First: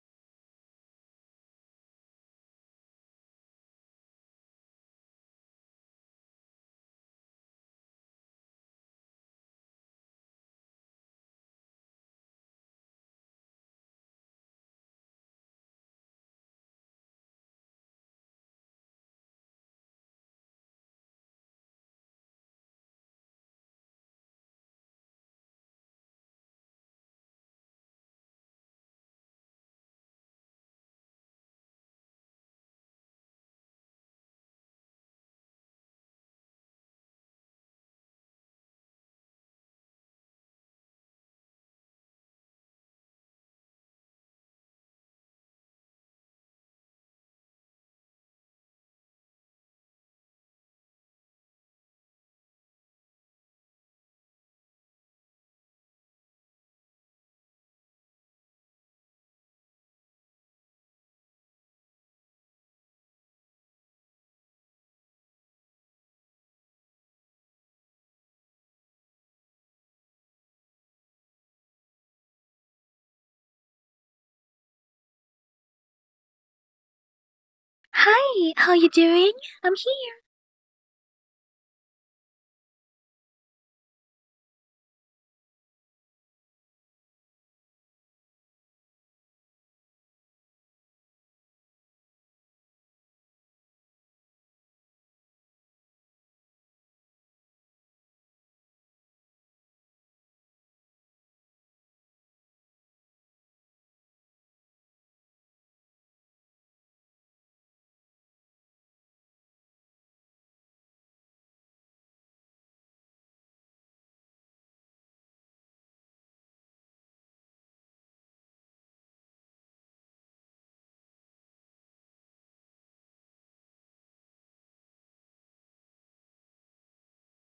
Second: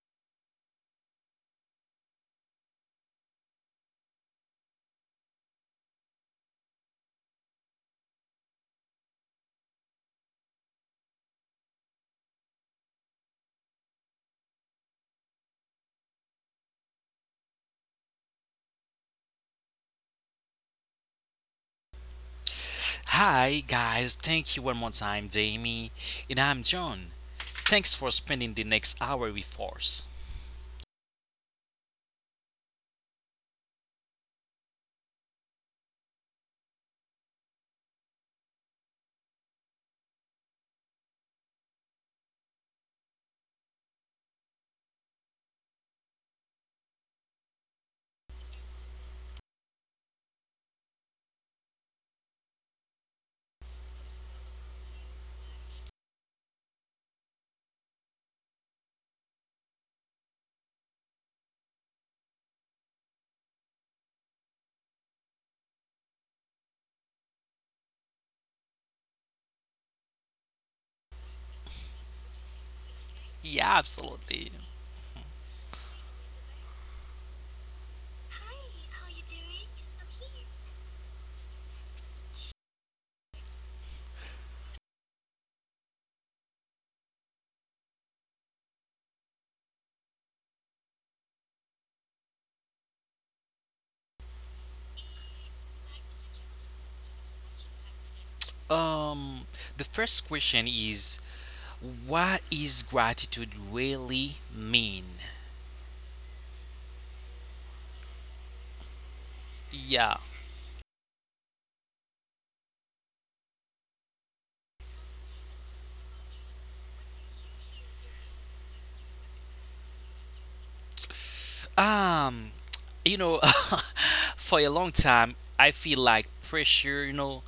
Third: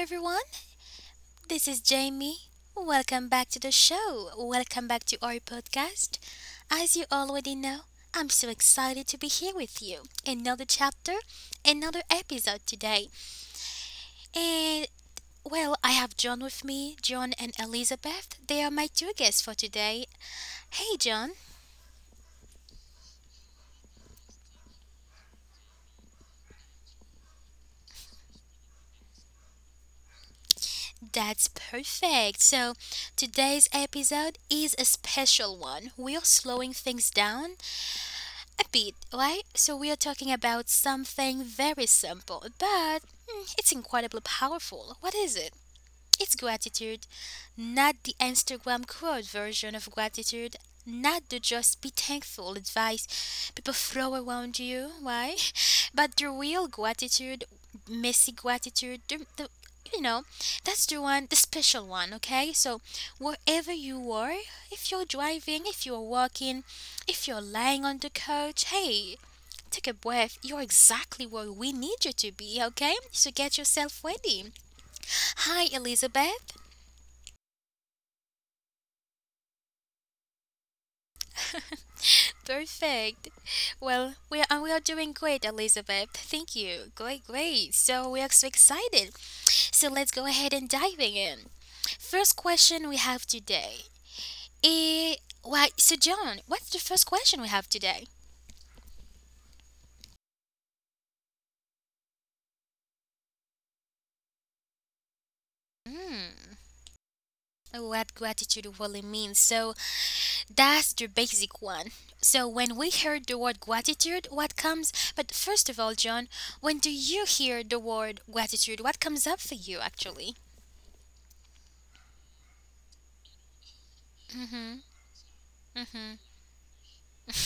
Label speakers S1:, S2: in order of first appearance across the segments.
S1: everyone. This is Jamie. Welcome back to the show. Welcome back to our podcast. As you already know, I'm so excited to be here with you. Another chapter, another episode today. And well, I have John with me, John and Elizabeth. They are my two guests for today. Hey, John.
S2: Hi, guys. Thank you one more time, Jamie. And I'm John. Thanks for spending the next hour with us.
S1: That's perfect. So, today's episode is a special one. We are slowing things down a bit, right? So we are talking about something very simple, but it's incredibly powerful. What is it? It's gratitude, not the Instagram quote version of gratitude, not the just be thankful advice people throw around you. Why? But the real gratitude, messy gratitude, you know, that's the one, the special one, okay? So, wherever you are, if you're driving, if you're walking, if you're lying on the couch, hey, take a breath. You're exactly where we need you to be, okay? So, get
S2: Yeah,
S1: yourself
S2: absolutely.
S1: ready. Hi, Elizabeth.
S3: Hi, how you doing? I'm here.
S1: Perfect. Well, we are, and we are doing great, Elizabeth. Thank you. Great, great. So we are so excited. So let's go ahead and diving in. First question we have today. Eh, why? So John, what's the first question we have today?
S2: Um, the first question is what is gratitude really mean?
S1: Hmm. What gratitude really means. So
S2: Yeah.
S1: that's the basic one. So when we heard the word gratitude, what comes? But first of all, John, when do you hear the word gratitude? What comes up for you actually?
S2: Um, you know, for a
S1: Mm-hmm,
S2: long time, I feel
S1: mm-hmm.
S2: like pressure, you know,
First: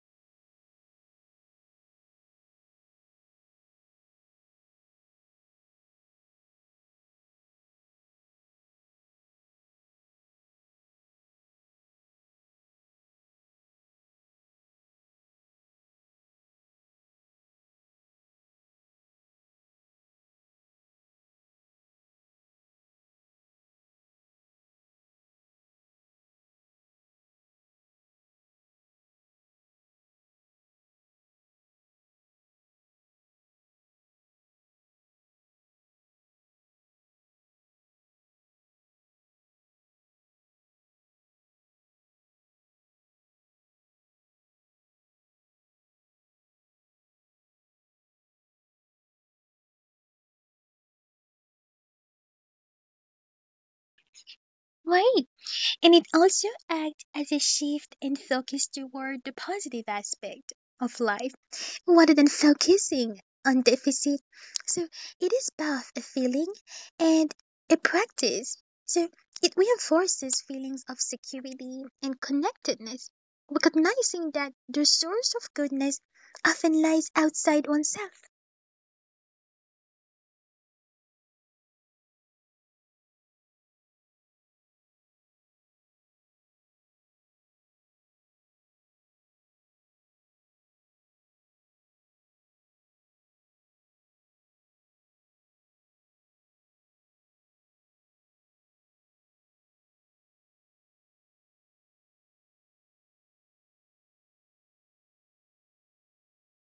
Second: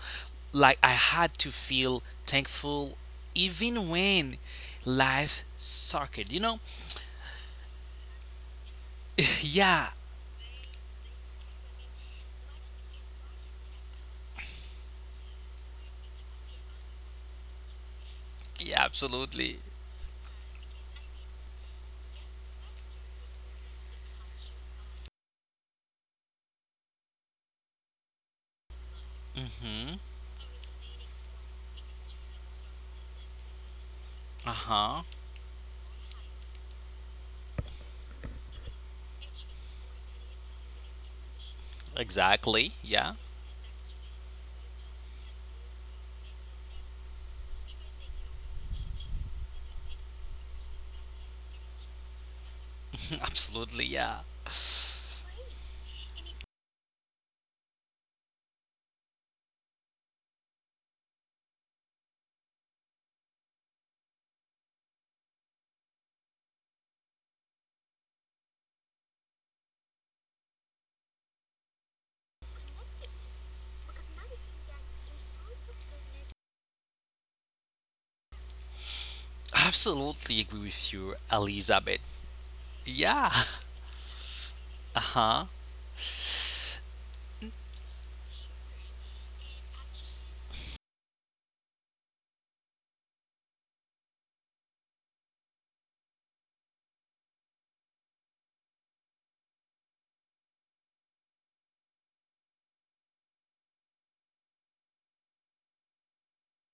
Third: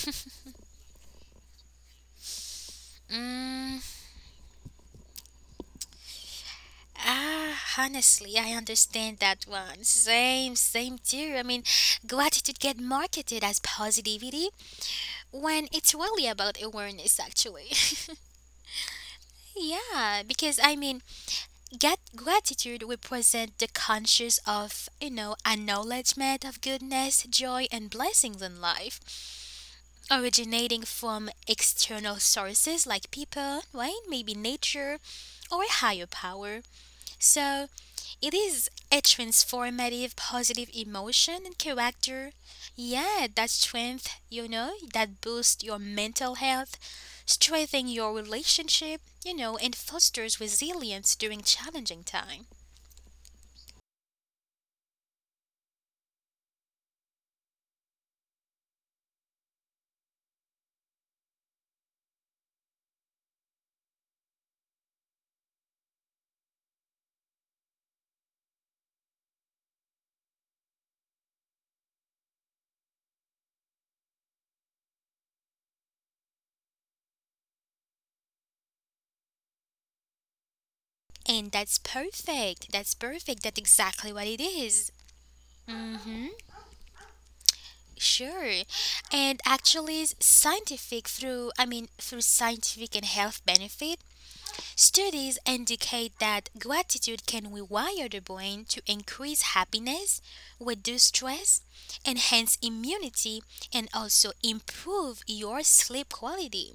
S2: like I had to feel thankful
S1: Mm,
S2: even when life sucked, you know?
S1: ah, honestly, I understand that one.
S2: yeah,
S1: Same, same too. I mean, gratitude get marketed as positivity when it's really about awareness, actually.
S2: yeah, absolutely.
S1: Yeah, because I mean, get gratitude represent the conscious of, you know, acknowledgement of goodness, joy, and blessings in life,
S2: Mm-hmm.
S1: originating from external sources like people, right? Maybe nature,
S2: Uh-huh.
S1: or a higher power. So, it is a transformative positive emotion and character.
S2: Exactly. Yeah.
S1: Yeah, that strength, you know, that boosts your mental health, strengthens your relationship, you know, and fosters resilience during challenging time.
S2: absolutely. Yeah.
S3: Right. And it also acts as a shift and focus toward the positive aspect of life rather than focusing on deficit. So it is both a feeling and a practice. So it reinforces feelings of security and connectedness, recognizing that the source of goodness often lies outside oneself.
S2: Absolutely agree with you,
S1: And that's
S2: Elizabeth.
S1: perfect. That's perfect.
S2: Yeah.
S1: That's exactly what it is.
S2: Uh-huh.
S1: Mm-hmm. Sure. And actually scientific through I mean through scientific and health benefit studies indicate that gratitude can rewire the brain to increase happiness, reduce stress, enhance immunity, and also improve your sleep quality.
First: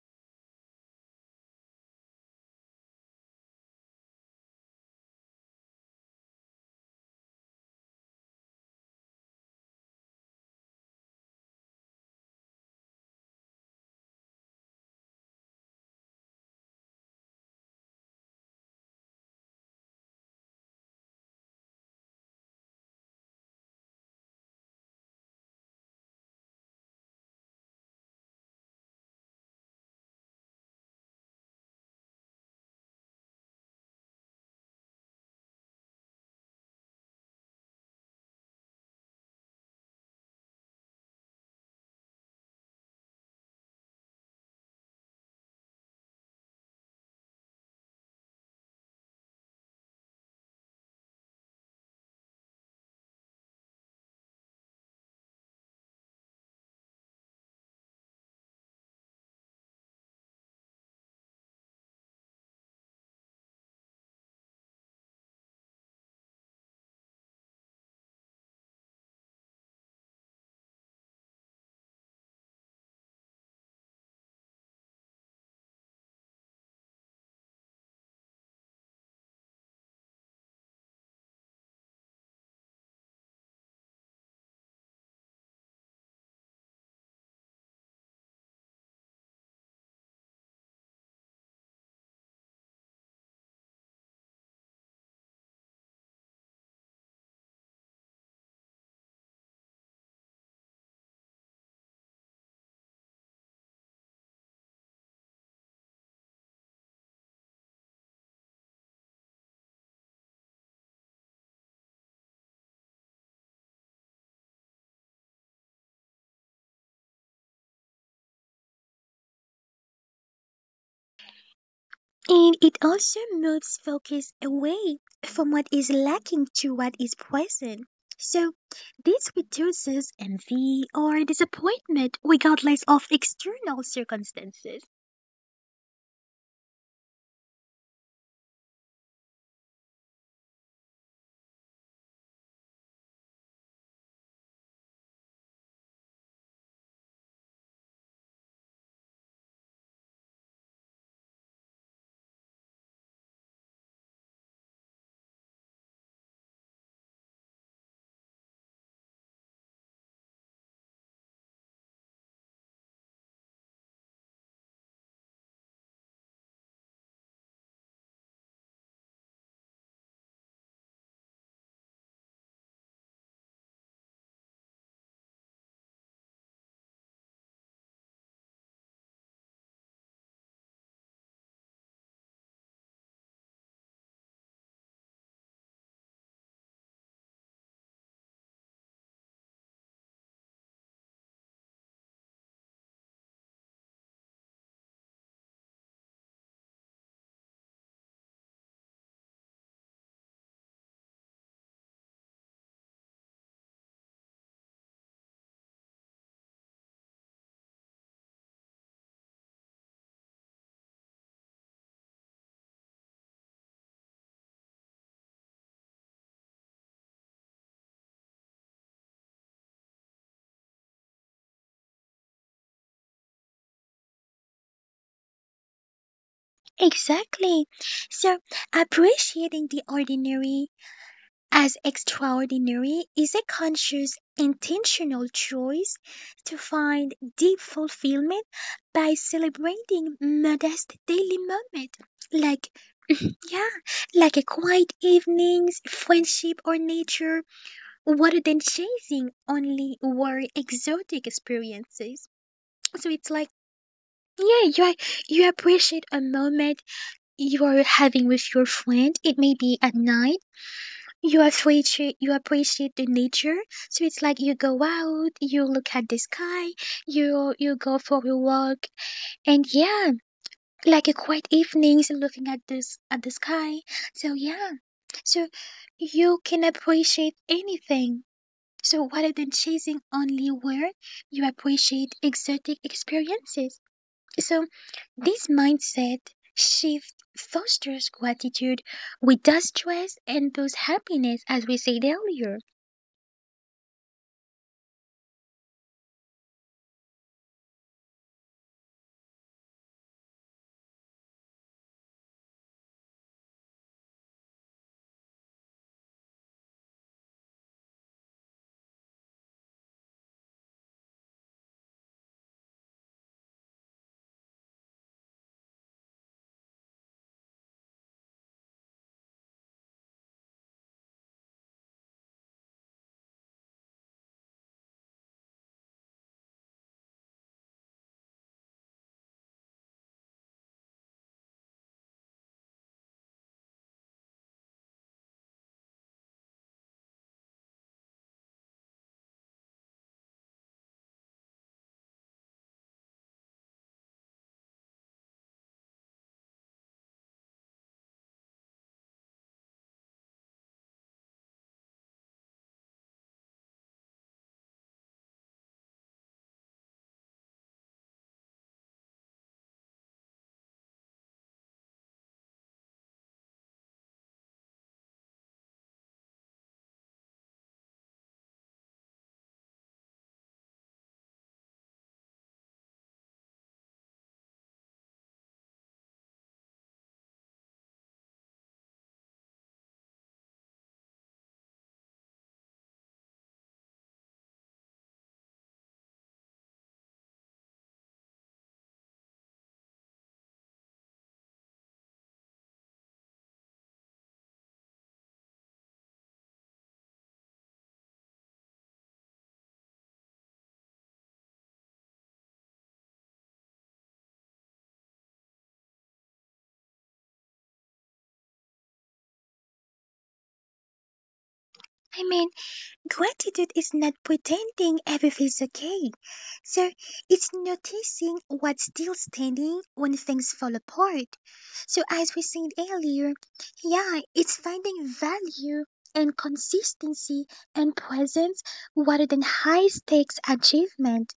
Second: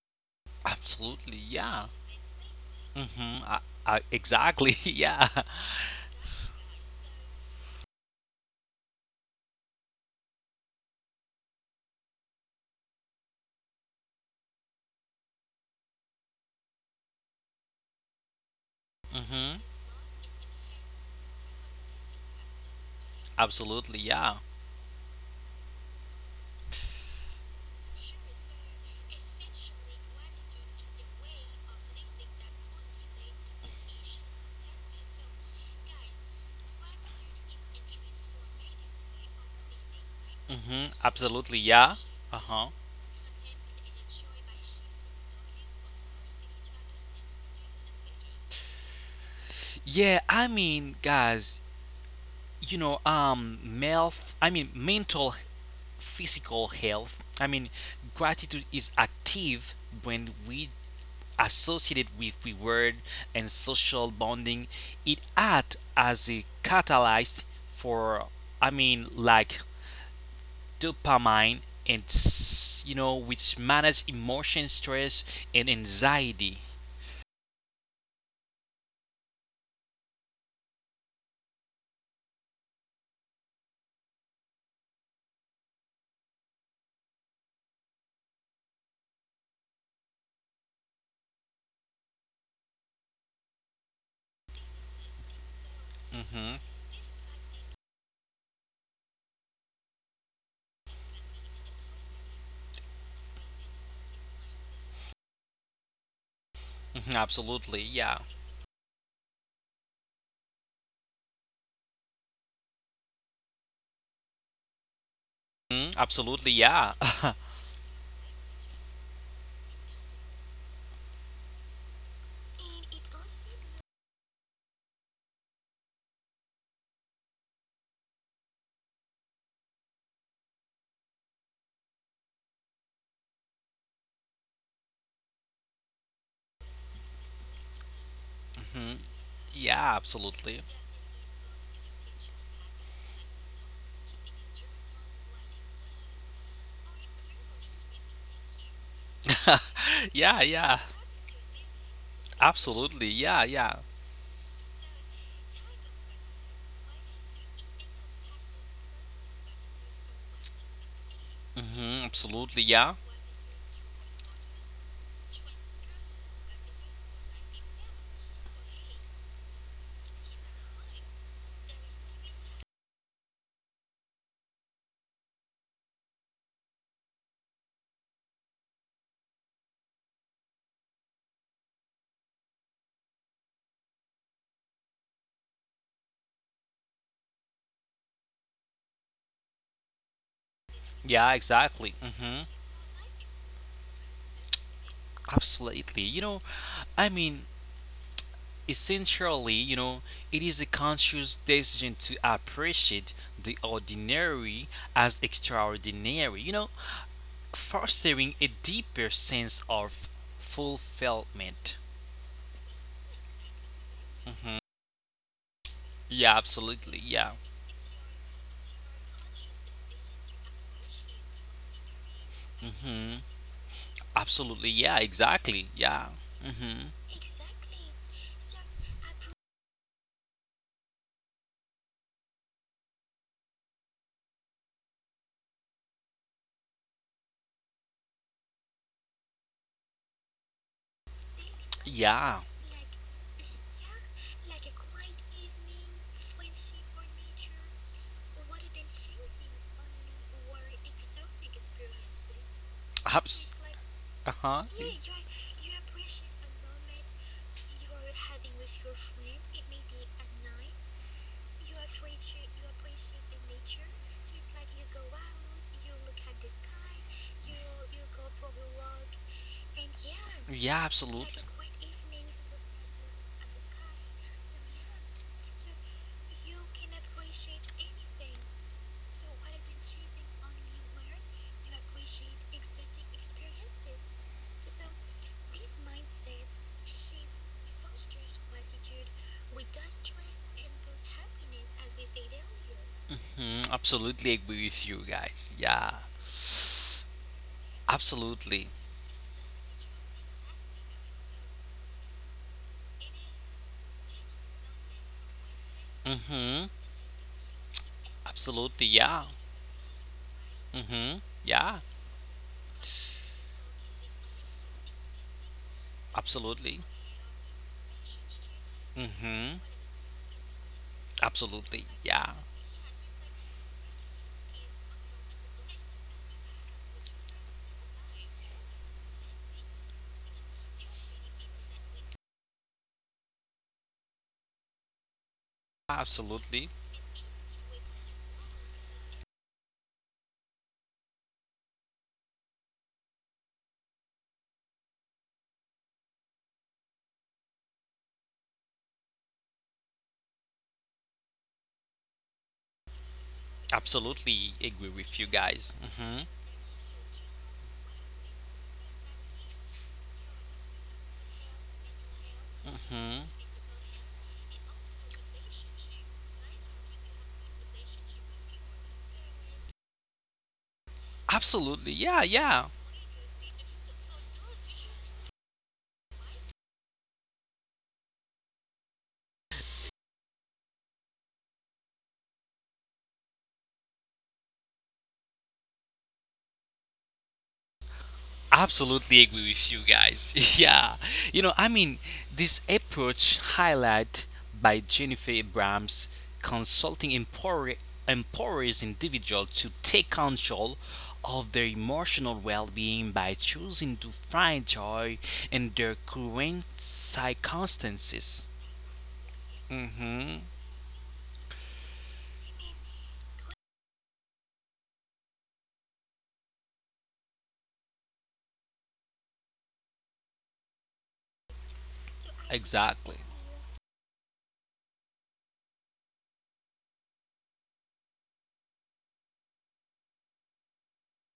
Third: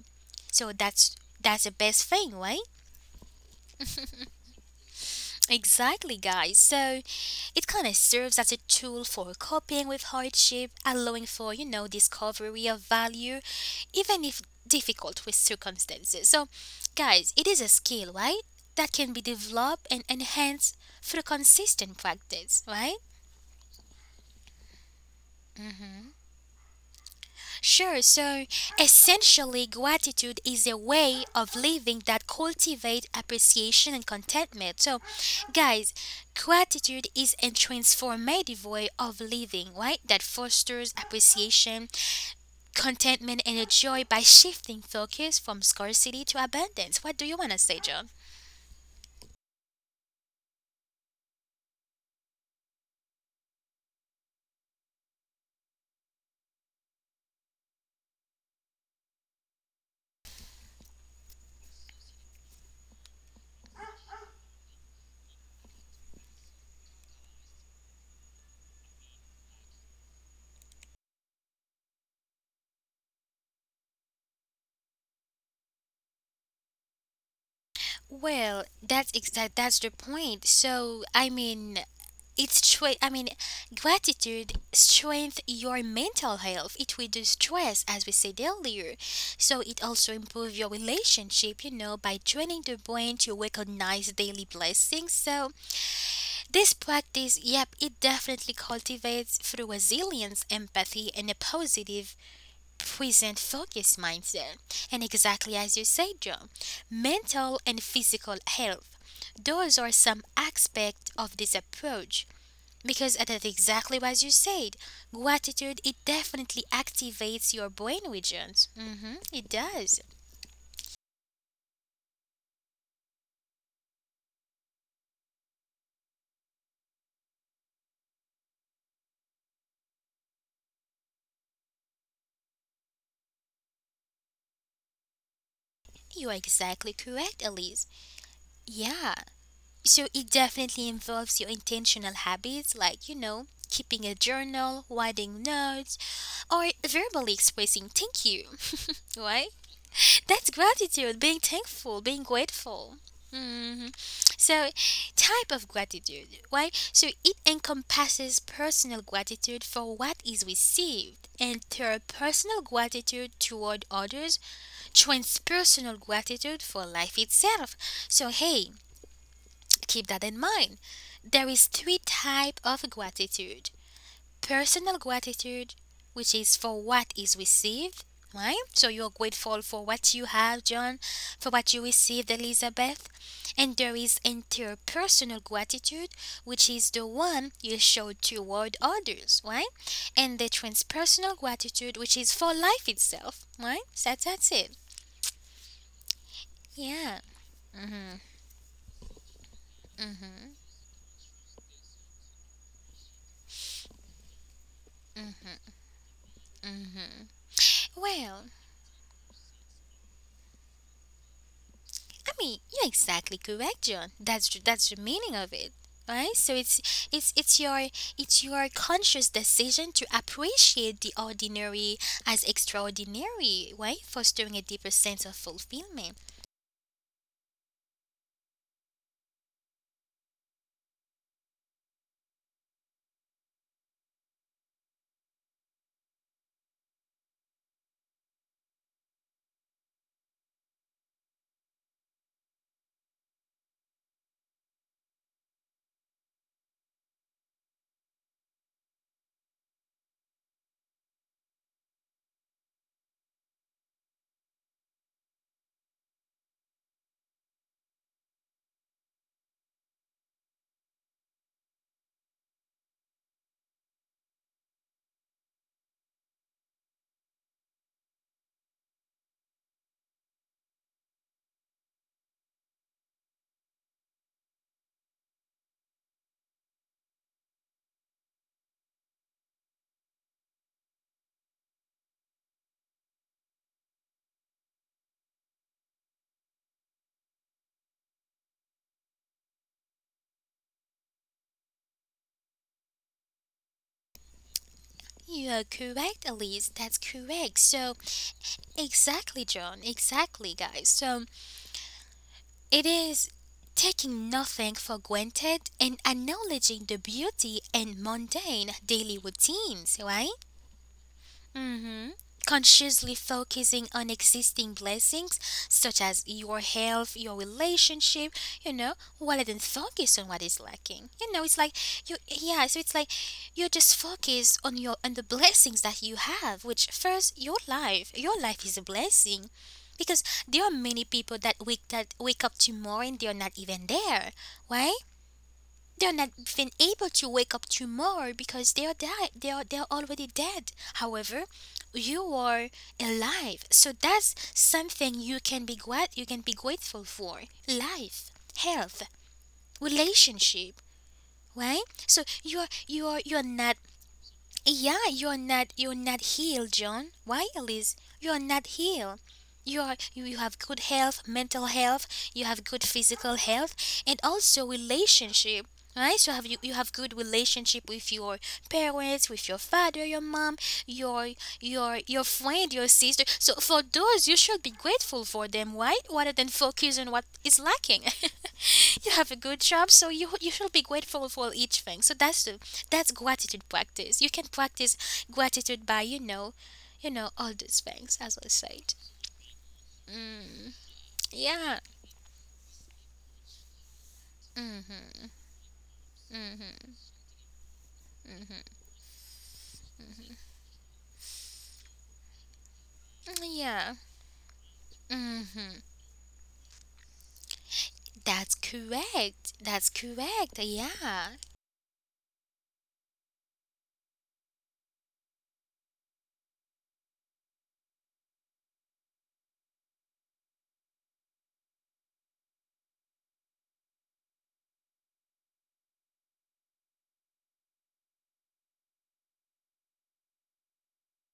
S1: So that's
S2: Absolutely.
S1: that's the
S2: Yeah.
S1: best thing, right?
S2: Mm-hmm. Exactly. Yeah.
S1: Exactly, guys. So it kind of serves as a tool for coping with hardship, allowing for, you know, discovery of value, even if difficult with circumstances. So, guys, it is a skill, right? That can be
S2: Mm-hmm.
S1: developed and enhanced through consistent practice, right?
S2: Absolutely. Yeah.
S1: Sure, so essentially gratitude is a way of living that cultivates appreciation and contentment. So guys, gratitude is a transformative way of living, right? That
S2: Mm-hmm.
S1: fosters
S2: Absolutely.
S1: appreciation,
S2: Yeah. Uh-huh.
S1: contentment and joy by shifting focus from scarcity to abundance. What do you want to say, John?
S2: Yeah, I mean, guys, you know, health, I mean, mental physical health. I mean, gratitude is active when we associate it with reward and social bonding. It acts as a catalyst for, I mean, like dopamine and you know, which manage emotion, stress, and anxiety.
S1: Well, that's the point. So, I mean, It stra- I mean, gratitude strengthens your mental health. It reduces stress, as we said earlier. So it also improves your relationship, you know, by training the brain to recognize daily blessings. So
S2: hmm
S1: this practice, yep, it definitely cultivates through resilience, empathy, and a positive present focus mindset. And exactly as you said, Joe,
S2: hmm
S1: mental and
S2: absolutely, yeah.
S1: physical health. Those are some aspects of this approach because that's exactly what you said. Gratitude,
S2: Mhm,
S1: it
S2: absolutely,
S1: definitely
S2: yeah.
S1: activates your brain regions. Hmm, it does.
S3: And it also moves focus away from what is lacking to what is present. So this reduces envy or disappointment regardless of external circumstances.
S1: You are exactly correct, Elise.
S2: hmm
S1: Yeah.
S2: yeah,
S1: So it
S2: absolutely.
S1: definitely involves your intentional habits, like, you know, keeping a journal, writing notes, or verbally expressing thank you, right?
S2: Yeah,
S1: That's
S2: yeah.
S1: gratitude, being thankful, being grateful.
S2: Absolutely, yeah, yeah.
S1: Mhm. So, type of gratitude, right? So, it encompasses personal gratitude for what is received,
S2: hmm absolutely,
S1: interpersonal
S2: yeah.
S1: gratitude toward others, transpersonal gratitude for life itself. So, hey, keep that in mind. There is three type of gratitude. Personal gratitude, which is for what is received, right? So you're grateful for what you have, John, for what you received, Elizabeth. And there is interpersonal gratitude, which is the one you show toward others, right? And the
S2: Yeah,
S1: transpersonal
S2: exactly.
S1: gratitude, which is
S2: hmm
S1: for life itself, right? So that's it.
S2: Absolutely. You know, I
S1: Yeah.
S2: mean, essentially, you know, it is a conscious decision to appreciate the ordinary as extraordinary, you know, fostering
S1: Well,
S2: a deeper sense of fulfillment.
S1: I mean, you're exactly correct, John. That's
S2: hmm
S1: that's the meaning of it, right?
S2: Yeah,
S1: So
S2: absolutely.
S1: it's
S2: Yeah.
S1: it's your it's your conscious decision to appreciate the ordinary as
S2: hmm
S1: extraordinary, right? Fostering a
S2: Absolutely.
S1: deeper
S2: Yeah,
S1: sense of
S2: exactly. Yeah.
S1: fulfillment.
S2: hmm
S3: Exactly. So, appreciating the ordinary as extraordinary is a conscious, intentional choice to find deep fulfillment by celebrating modest daily moments
S2: Yeah.
S3: like yeah, like a quiet evenings, friendship or nature, rather than chasing only or exotic experiences. So it's like
S2: Abs- uh
S3: yeah,
S2: huh.
S3: you are, you appreciate a moment you are having with your friend. It may be at night. You appreciate the nature, so it's like you go out, you look at the sky, you go for a walk, and yeah,
S2: Yeah,
S3: like a
S2: absolutely.
S3: quiet evenings looking at this at the sky. So yeah, so you can appreciate anything. So rather than chasing only work, you appreciate exotic experiences. So this mindset shift fosters gratitude with that stress and those happiness as we said earlier.
S2: Mhm, absolutely agree with you
S1: You
S2: guys.
S1: are
S2: Yeah.
S1: correct, Elise. That's correct. So
S2: Absolutely.
S1: exactly, John. Exactly, guys. So it is taking nothing for granted and
S2: Mm-hmm.
S1: acknowledging the beauty and mundane
S2: Absolutely.
S1: daily
S2: Yeah.
S1: routines, right?
S2: Mm-hmm. Yeah.
S1: Hmm. Consciously focusing on existing blessings such as your
S2: Absolutely.
S1: health, your relationship, you know, rather than
S2: Mm-hmm.
S1: focus on what is lacking. You know, it's like
S2: Absolutely.
S1: you,
S2: Yeah.
S1: yeah. So it's like you just focus on your on the blessings that you have. Which first, your life is a blessing, because there are many people that wake up tomorrow and they are not even there. Why? They're not
S2: Absolutely.
S1: even able to wake up tomorrow because they are already dead. However, you are alive, so that's something you can you can be grateful for. Life, health, relationship, right? So you are not
S2: Absolutely agree
S1: yeah,
S2: with you guys.
S1: you're
S2: Mm-hmm.
S1: not healed, John. Why, Elise? You're not healed. You have good health, mental health, you have good
S2: Mm-hmm.
S1: physical health and also relationship. Right? So you have good relationship with your parents, with your father, your mom, your
S2: Absolutely.
S1: your
S2: Yeah,
S1: your
S2: yeah.
S1: friend, your sister. So for those you should be grateful for them, right? Rather than focus on what is lacking. You have a good job, so you should be grateful for each thing, so that's gratitude practice. You can practice gratitude by, you know, you know all these things as I said.
S2: Absolutely agree with you guys.
S1: mm,
S2: yeah. You know, I
S1: yeah.
S2: mean, this approach highlight by
S1: Hmm.
S2: Jennifer Abrams
S1: Hmm,
S2: consulting empowers individual to take control of their emotional well-being by
S1: yeah.
S2: choosing to find joy in
S1: Hmm,
S2: their current circumstances.
S1: that's correct, that's
S2: Mhm.
S1: correct, yeah.
S3: I mean, gratitude is not pretending everything's okay. So it's noticing what's still standing when things fall apart. So, as we said
S2: Exactly.
S3: earlier, yeah, it's finding value and consistency and presence rather than high stakes achievement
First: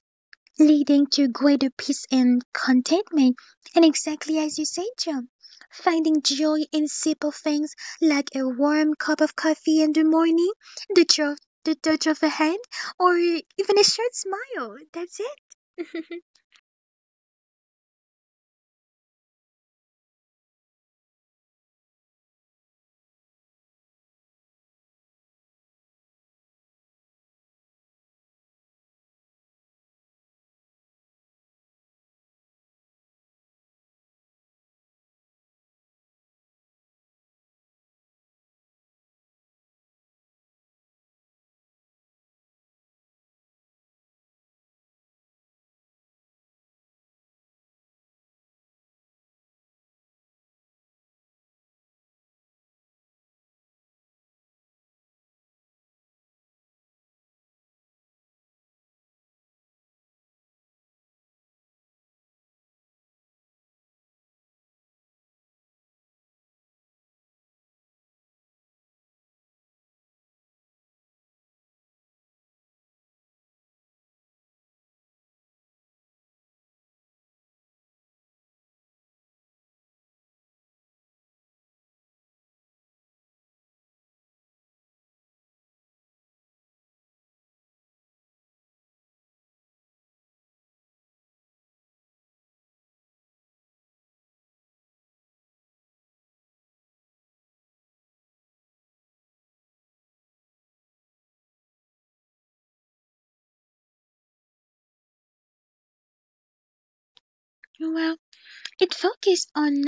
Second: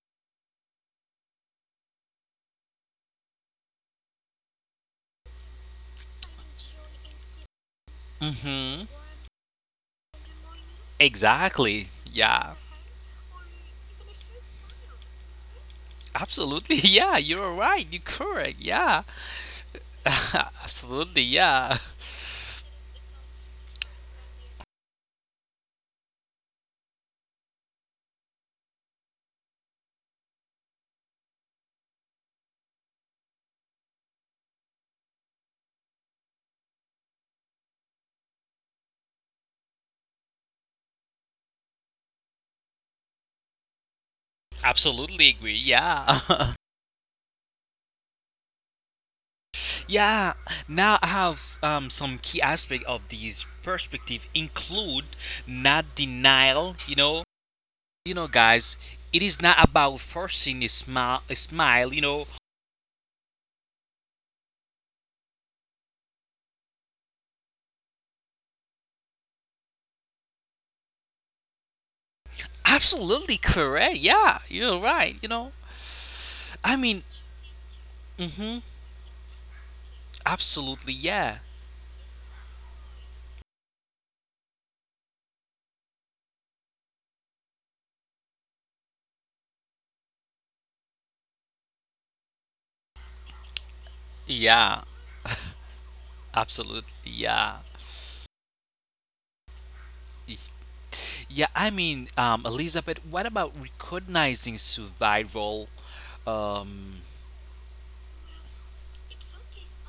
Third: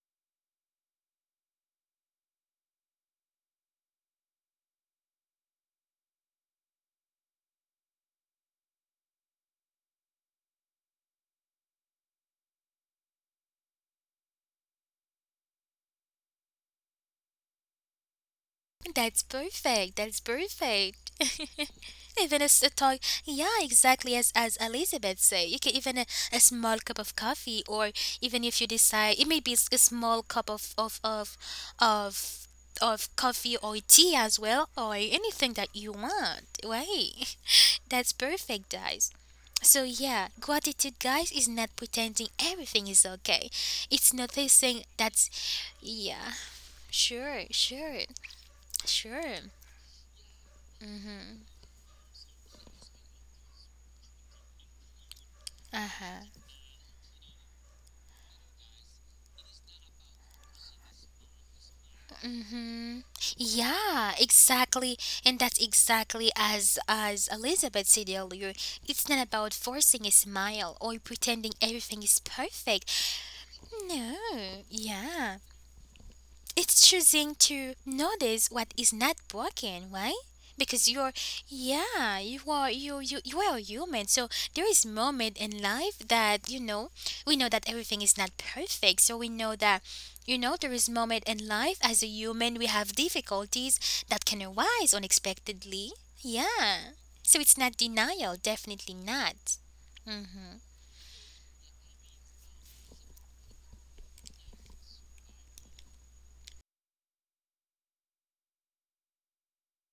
S3: leading to greater peace and contentment. And exactly as you said, John, finding joy in simple things like a
S2: Mhm.
S3: warm cup of coffee in the morning, the, tro- the
S2: Exactly.
S3: touch of a
S2: Yeah.
S3: hand, or even a short smile. That's it.
S2: Absolutely. Yeah, you're right. You're correct. Yeah.
S1: That's perfect. That's perfect.
S2: Absolutely, yeah.
S1: Even a, a toy, yeah, exactly as Elizabeth said. You can even a small cup of coffee, or even if you decide, it may be a small cup of of coffee or tea as well, or anything that you want. Right? That's perfect, guys. So yeah, gratitude, guys, is not pretending everything is okay. It's noticing that's
S2: Absolutely agree,
S1: yeah,
S2: yeah.
S1: sure, sure, sure.
S2: yeah, now I
S1: Mm-hmm.
S2: have some key aspect of these perspective include not
S1: Uh-huh.
S2: denial, you know. You know, guys, it is not about forcing a smile, you know.
S1: Mm-hmm. Yeah, exactly. And that's exactly as Elizabeth said earlier. It's not about forcing a smile or pretending everything is perfect.
S2: Absolutely correct,
S1: No.
S2: yeah. You're right, you
S1: Yeah.
S2: know. I
S1: It's
S2: mean,
S1: choosing to notice
S2: mhm,
S1: what is not broken, right? Because
S2: absolutely,
S1: you're,
S2: yeah.
S1: yeah, you are, you are human. So there is moment in life that, you know, we know that everything is not perfect. So we know that, you know, there is moment in life as a human we have difficulties that can
S2: Yeah,
S1: arise unexpectedly. Yeah.
S2: absolutely,
S1: So it's
S2: yeah.
S1: not denial, definitely not. Mhm.
S2: Yeah, I mean, Elizabeth, what about recognizing survival? Um,
S3: Well, it focuses on,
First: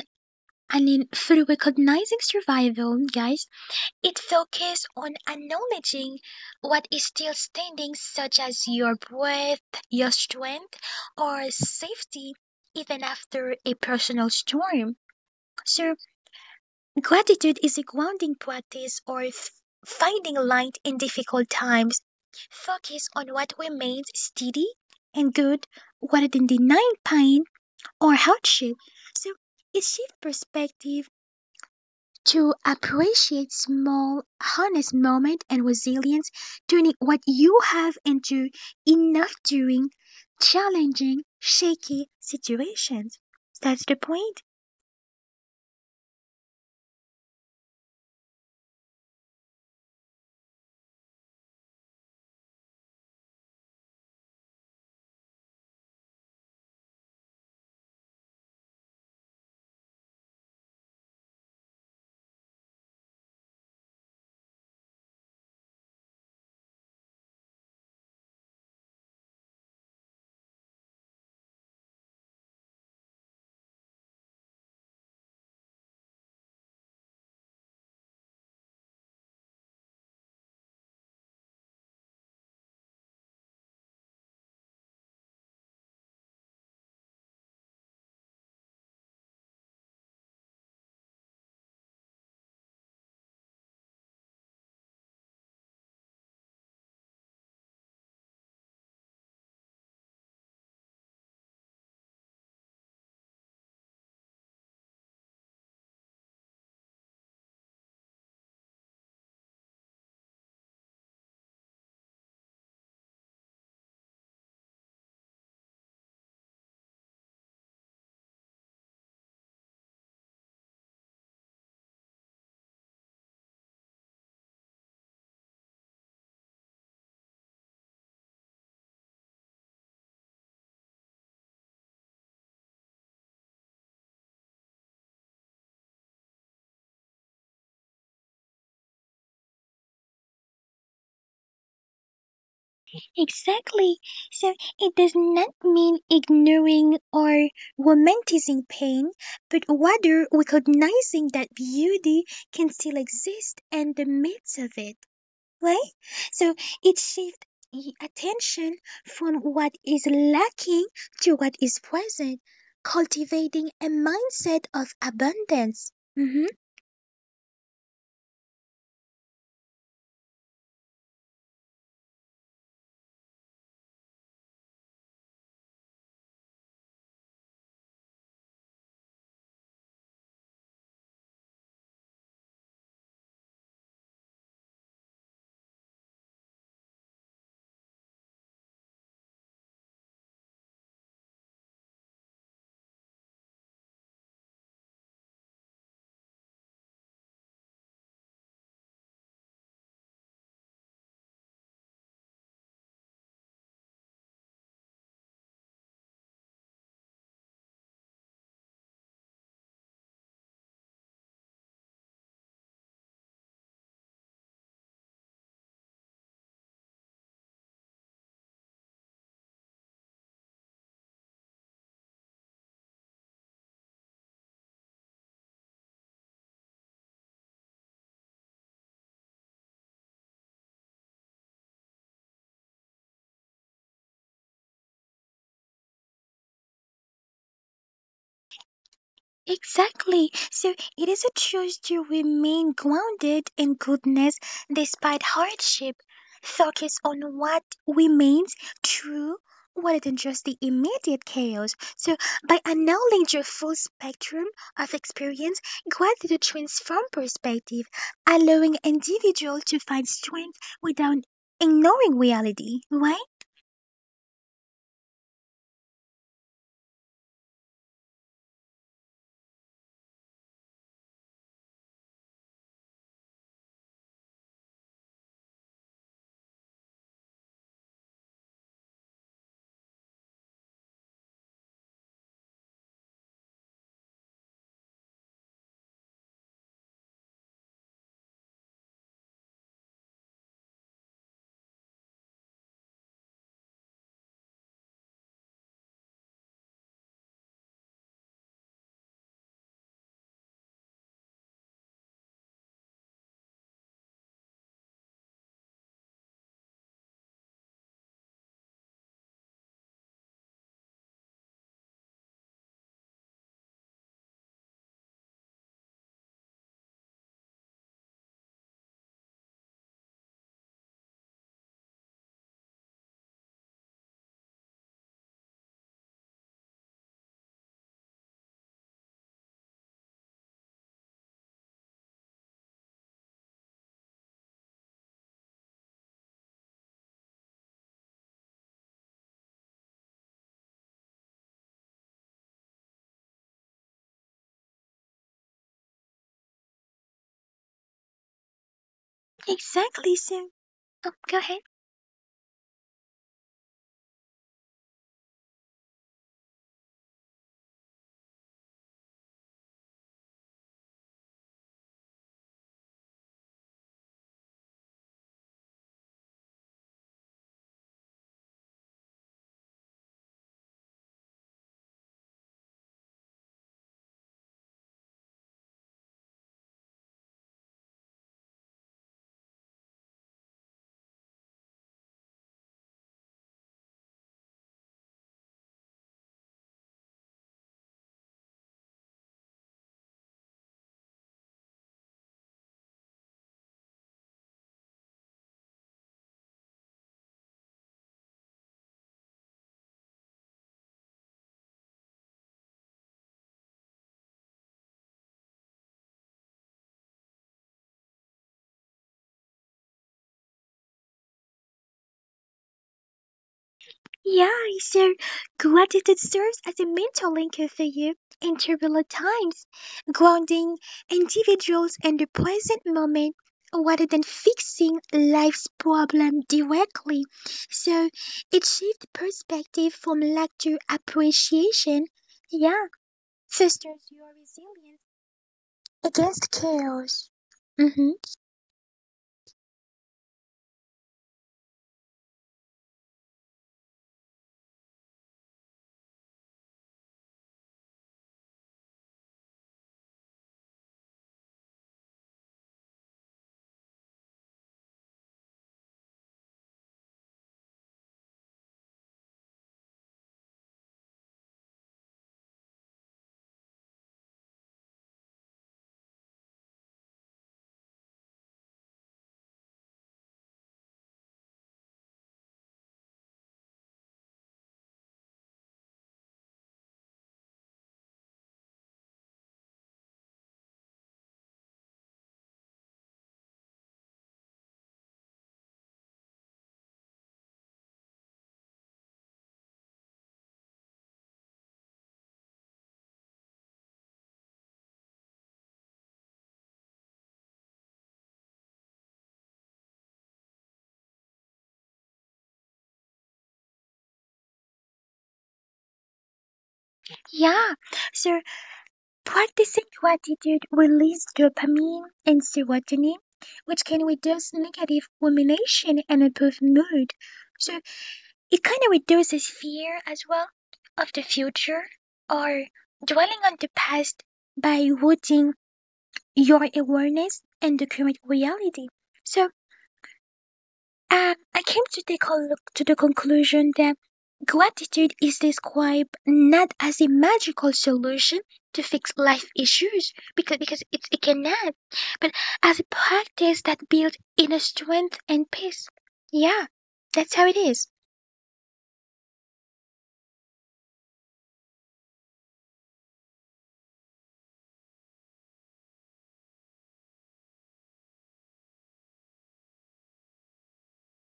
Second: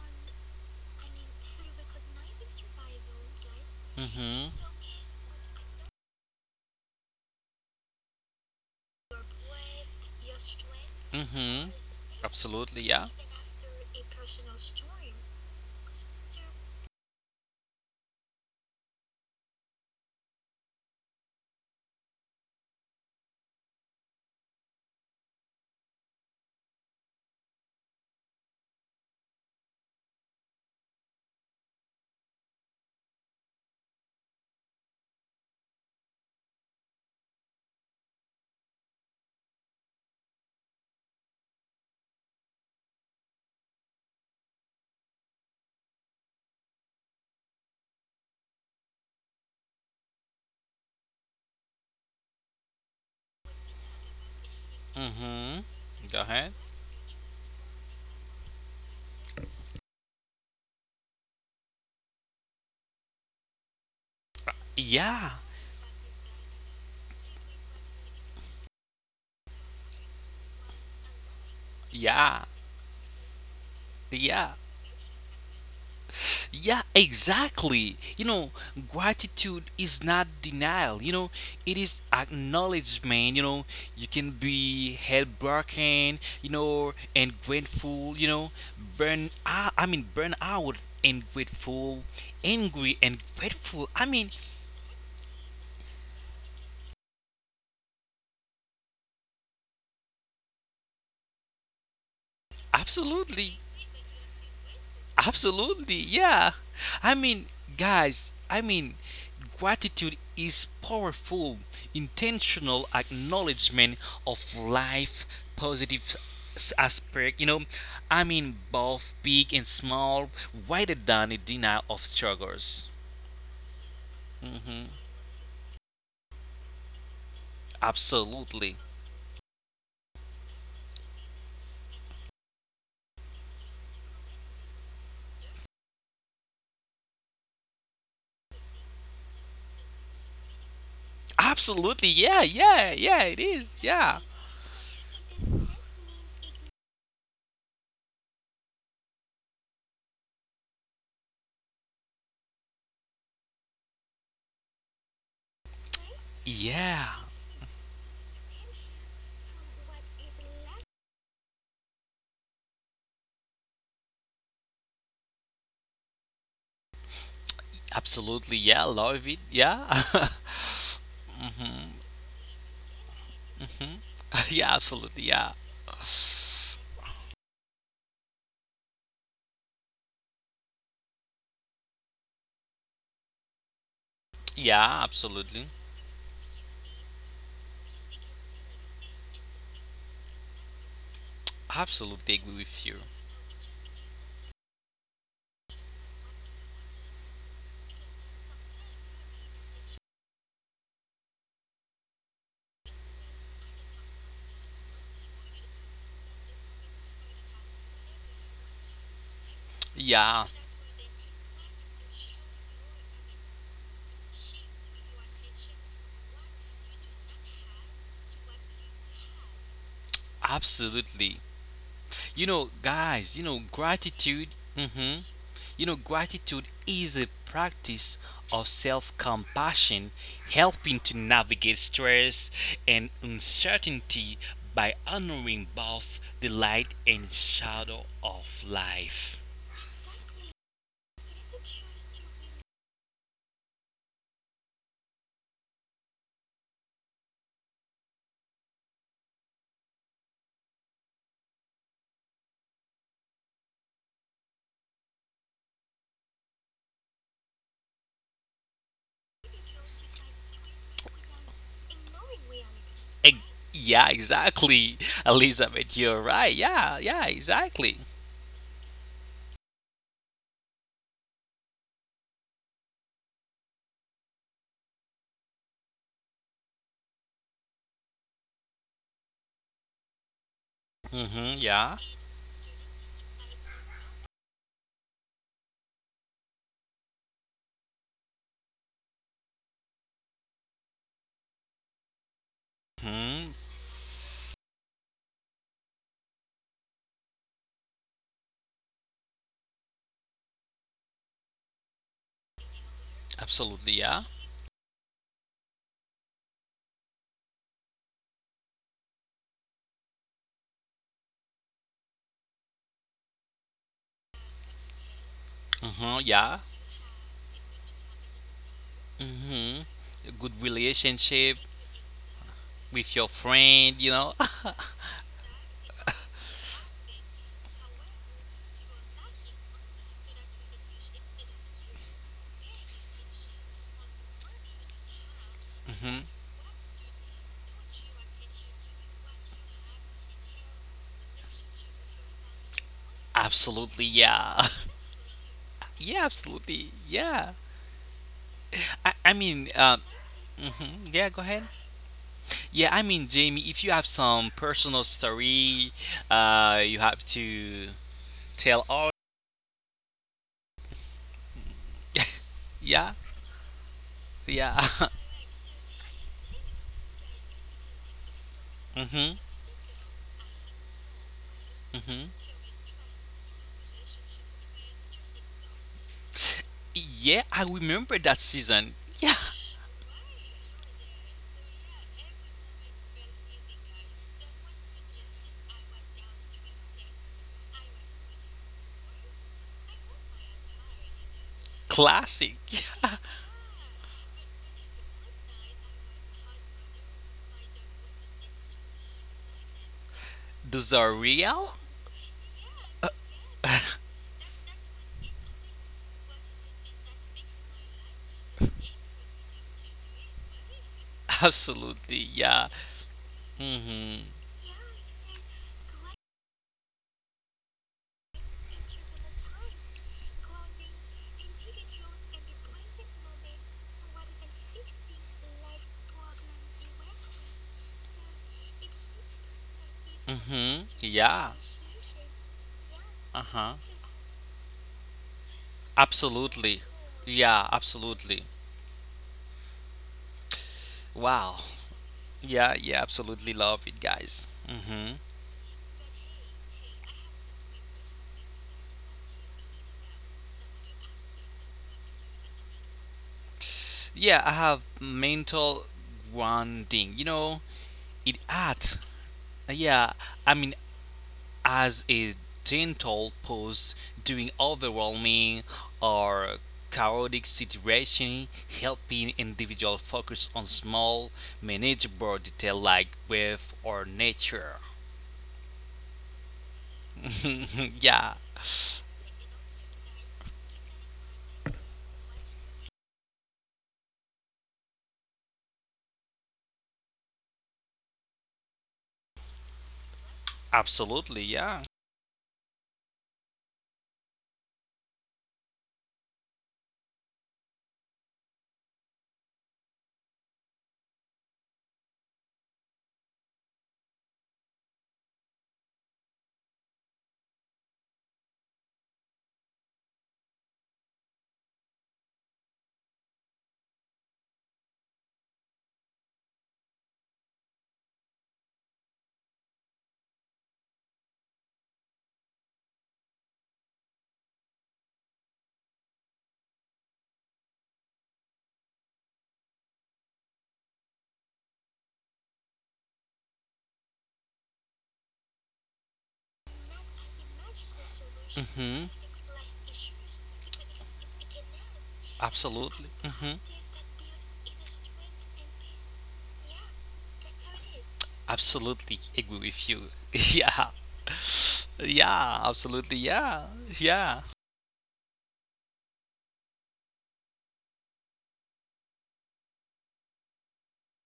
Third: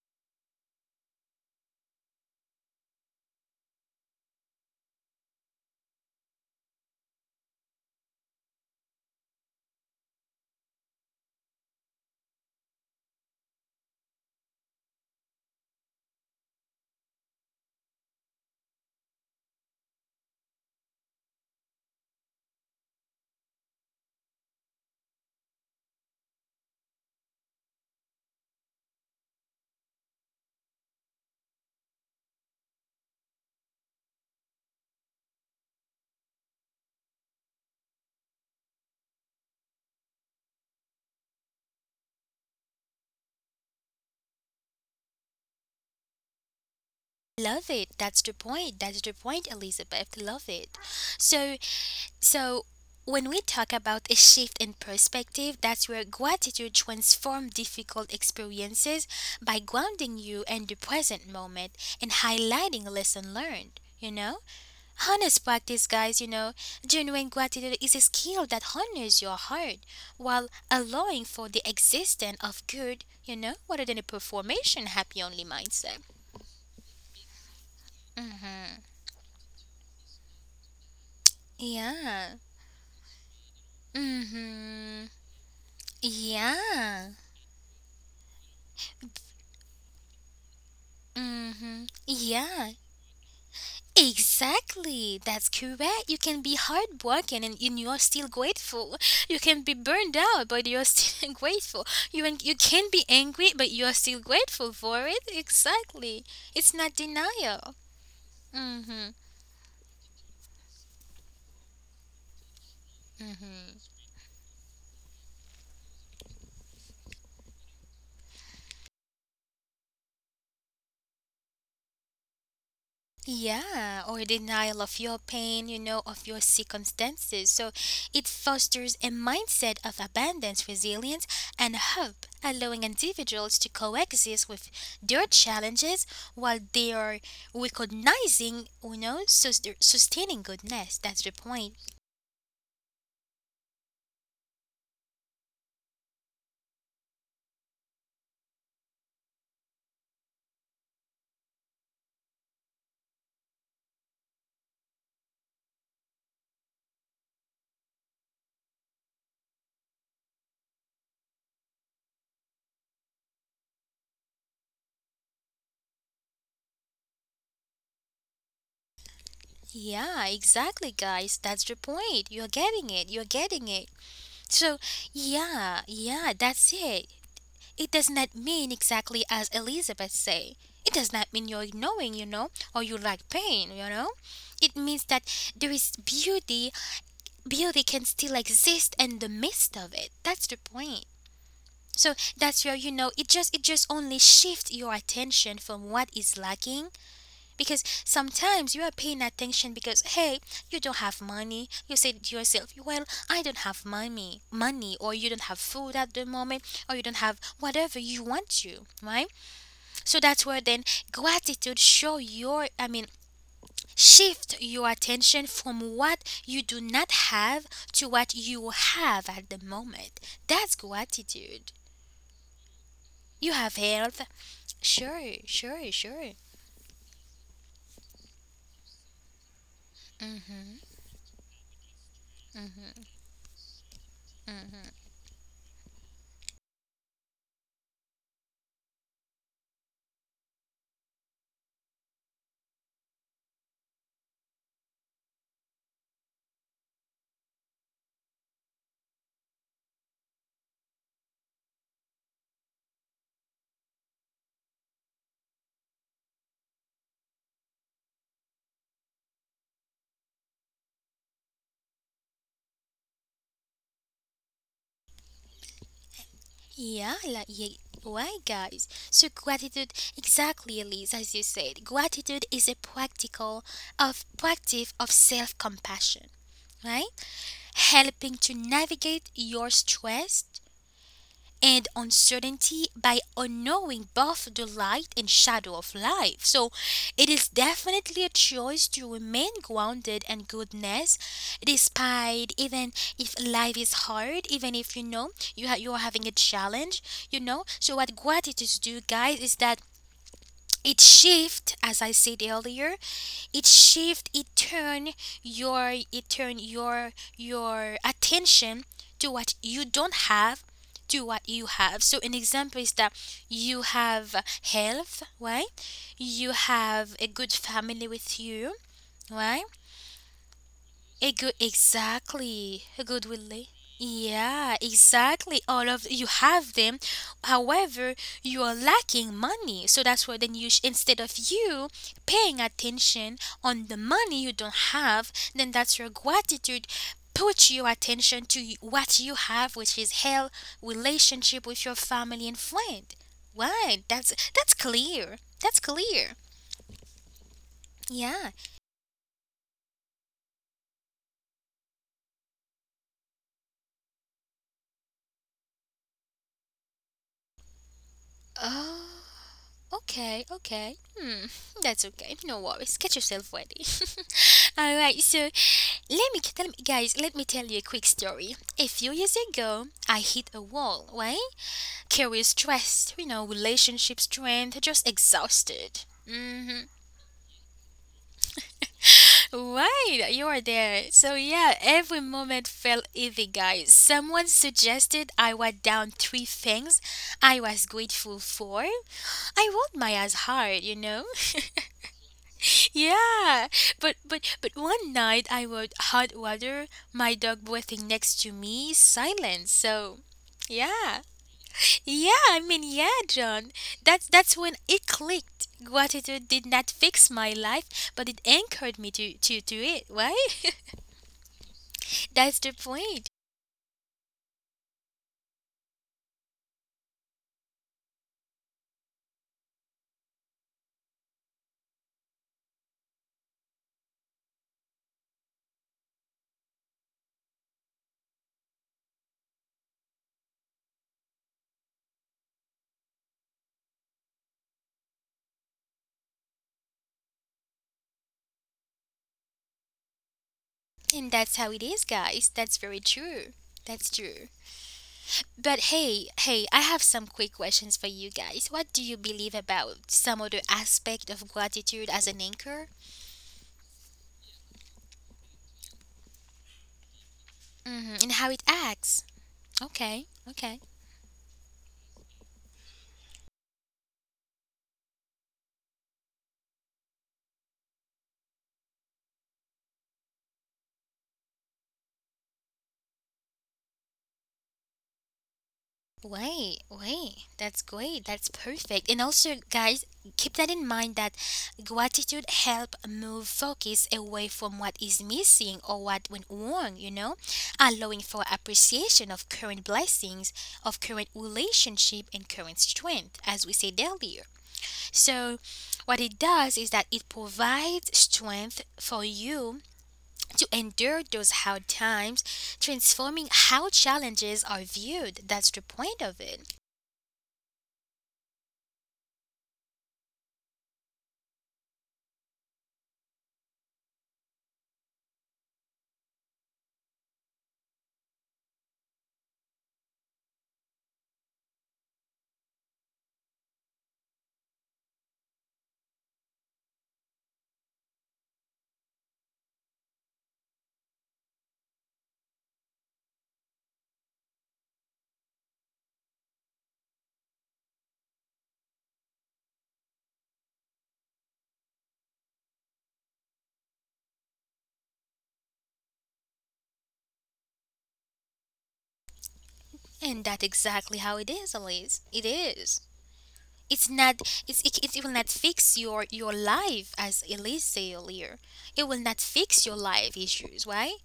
S3: I mean, through recognizing survival, guys, it
S2: mm-hmm,
S3: focuses on acknowledging what is still standing, such as your breath, your strength, or
S2: mm-hmm,
S3: safety,
S2: absolutely,
S3: even
S2: yeah.
S3: after a personal storm. So, gratitude is a grounding practice or finding light in difficult times. Focus on what remains steady and good rather than denying pain or hardship. So it shifts perspective to appreciate small, honest moments and resilience, turning what you have into enough during challenging, shaky situations. That's the point.
S1: Love it. That's the point. That's the point, Elizabeth. Love it. So So, when we talk about a shift in perspective,
S2: Mm-hmm.
S1: that's where
S2: Go ahead.
S1: gratitude transforms difficult experiences by grounding you in the present moment and highlighting lesson learned. You know,
S2: Yeah,
S1: honest practice, guys. You know, genuine gratitude is a skill that honors your heart while allowing for the existence
S2: yeah,
S1: of good. You know, rather than a
S2: yeah.
S1: performation happy only mindset.
S2: Yeah, exactly. You know,
S1: Mm-hmm.
S2: gratitude is not denial. You know, it is
S1: Yeah.
S2: acknowledgement. You know, you can be
S1: Mm-hmm.
S2: heartbroken. You know,
S1: Yeah.
S2: and grateful. You know, burn. Out I mean, burn out and
S1: Mm-hmm.
S2: grateful,
S1: Yeah,
S2: angry and grateful. I mean,
S1: exactly. That's correct. You can be hardworking and you're still grateful. You can be burned out, but you're still grateful. You can be angry,
S2: absolutely.
S1: but you're still grateful for it.
S2: Absolutely,
S1: Exactly.
S2: yeah.
S1: It's not
S2: I mean,
S1: denial.
S2: guys, I mean,
S1: Mm-hmm.
S2: gratitude is powerful, intentional
S1: Mm-hmm.
S2: acknowledgement of life, positive aspect, you know. I mean, both big and small, rather than a denial of struggles.
S1: Yeah, or denial
S2: hmm
S1: of your pain, you know, of your circumstances. So it
S2: Absolutely.
S1: fosters a mindset of abundance, resilience, and hope, allowing individuals to coexist with their challenges while they are recognizing, you know, sustaining goodness. That's the point.
S2: Absolutely, yeah, yeah, yeah, it is,
S3: Exactly.
S2: yeah.
S3: So it does not mean ignoring or romanticizing pain, but rather recognizing that beauty can still exist in the midst of it, right? So it
S2: Yeah,
S3: shifts attention from what is lacking to what is present, cultivating a mindset of abundance. Mhm.
S2: absolutely, yeah, love it, yeah.
S1: Yeah, exactly, guys. That's the point. You're getting it. You're getting it.
S2: hmm yeah,
S1: So,
S2: absolutely. Yeah.
S1: yeah, yeah, that's it. It does not mean exactly as Elizabeth say. It does not mean you're ignoring, you know, or you like pain, you know. It
S2: Yeah,
S1: means that
S2: absolutely.
S1: there is beauty. Beauty can still exist in the midst of it. That's the point. So
S2: Absolutely agree
S1: that's your,
S2: with
S1: you
S2: you.
S1: know, it just only shifts your attention from what is lacking, because sometimes you are paying attention because hey, you don't have money. You say to yourself, well, I don't have money or you don't have food at the moment or you don't have whatever you want to, right? So
S2: Yeah.
S1: that's where then gratitude show your I mean shift your attention from what you do not have to what you have at the moment. That's
S2: Absolutely.
S1: gratitude.
S2: You know, guys, you
S1: You
S2: know,
S1: have health.
S2: gratitude. hmm
S1: Sure,
S2: You
S1: sure,
S2: know,
S1: sure.
S2: gratitude is a practice of self compassion,
S1: Mm-hmm.
S2: helping to navigate stress and uncertainty by honoring both the light and shadow of life.
S3: Exactly. So it is a choice to remain grounded in goodness despite hardship. Focus on what remains true rather than just the immediate chaos. So by acknowledging your full spectrum of experience, gratitude transforms perspective, allowing individual to find strength without ignoring reality, right?
S2: Ex- yeah, exactly. Elizabeth, you're right. Yeah,
S1: Yeah,
S2: yeah,
S1: like, yeah,
S2: exactly.
S1: why, guys? So, gratitude, exactly, Elise, as you said, gratitude is a practical of practice of self compassion, right? Helping to navigate your stress,
S2: Mm-hmm,
S1: and
S2: yeah.
S1: uncertainty by unknowing both the light and shadow of life. So it is definitely a choice to remain grounded in goodness despite even if
S2: hmm
S1: life is hard, even if you know you're having a challenge, you know. So what gratitude do, guys, is that it shift as I said earlier, it
S2: Absolutely, yeah.
S1: shift it turn your attention to what you don't have to what you have. So an example is that you have health, right?
S2: Mm-hmm,
S1: You
S2: yeah.
S1: have a good family with you, right?
S2: Mm-hmm. A good
S1: A good,
S2: relationship
S1: exactly. A
S2: with
S1: good
S2: your
S1: relate.
S2: friend, you know,
S1: Yeah, exactly. All of you have them. However, you are lacking money. So that's where then instead of you paying attention on the money you don't have, then that's your
S2: hmm
S1: gratitude. Put your attention to what you have, which is health, relationship with your family and friend. Right?
S2: absolutely,
S1: That's
S2: yeah.
S1: that's clear. That's
S2: yeah,
S1: clear.
S2: absolutely, yeah.
S1: Yeah.
S2: I mean,
S3: Exactly. So oh,
S2: mhm, yeah,
S3: go
S2: go
S3: ahead.
S2: ahead. Yeah, I mean, Jamie, if you have some personal story, you have to tell
S1: Oh.
S2: all.
S1: Okay, okay. Hmm, that's okay. No worries.
S2: Yeah,
S1: Get yourself ready.
S2: yeah.
S1: All right. So let me tell guys. Let me tell you a quick story. A few
S2: hmm
S1: years ago, I hit a wall. Right?
S2: hmm
S1: Career stressed. You know, relationship strained. Just exhausted. Mm-hmm.
S2: Yeah, I remember that season. Yeah,
S1: Right, you are there. So yeah, every moment felt heavy, guys. Someone suggested I write down three things I was grateful for. I worked my ass hard, you know.
S2: classic.
S1: Yeah, but one night I would hot water, my dog breathing next to me, silence. So,
S2: Those are
S1: yeah,
S2: real.
S1: yeah. I mean, yeah, John. That's when it clicked. Gratitude did not fix my life, but it anchored me to it. Right?
S2: Absolutely,
S1: That's
S2: yeah.
S1: the point,
S2: hmm
S3: Yeah, so gratitude serves as a mental anchor for you in turbulent times, grounding individuals in the present moment rather than fixing life's problem directly. So it shifts perspective from lack to
S2: hmm Yeah.
S3: appreciation. Yeah,
S2: Uh-huh.
S3: fosters your resilience against
S2: Absolutely.
S3: chaos.
S2: Yeah,
S3: Mm-hmm.
S2: absolutely.
S1: and that's
S2: Wow.
S1: how it is, guys.
S2: Yeah,
S1: That's very
S2: yeah,
S1: true.
S2: absolutely love it,
S1: That's
S2: guys.
S1: true. But hey, hey, I have some quick questions for you guys. What do you believe about some other aspect of gratitude as an anchor?
S2: Yeah, I have mental grounding. You know,
S1: Hmm. And
S2: it
S1: how it
S2: adds.
S1: acts.
S2: Yeah,
S1: Okay,
S2: I mean,
S1: okay.
S2: as a gentle pause during overwhelming or chaotic situation, helping individual focus on small, manageable detail like breath or nature.
S1: Wait, wait. That's great.
S2: yeah,
S1: That's perfect. And also, guys, keep that in mind that gratitude help move focus away from what is missing or what went wrong, you know, allowing for appreciation of current blessings, of current
S2: absolutely, yeah.
S1: relationship and current strength, as we said earlier. So, what it does is that it provides strength for you to endure those hard times, transforming how challenges are viewed. That's the point of it.
S3: Yeah, so practicing gratitude releases dopamine and serotonin, which can reduce negative rumination and improve mood. So it kind of reduces fear as well of the future or dwelling on the past by rooting your awareness in the current reality. So I came to the con- to the conclusion that gratitude is described not as a magical solution to
S2: hmm
S3: fix life issues because it cannot, but as a
S2: Absolutely. Hmm
S3: practice that builds inner strength and peace. Yeah, that's how it is.
S2: Absolutely agree with you.
S1: And that's
S2: yeah.
S1: exactly how it is, Elise. It
S2: Yeah,
S1: is.
S2: absolutely. Yeah.
S1: It's not.
S2: Yeah.
S1: It will not fix your life, as Elise said earlier. It will not fix your life issues, right?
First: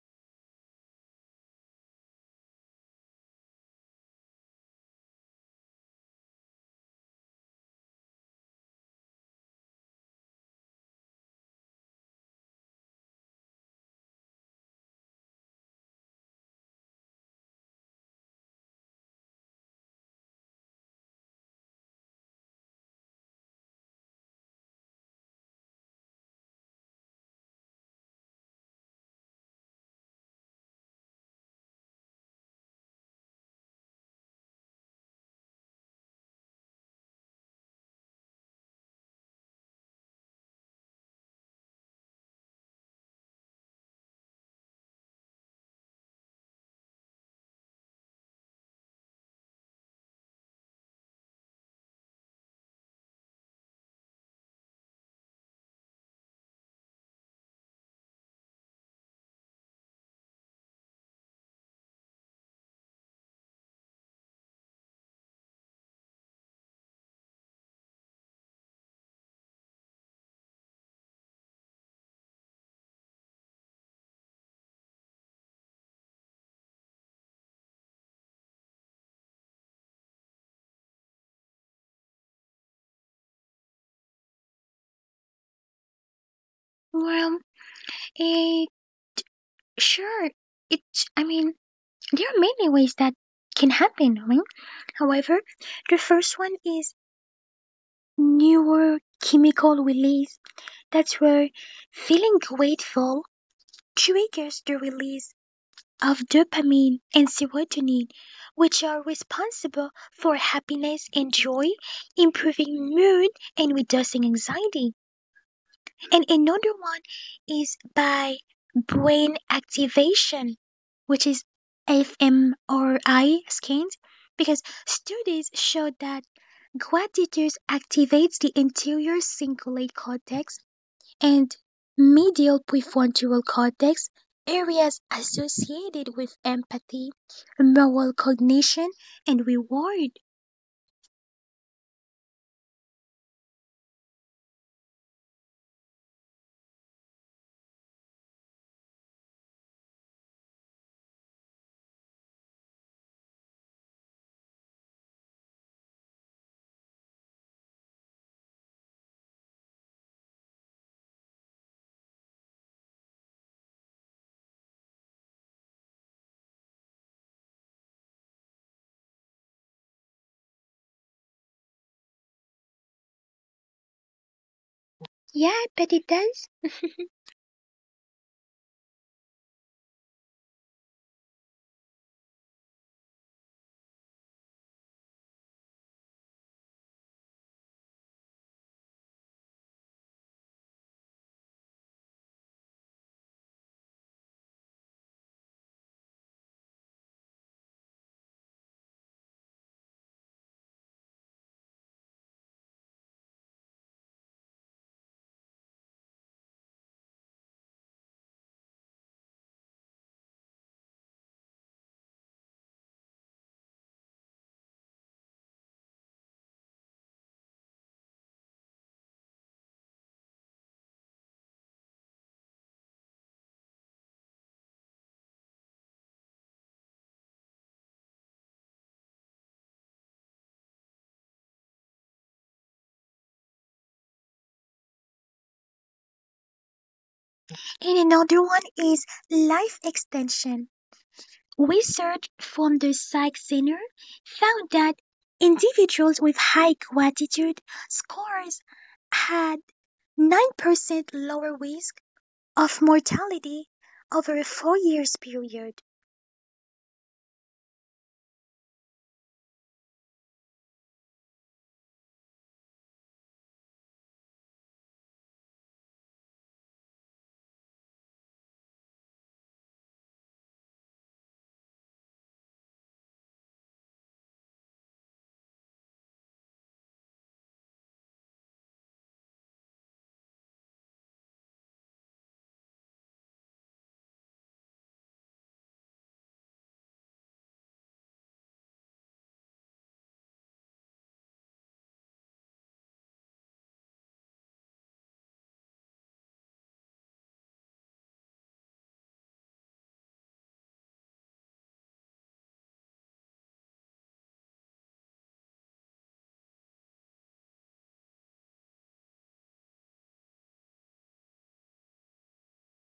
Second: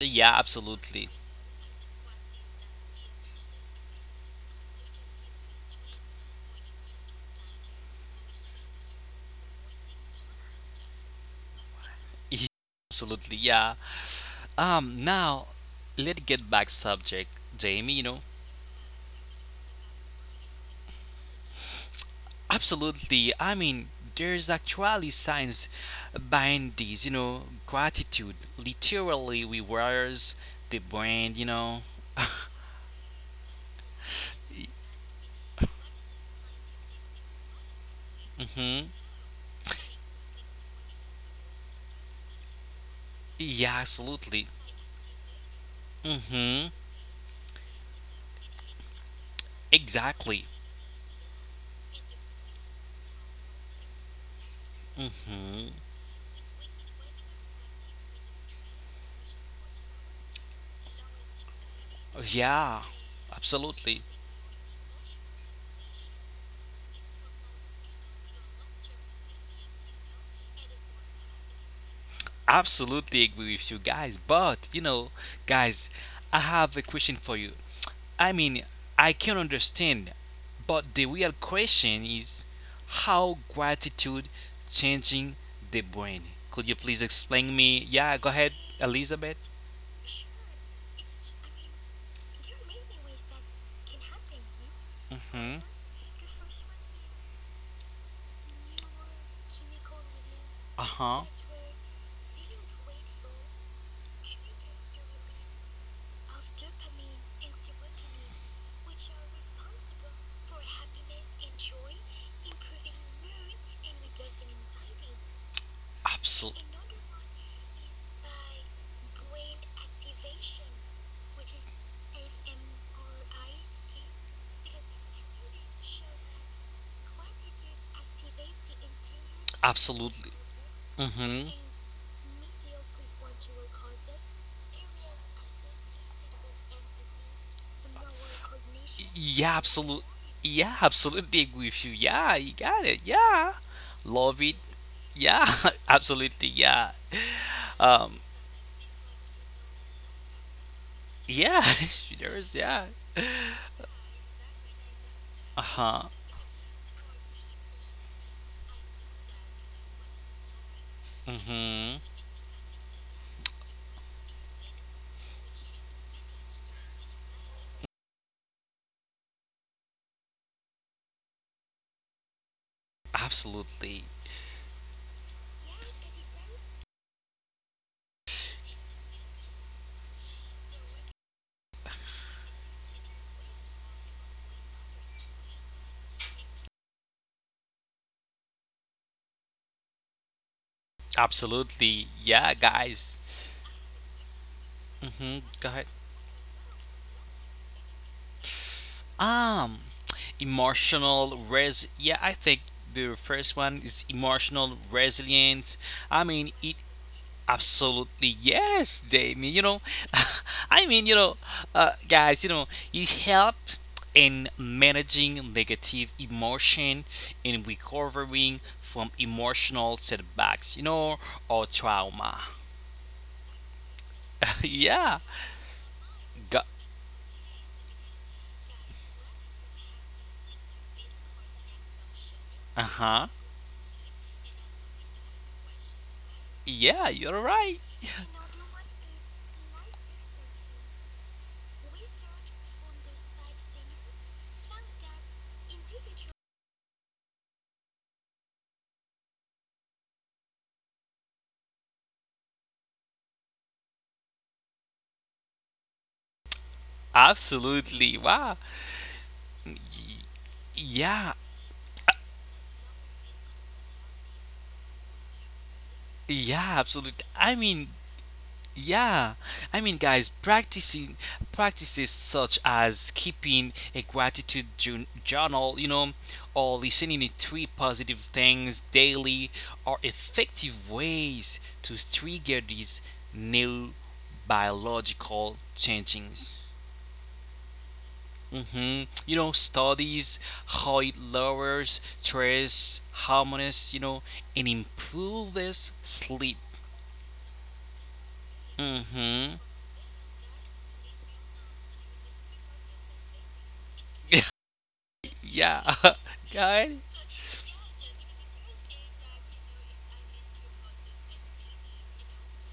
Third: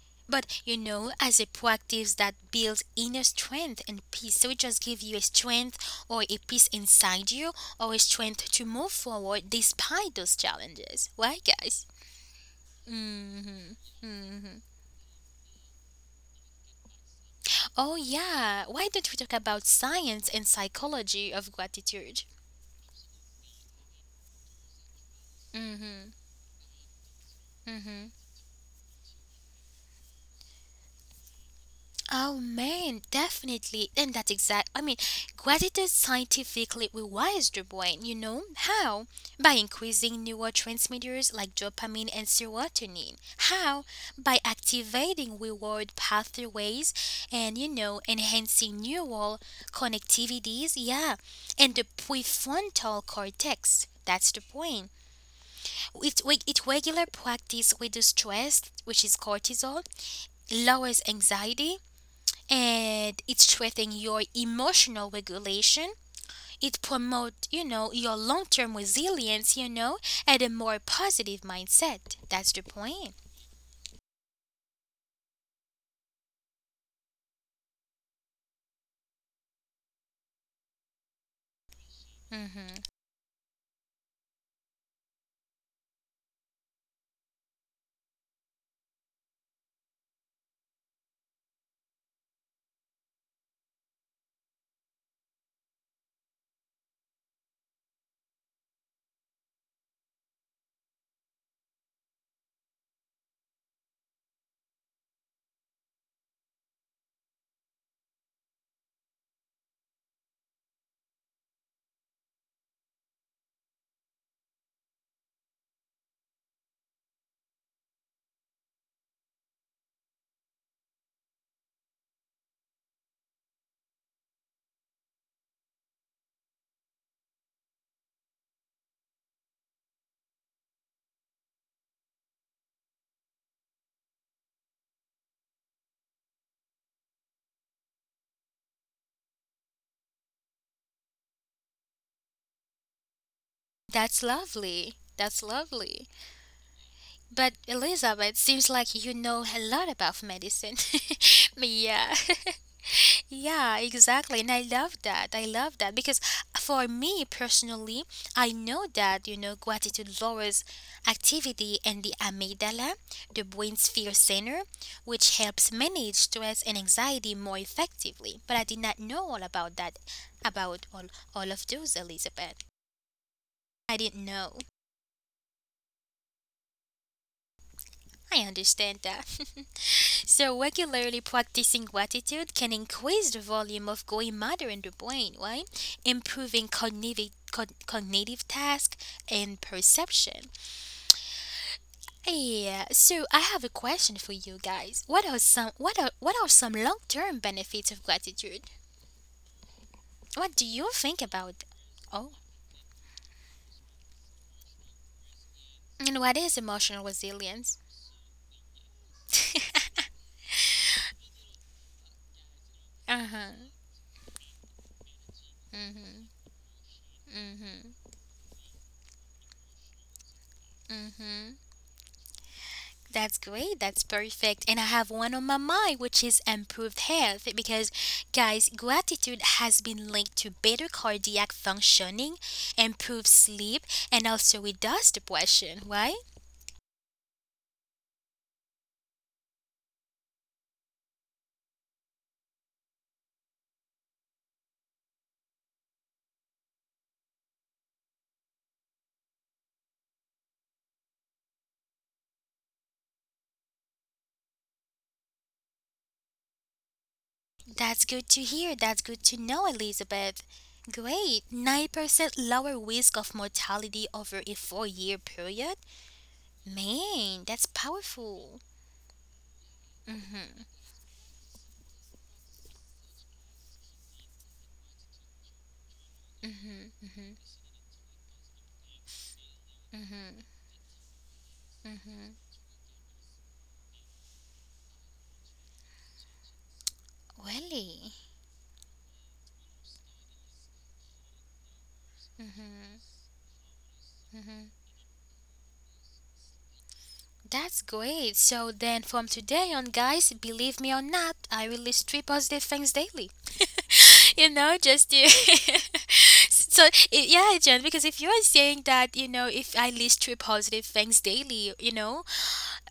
S2: Yeah,
S1: But you
S2: absolutely.
S1: know, as a practice that builds inner strength and peace, so it just gives you a strength or a peace inside you, or a strength to move forward despite those challenges, right, guys?
S2: Absolutely, yeah.
S1: Hmm. Hmm.
S2: Now let's get back subject, Jamie.
S1: Oh
S2: You know,
S1: yeah. Why don't we talk about science and psychology of gratitude?
S2: absolutely. I mean, there's actually science
S1: Hmm.
S2: behind this. You know,
S1: Hmm.
S2: gratitude literally rewires the brain. You know.
S1: Oh man, definitely. And that's exact. I mean, gratitude scientifically rewires the brain, you know?
S2: Mhm.
S1: How? By increasing neurotransmitters like dopamine and serotonin.
S2: Yeah,
S1: How? By
S2: absolutely.
S1: activating reward
S2: Mhm.
S1: pathways and, you know, enhancing neural
S2: Exactly.
S1: connectivities. Yeah. And the prefrontal cortex. That's the point.
S2: Mhm.
S1: It regular practice with the stress, which is cortisol, lowers anxiety
S2: Yeah,
S1: and it strengthens
S2: absolutely.
S1: your emotional regulation. It promotes, you know, your long term resilience, you know, and a more positive mindset. That's the point.
S2: Absolutely agree with you guys. But you know, guys, I have a question for you. I mean, I can understand, but the real question is
S1: Hmm.
S2: how gratitude changing the brain. Could you please
S3: Well,
S2: explain me? Yeah, go ahead,
S3: eh,
S2: Elizabeth.
S3: sure. It's, I mean, there are many ways that can happen. I however,
S2: Mm-hmm.
S3: the first one is neurochemical release. That's
S2: Uh-huh.
S3: where feeling grateful triggers the release of dopamine and serotonin, which are responsible for happiness and joy, improving mood and reducing anxiety. And
S2: Absolutely.
S3: another one is by brain activation, which is fMRI scans, because studies show that gratitude activates the anterior cingulate
S2: Absolutely.
S3: cortex
S2: Mm-hmm.
S3: and medial prefrontal cortex, areas associated with empathy, moral cognition, and
S2: Yeah, absolutely.
S3: reward.
S2: Yeah, absolutely agree with you. Yeah, you got it. Yeah.
S1: That's
S2: Love it.
S1: lovely. That's
S2: Yeah,
S1: lovely.
S2: absolutely. Yeah.
S1: But
S2: Um,
S1: Elizabeth, seems like you know a lot about medicine.
S2: Yeah,
S1: Yeah.
S2: there is. Yeah.
S1: Yeah, exactly. And I love that. I
S2: Uh
S1: love that
S2: huh.
S1: because for me personally, I know that, you know, gratitude lowers activity
S2: Mm-hmm.
S1: in the amygdala, the brain's fear center, which helps manage stress and anxiety more effectively. But I did not know all about that, about all of those, Elizabeth. I
S2: Absolutely.
S1: didn't know.
S3: Yeah, but it does.
S1: I understand that. So, regularly practicing gratitude can increase the volume of grey matter in the brain, right? Improving cognitive cognitive task and perception.
S2: Absolutely. Yeah,
S1: Yeah.
S2: guys.
S1: So, I have a question for you guys.
S2: Mm-hmm. Go ahead.
S1: What are some long-term benefits of gratitude?
S2: Um,
S1: What do you think
S2: emotional
S1: about?
S2: res. Yeah,
S1: Oh,
S2: I think the first one is emotional resilience.
S1: and
S2: I
S1: what
S2: mean,
S1: is
S2: it
S1: emotional resilience?
S2: Absolutely, yes, Damien. You know, I mean, you know, guys, you know, it
S1: Uh-huh.
S2: helped in managing negative emotion and recovering from emotional setbacks, you know,
S1: Mm-hmm.
S2: or trauma.
S1: That's great. That's perfect. And I have
S2: yeah.
S1: one on my mind, which is
S2: Go-
S1: improved health. Because, guys, gratitude has been linked to better cardiac functioning, improved
S2: uh-huh.
S1: sleep, and also reduced depression, right?
S2: Yeah, you're right.
S3: And another one is life extension. Research from the Psych Center found that individuals with high gratitude scores had 9% lower risk of mortality over a 4 years period.
S1: That's good
S2: Absolutely.
S1: to
S2: Wow.
S1: hear. That's good to know,
S2: Y-
S1: Elizabeth. Great.
S2: Yeah.
S1: 9% lower risk of mortality over a four-year period.
S2: Yeah, absolutely.
S1: Man, that's
S2: I mean,
S1: powerful.
S2: yeah, I mean,
S1: Mm
S2: guys,
S1: hmm.
S2: practicing practices such as keeping a journal, you know,
S1: Mm hmm.
S2: or
S1: Mm hmm.
S2: listening to three positive things daily
S1: Mm
S2: are
S1: hmm.
S2: effective ways
S1: Mm
S2: to
S1: hmm.
S2: trigger these new biological changes.
S1: Really?
S2: You know, studies how it lowers stress, harmonies, you know, and improves sleep.
S1: That's great. So then from today
S2: Hmm
S1: on, guys, believe me or not, I release three positive things daily. You know, just to.
S2: yeah,
S1: So,
S2: guys.
S1: yeah, John, because if you are saying that, you know, if I list three positive things daily, you know,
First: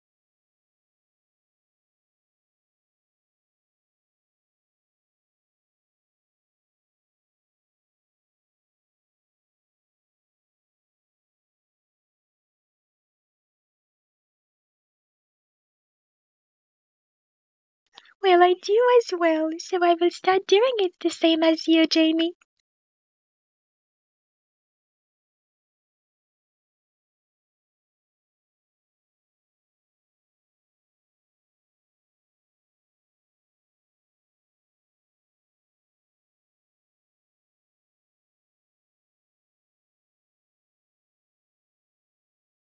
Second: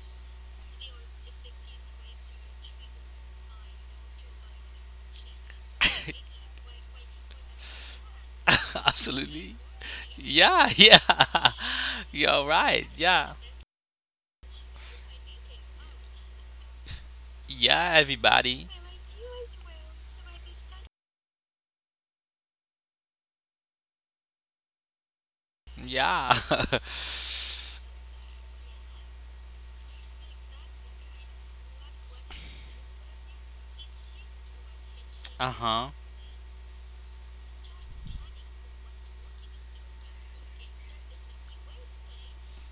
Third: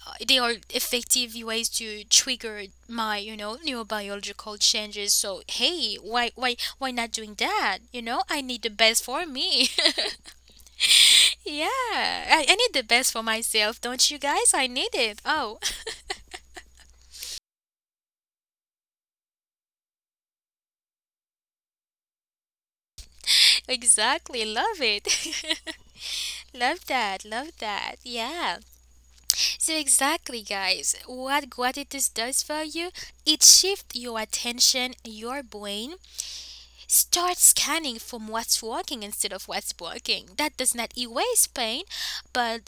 S1: they are effective ways to trigger my, you know, neurobiological changes. So, hey, why not doing that? You know, I need the best for
S2: Absolutely.
S1: me.
S2: Yeah, yeah.
S1: Yeah, I,
S2: You're
S1: I need the
S2: right.
S1: best for
S2: Yeah.
S1: myself, don't you guys? I need it. Oh,
S2: Yeah,
S3: Well, I
S2: everybody.
S3: do as well, so I will start doing it the same as you, Jamie.
S1: exactly, love it.
S2: Yeah.
S1: Love that, love that. Yeah. So exactly, guys, what gratitude does for you, it shifts your attention, your
S2: uh huh.
S1: brain start scanning from what's working instead of what's broken. That does not erase pain, but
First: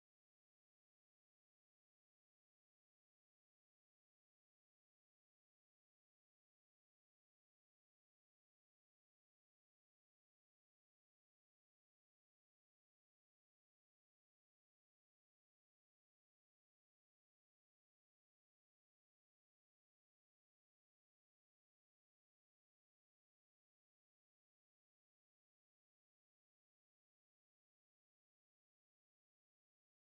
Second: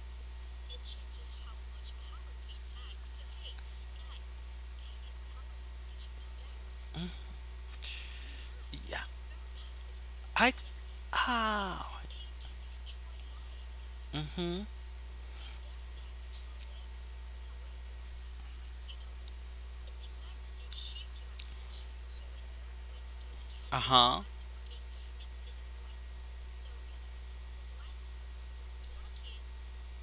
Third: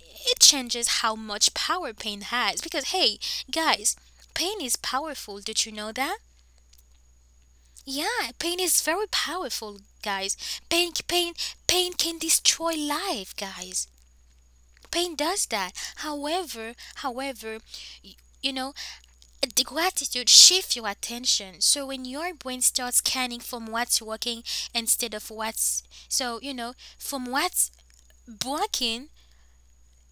S1: it changes how much power pain has because hey, guys, pain is powerful, did you know that? Yeah, pain is
S2: Yeah.
S1: very powerful, guys.
S2: I.
S1: Pain, pain,
S2: Ah.
S1: pain can destroy life, guys.
S2: Mm hmm.
S1: Pain does that. However, however, y- you know, the gratitude shifts your attention. So when your brain starts scanning from
S2: Uh
S1: what's
S2: huh.
S1: working instead of what's, so you know, from what's broken,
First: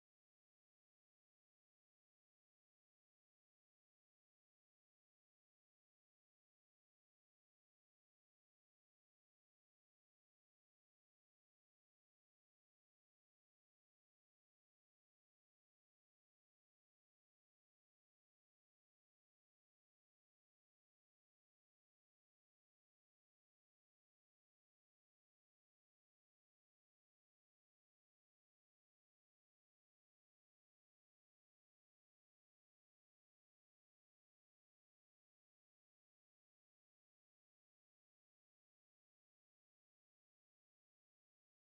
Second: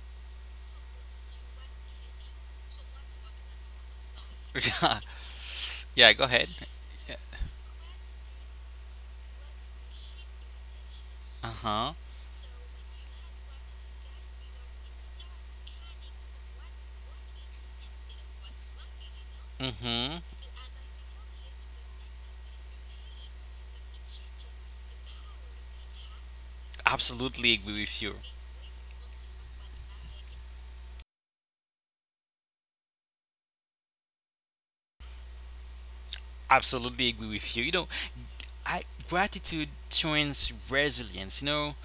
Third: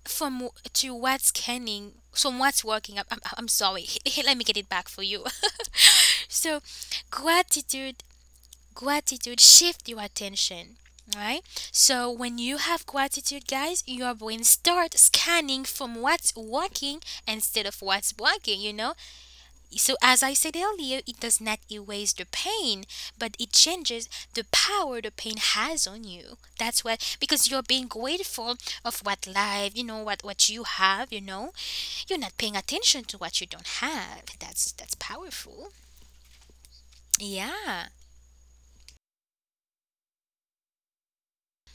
S1: to what's scanning from what's working. I'm sorry. Let me get it back
S2: Yeah.
S1: for you.
S2: Yeah, go ahead.
S1: So gratitude gratitude shift your attention, right?
S2: Uh huh.
S1: So when you have gratitude, guys, your brain start scanning from what's working instead of what's blocking, you know.
S2: Mm
S1: So as
S2: hmm.
S1: I said earlier, it does not erase the pain, but it changes the power the pain has on you. That's why, because
S2: Absolutely
S1: you're
S2: agree
S1: being
S2: with you.
S1: grateful of what life, you know, what you have, you know, you're not paying attention to what you don't have. That's powerful.
S2: Absolutely agree with you. You know,
S1: Yeah.
S2: I gratitude trains resilience. You know,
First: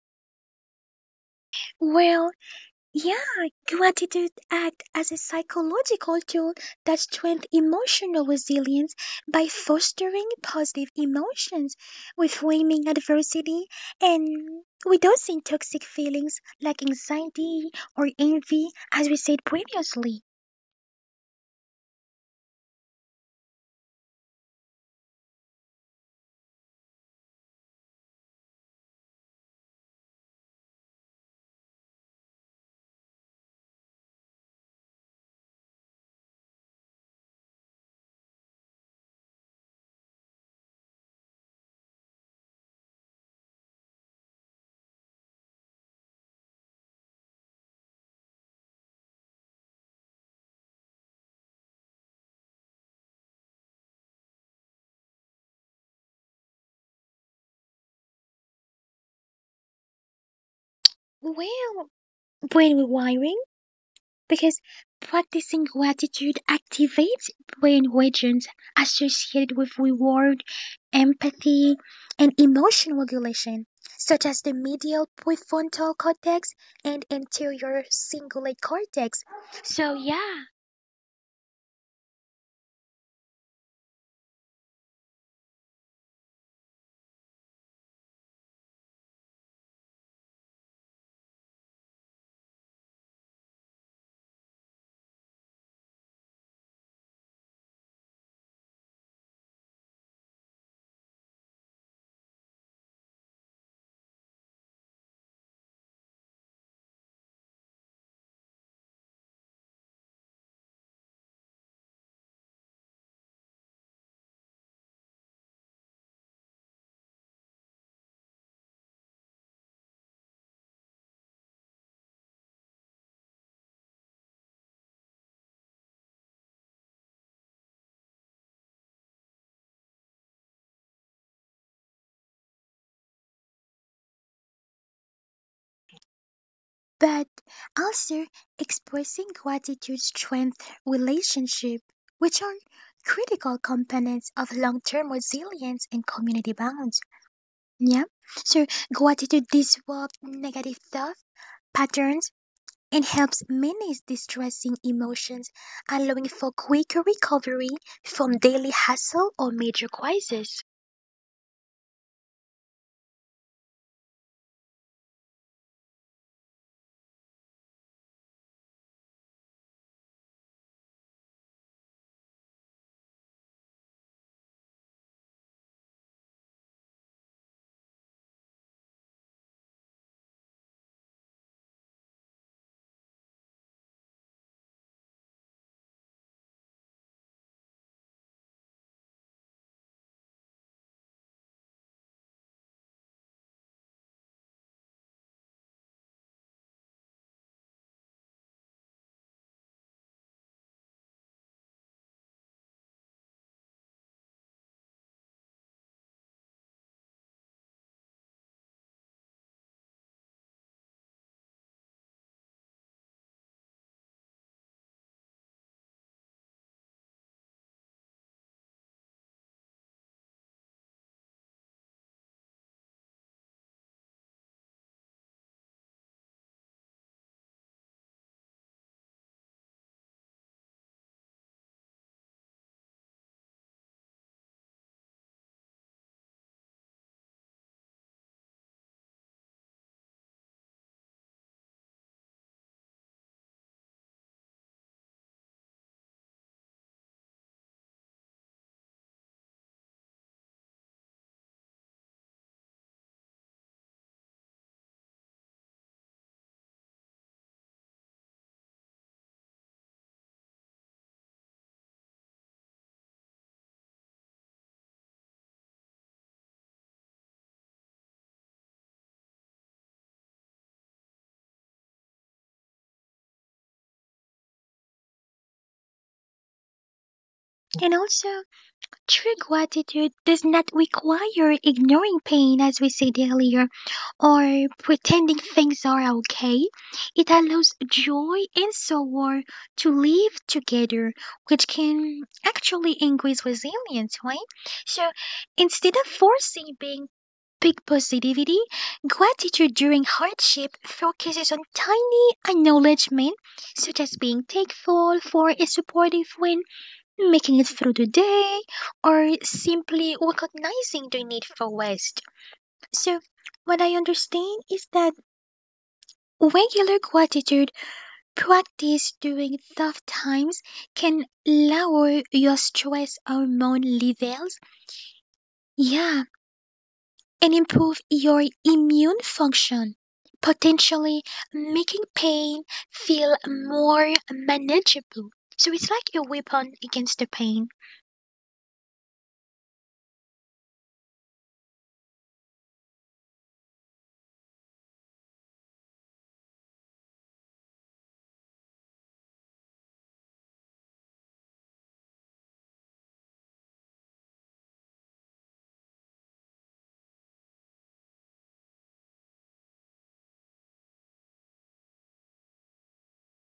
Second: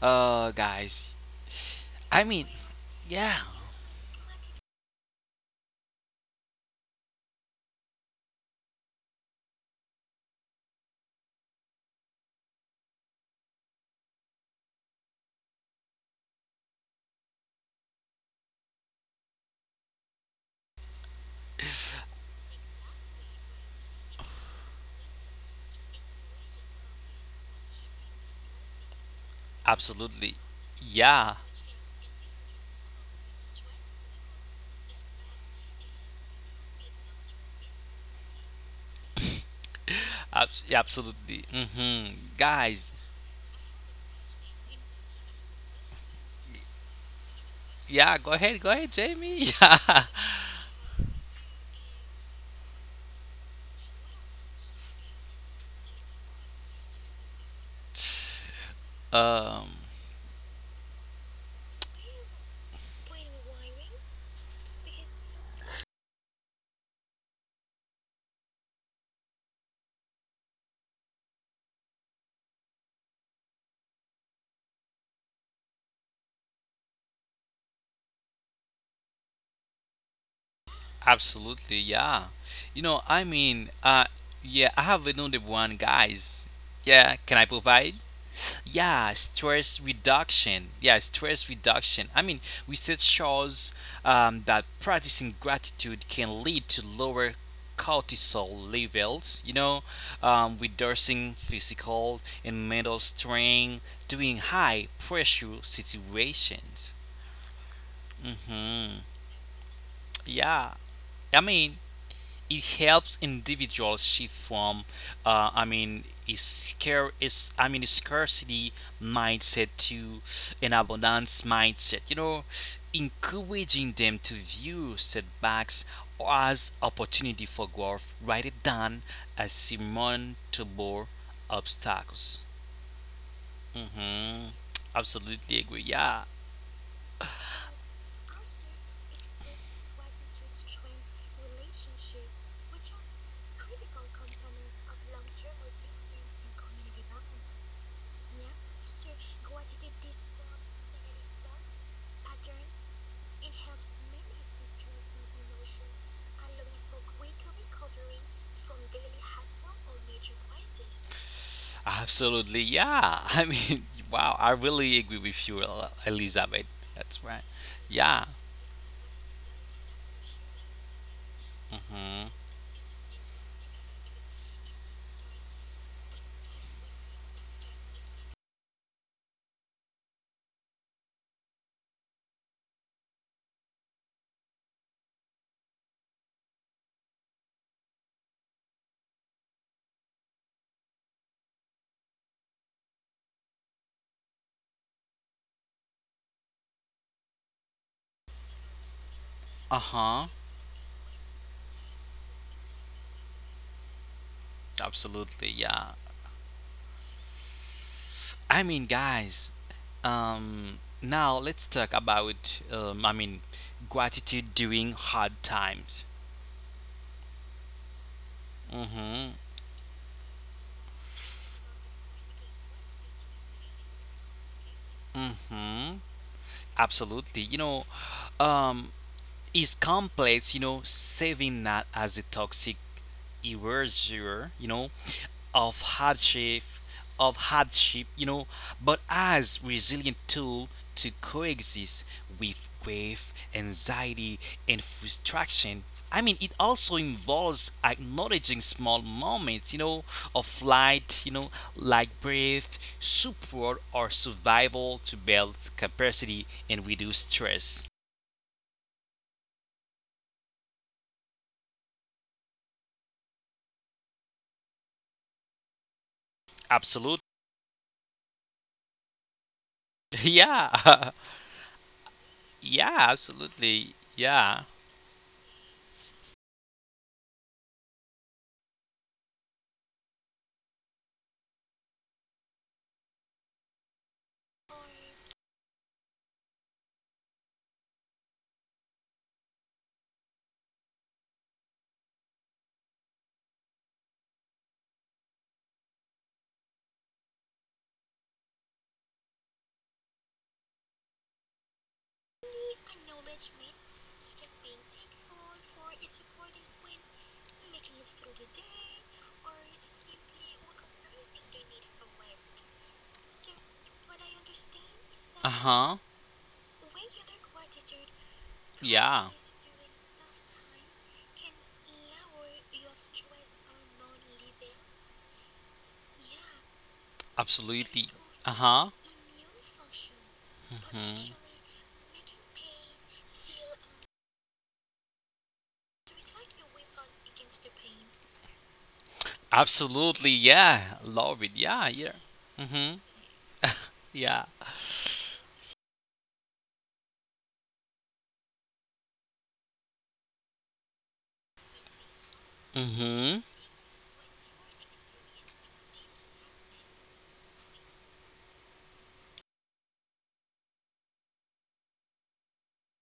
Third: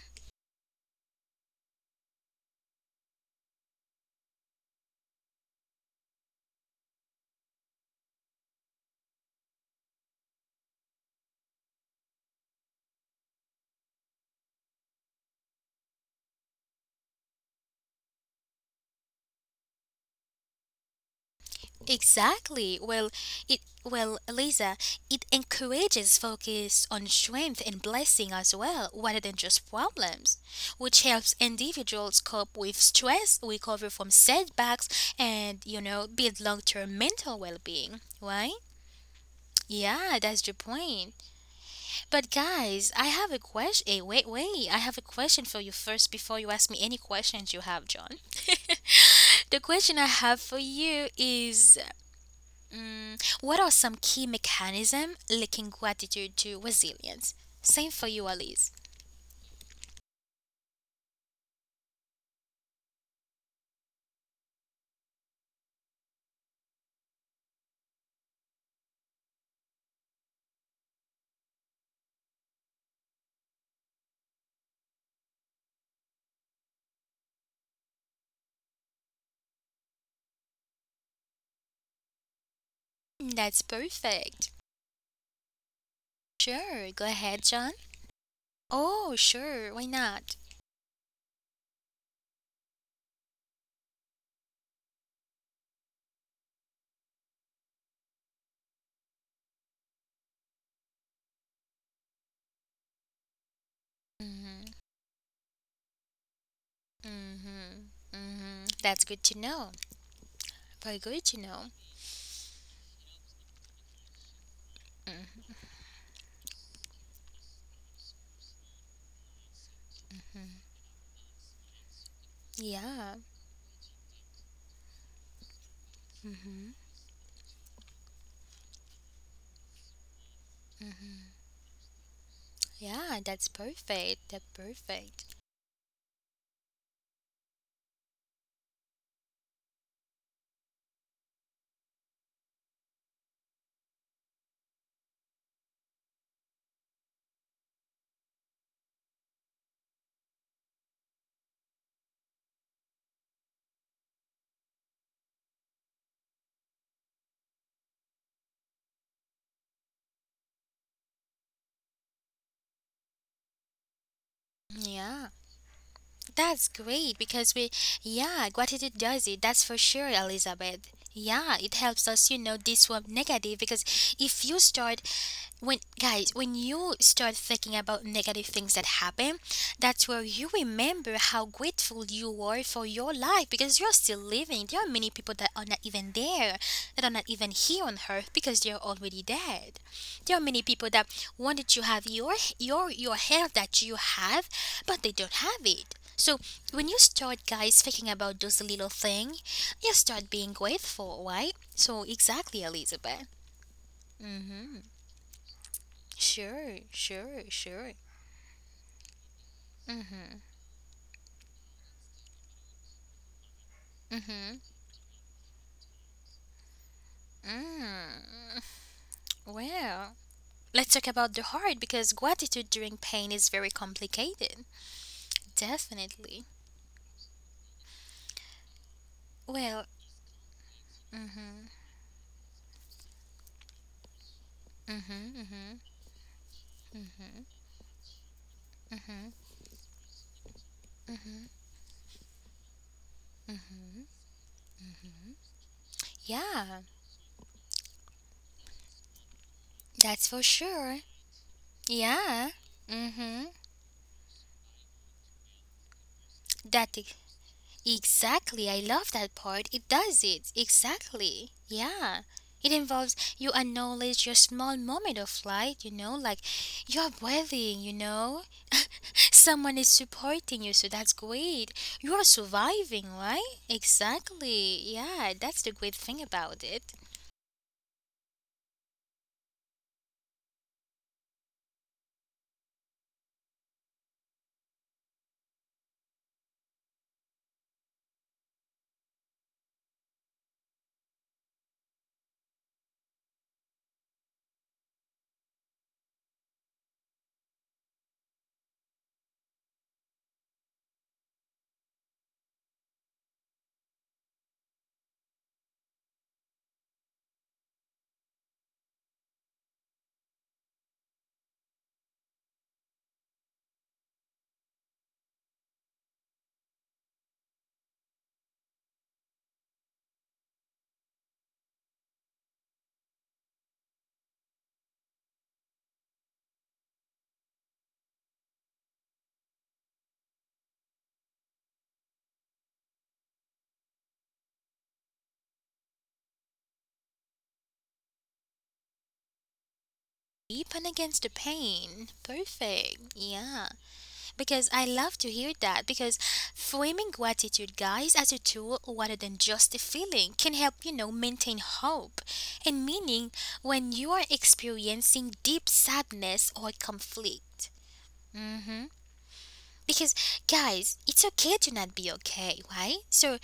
S2: guys. I
S3: Well,
S2: mean,
S3: yeah,
S2: yeah.
S3: gratitude acts as a psychological tool that strengthens emotional resilience by fostering positive emotions, reframing adversity, and reducing toxic feelings like anxiety or envy, as we said previously.
S1: Exactly. Well, it, well, Lisa, it encourages focus on strength and blessing as well, rather than just
S2: Absolutely.
S1: problems, which helps
S2: Yeah.
S1: individuals cope with stress, recover from setbacks, and you know, build long-term mental well-being. Right? Yeah, that's the
S2: Yeah,
S1: point.
S2: absolutely.
S1: But guys, I
S2: Guys,
S1: have a question. Hey, wait, wait. I have a question for you first before you ask me any questions you have, John.
S2: yeah, go ahead, Jamie.
S1: The question I
S2: Yeah.
S1: have for you is, mm, what are some key mechanisms linking gratitude to resilience? Same for you, Alice.
S2: Um,
S3: Well, brain rewiring because practicing gratitude activates brain regions associated with reward, empathy, and emotion regulation, such as the medial prefrontal cortex and anterior cingulate cortex. So, yeah,
S2: absolutely, yeah. You know, I
S1: That's
S2: mean,
S1: perfect.
S2: yeah, I have another one, guys.
S1: Sure, go
S2: Yeah,
S1: ahead,
S2: can I
S1: John.
S2: provide?
S1: Oh,
S2: Yeah,
S1: sure, why
S2: stress
S1: not?
S2: reduction. Yeah, stress reduction. I mean, research shows that practicing gratitude can lead to lower cortisol levels, you know, reducing physical and mental strain during
S1: Mm-hmm.
S2: high pressure situations.
S1: Mm-hmm. Mm-hmm. That's
S2: Hmm
S1: good to know.
S2: Yeah,
S1: Very good to
S2: I
S1: know.
S2: mean, it helps individuals shift from
S1: Mm-hmm.
S2: I mean is scare is I mean a scarcity mindset to an abundance mindset, you know,
S1: Yeah.
S2: encouraging them to view setbacks as
S1: Mm-hmm.
S2: opportunity for growth rather than as surmountable obstacles.
S1: Yeah, that's perfect. That's
S2: hmm
S1: perfect.
S2: Absolutely agree, yeah,
S3: but also expressing gratitude strengths relationship, which are critical components of long-term resilience and community bonds. Yeah. So gratitude disrupts negative thought patterns and helps manage distressing emotions, allowing for quicker recovery from daily hassle or major crisis.
S2: absolutely, yeah. I mean, wow, I
S1: Yeah.
S2: really agree with you,
S1: That's
S2: Elizabeth.
S1: great because
S2: That's
S1: we,
S2: right,
S1: yeah,
S2: yeah.
S1: gratitude does it. That's for sure, Elizabeth. Yeah, it helps us, you know,
S2: Mm-hmm.
S1: disrupt negative because if you start, when guys, when you start thinking about negative things that happen, that's where you remember how grateful you were for your life because you're still living. There are many people that are not even there, that are not even here on earth because they're already dead. There are many people that wanted to have your health that you have, but they don't have it. So when you start guys thinking about those little thing, you start being
S2: Uh-huh.
S1: grateful, right? So exactly, Elizabeth. Mm-hmm.
S2: Absolutely, yeah.
S1: Sure, sure, sure.
S2: I mean, guys,
S1: Mm-hmm.
S2: now let's talk about I mean
S1: Mm-hmm.
S2: gratitude during hard times.
S1: Mm.
S2: Mm-hmm.
S1: Well, let's talk about the heart because gratitude during pain is very complicated.
S2: Mm-hmm.
S1: Definitely.
S2: Absolutely. You know, um is
S1: Well,
S2: complex, you know,
S1: mm-hmm.
S2: saving that as a toxic erasure, you know,
S1: Mm-hmm. Mm-hmm.
S2: of hardship,
S1: Mm-hmm.
S2: of hardship, you know, but
S1: Mm-hmm.
S2: as resilient tool to coexist with grief,
S1: Mm-hmm.
S2: anxiety, and frustration. I mean, it
S1: Yeah,
S2: also involves acknowledging small moments, you know,
S1: that's for
S2: of
S1: sure.
S2: light, you know, like
S1: Yeah.
S2: breath,
S1: Mm-hmm.
S2: support, or survival to build capacity and
S1: That,
S2: reduce stress.
S1: exactly, I love that part. It does it. Exactly. Yeah. It involves you acknowledge your small moment of light, you know, like you're
S2: Absolutely.
S1: breathing, you know. Someone is supporting you, so that's
S2: Yeah.
S1: great. You are surviving,
S2: yeah,
S1: right?
S2: absolutely.
S1: Exactly.
S2: Yeah.
S1: Yeah, that's the great thing about it.
S3: And also, true gratitude does not require ignoring pain, as we said earlier, or pretending things are okay. It allows joy and sorrow to live together, which can actually increase resilience, right? So instead of forcing being big positivity, gratitude during hardship focuses on tiny acknowledgement, such as being thankful for a supportive friend, making it through the day, or simply recognizing the need for rest. So, what I understand is that
S2: Uh huh.
S3: regular gratitude practice during
S2: Yeah.
S3: tough times can lower your stress hormone levels, yeah, and improve your
S2: Absolutely.
S3: immune
S2: Uh huh.
S3: function, potentially
S2: hmm
S3: making pain feel more manageable. So it's like a weapon against the pain.
S1: Deep and
S2: Absolutely.
S1: against the
S2: Yeah.
S1: pain.
S2: Love it. Yeah. Yeah.
S1: Perfect.
S2: Mm
S1: Yeah.
S2: hmm.
S1: Because I love
S2: Yeah.
S1: to hear that. Because framing gratitude, guys, as a tool rather than just a feeling can help, you know, maintain hope and meaning
S2: Mm
S1: when
S2: hmm.
S1: you are experiencing deep sadness or conflict. Hmm. Because, guys, it's okay to not be okay, right? So,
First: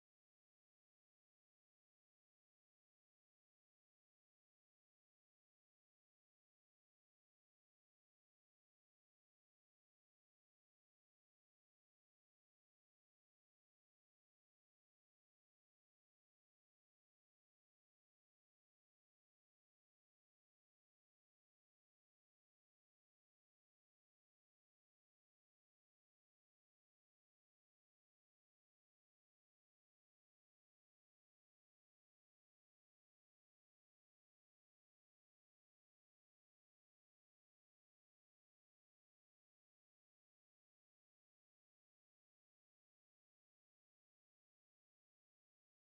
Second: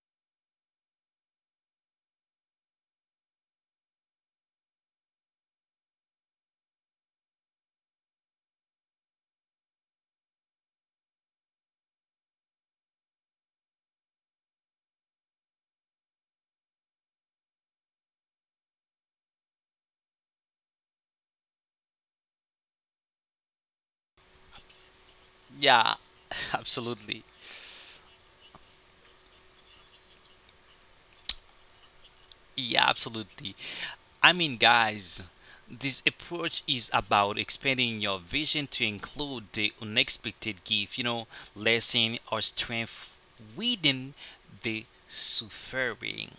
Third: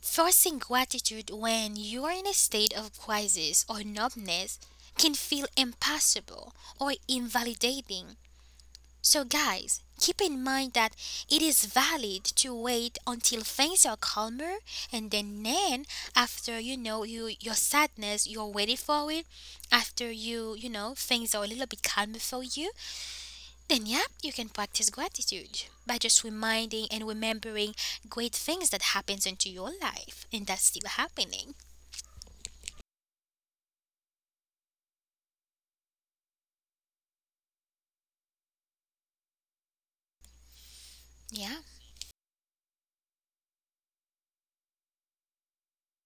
S1: forcing gratitude when you are in a state of crisis or numbness can feel impossible or invalidating. So, guys, keep in mind that it is valid to wait until things are calmer and then after, you know, you your sadness, you're waiting for it. After you, you know, things are a little bit calmer for you, then yeah, you can practice
S2: Yeah.
S1: gratitude by just reminding
S2: Absolutely.
S1: and remembering great things that happens into your life and that's still happening.
S2: Yeah. Absolutely. I mean, guys, this approach is about expanding your vision to include the unexpected gift, you know,
S1: Yeah,
S2: lesson or strength within the suffering.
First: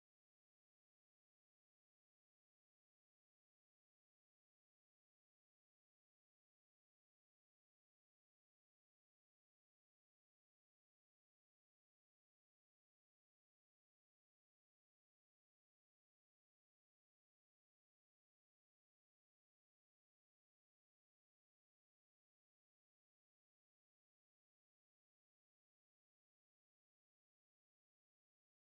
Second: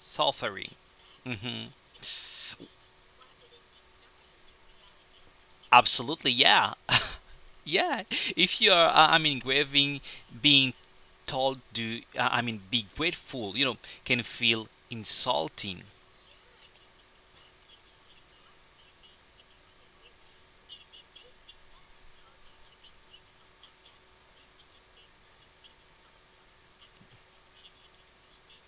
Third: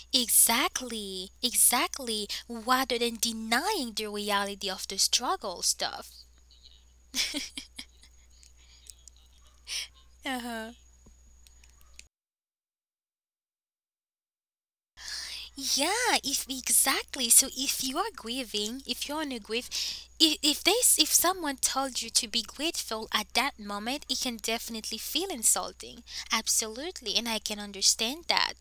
S2: Suffering.
S1: exactly,
S2: Hmm
S1: exactly. Rather than denying the reality of the struggle stuff.
S2: Absolutely, yeah. Yeah. If you are, I mean, grieving,
S1: Uh huh.
S2: being told to, I mean, be grateful, you know, can feel insulting.
S1: Yeah, if exactly. So if you are grieving, if you're on a grief, if this if someone told you to be grateful at that moment, it can definitely feel insulting. Absolutely, and I can understand that.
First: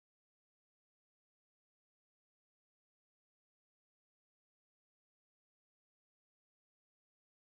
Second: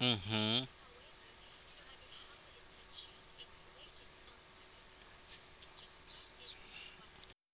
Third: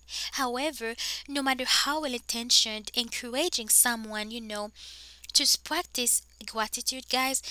S2: Hmm
S1: However, no matter how well intentioned, encouraging someone, you know, to practice gratitude, guys,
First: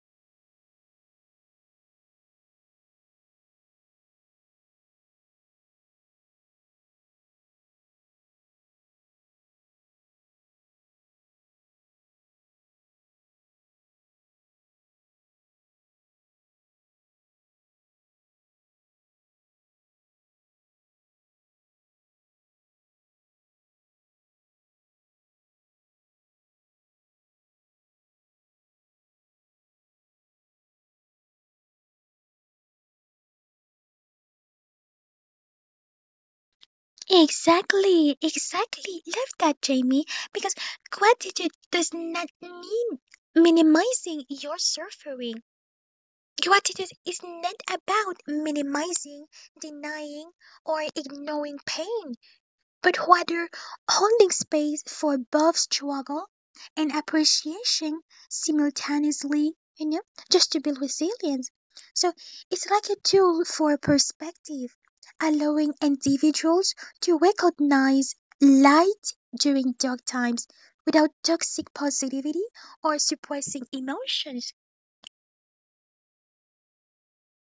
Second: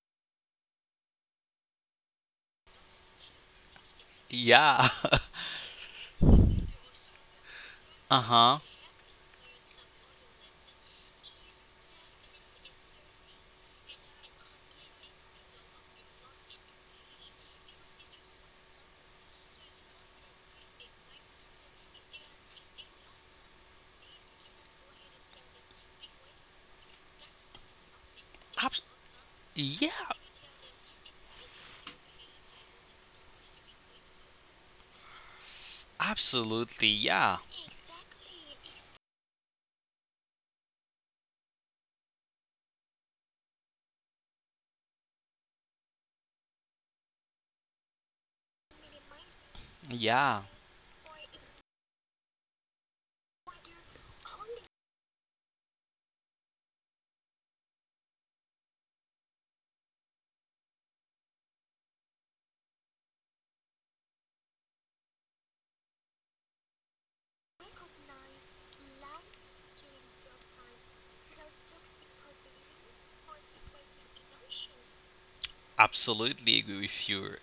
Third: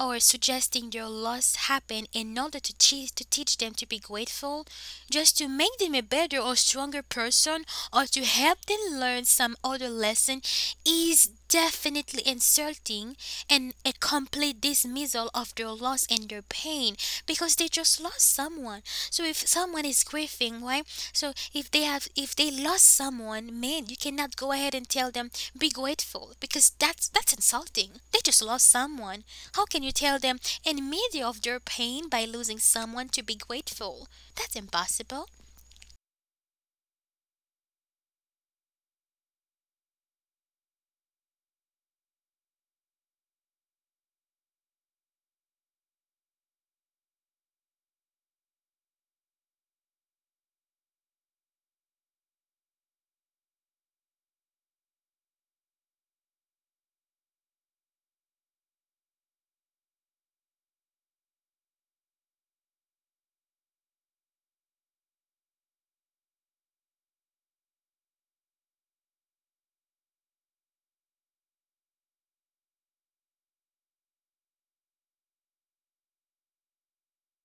S1: or suggesting their loss happened in order to, teach them to be grateful,
S2: Yeah.
S1: just to make them a better or stronger person, or
S2: uh
S1: to
S2: huh.
S1: help them learn some other lesson is definitely insulting and a complete dismissal of their loss and their pain because they just lost someone. So if someone is grieving, right? So if they lost someone, man, you cannot go ahead and tell them be grateful because that's insulting. They just lost
S2: Abs-
S1: someone. How can you
S2: yeah,
S1: tell them in media of their pain by losing someone to be grateful? That's impossible.
S2: absolutely. Yeah.
S3: Exactly, exactly. Love that, Jamie, because gratitude does not mean minimizing your suffering. Gratitude is not about minimizing, denying,
S2: Yeah.
S3: or ignoring pain but rather holding space for both struggle and appreciation simultaneously, you know, just to build resilience. So it's like a tool for perspective, allowing individuals to recognize light during dark times without toxic positivity or suppressing emotions.
S2: Absolutely agree with you,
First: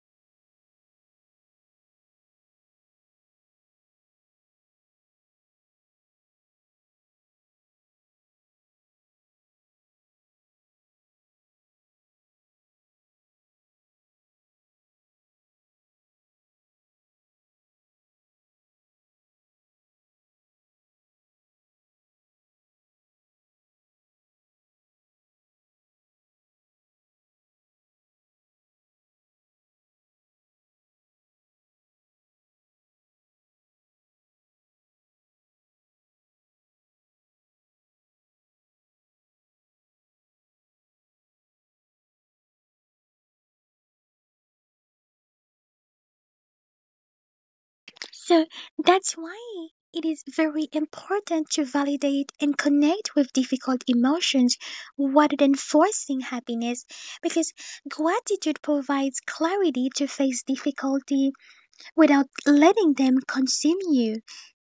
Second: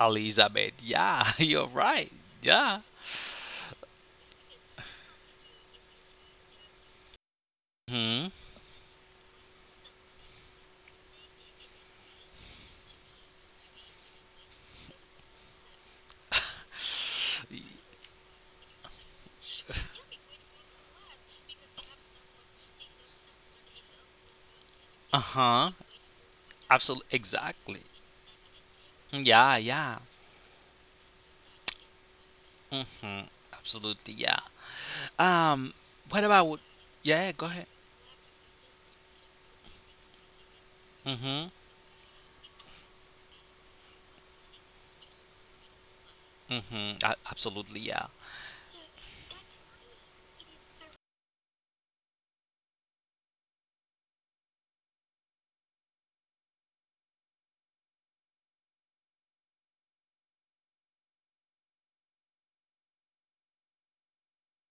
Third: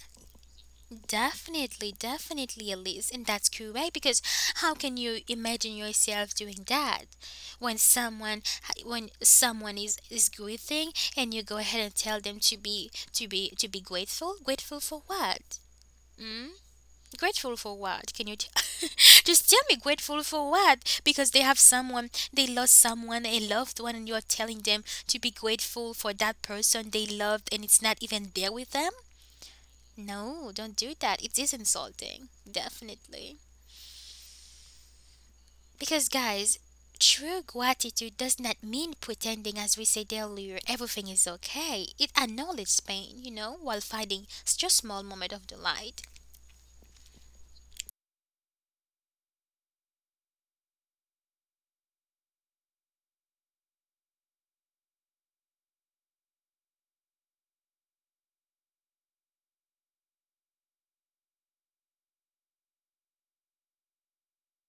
S2: Elizabeth. Yeah, you're
S1: Definitely,
S2: right.
S1: definitely,
S2: Yeah.
S1: Elise. And that's correct because how can you imagine yourself doing that when
S2: Hmm.
S1: someone when someone is grieving and you go ahead and tell them to be grateful? Grateful for what? Mm? Grateful for what? Just tell me grateful for what? Because they have someone, they lost someone, a loved one, and you're telling them
S2: Uh
S1: to be
S2: huh.
S1: grateful for that person they
S2: Absolutely.
S1: loved and it's
S2: Exactly.
S1: not even there with them?
S2: Yeah. Yeah.
S1: No, don't do that. It is insulting.
S2: Mm-hmm.
S1: Definitely.
S2: Absolutely, yeah. Um,
S1: Because,
S2: what about?
S1: guys,
S2: Yeah, yeah,
S1: true
S2: go ahead.
S1: gratitude does not mean pretending, as we said earlier, everything is
S2: Mm-hmm.
S1: okay. It acknowledges pain, you know, while finding such a small moment of delight.
S2: Mm-hmm. Absolutely, yeah.
S3: So that's why it is very important to validate and connect with difficult emotions rather than forcing happiness, because gratitude provides clarity to face difficulty without letting them consume you.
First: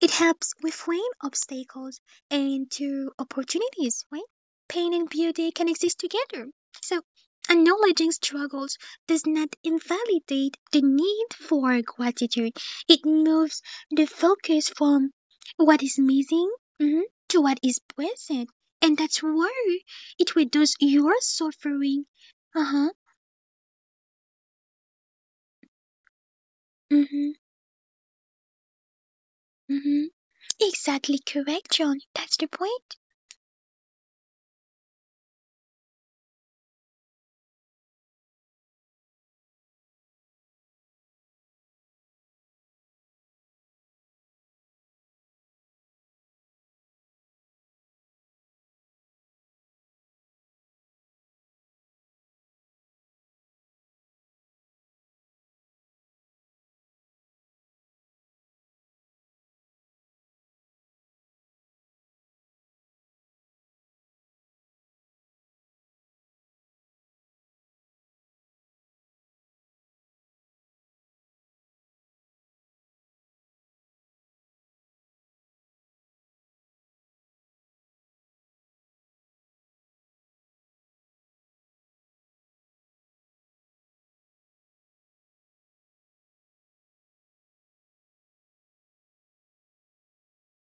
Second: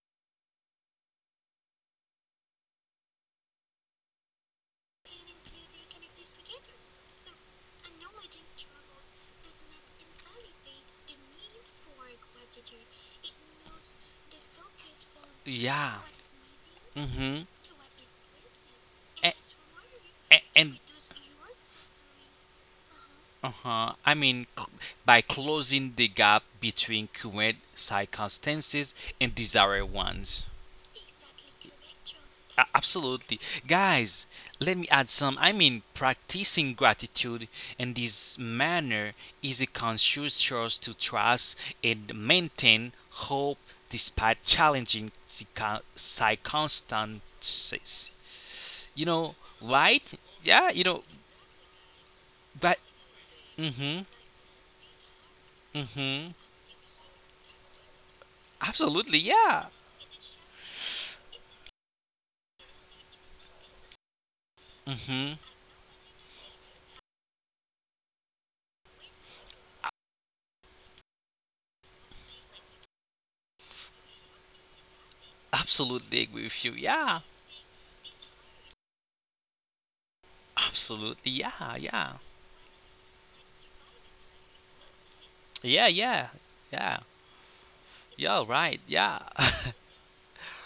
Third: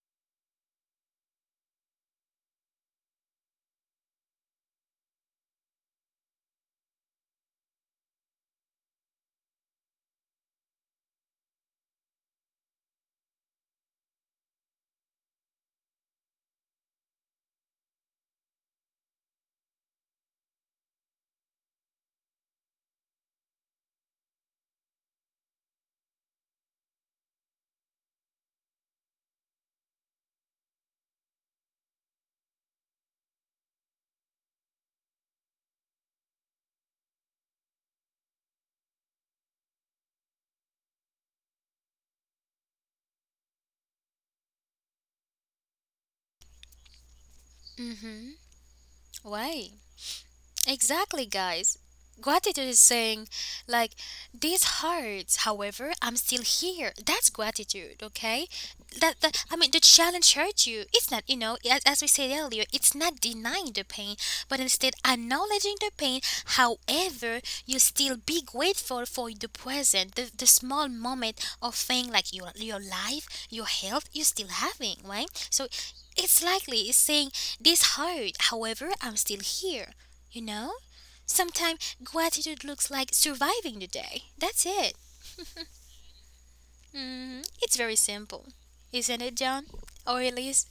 S3: It helps reframe obstacles into opportunities, right? Pain and beauty can exist together. So, acknowledging struggles does not invalidate the need for gratitude. It moves the focus from what
S2: Yeah.
S3: is missing, mhm, to
S2: Mm-hmm.
S3: what is present. And that's why it reduces
S2: And
S3: your suffering. Uh huh.
S2: Uh-huh. I mean, by closing the gap
S3: Mm
S2: between
S3: hmm.
S2: current circumstances and
S3: Mm
S2: desired
S3: hmm.
S2: ones.
S3: Exactly correct, John. That's the point.
S2: Absolutely. Guys, let me add some. I mean, practicing gratitude in this manner is a conscious choice to trust and maintain hope despite challenging
S1: Mm
S2: circumstances.
S1: hmm.
S2: You know,
S1: Why?
S2: right? Yeah, you know,
S1: Exactly, guys. Gratitude
S2: but.
S1: is saying,
S2: Mm
S1: like,
S2: hmm.
S1: this hurts.
S2: Mm
S1: However, I'm
S2: hmm.
S1: still here. That's gratitude, okay? That,
S2: Absolutely,
S1: that I mean, the
S2: yeah.
S1: challenge hurt you. It's not, you know, as we said earlier, it's not denying the pain, but instead
S2: hmm
S1: acknowledging the pain. However, you still be grateful for the present, the small moment of thing like your life, your health, you still having, right? So.
S2: Absolutely
S1: It's
S2: agree with you.
S1: likely it's
S2: Yeah.
S1: saying this hurt, however, I'm still here. You know?
S2: Absolutely, yeah,
S1: Sometimes
S2: yeah,
S1: gratitude looks like surviving the day. That's it.
S2: yeah, yeah, yeah.
S1: Hmm. It's very simple,
S2: You're right.
S1: isn't
S2: Yeah,
S1: it, John? Or at least,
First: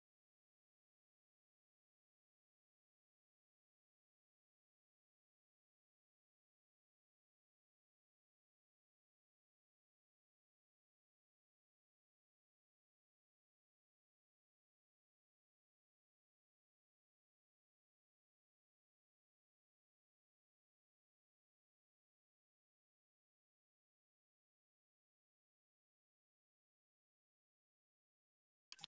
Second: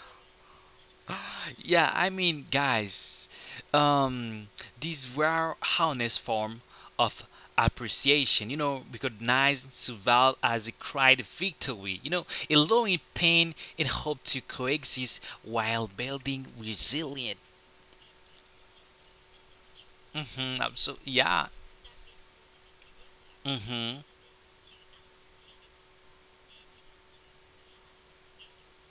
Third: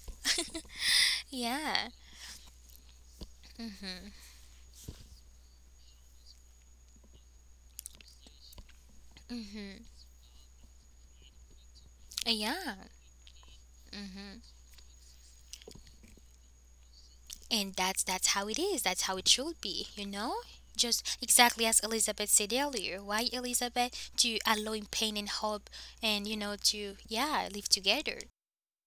S1: yeah.
S2: yeah. I mean, guys, um, these were honest form of appreciation. You know, recognize
S1: Hmm.
S2: survival as a cried victory. You know,
S1: Yeah.
S2: allowing pain and hope to coexist while building resilient.
S1: And that's how it is. That's how it should be, you know?
S2: Mm-hmm. Absolutely,
S1: Just
S2: yeah.
S1: exactly as Elizabeth said earlier. Why,
S2: Mm-hmm.
S1: Elizabeth? To allowing pain and hope and, you know, to, yeah, live together.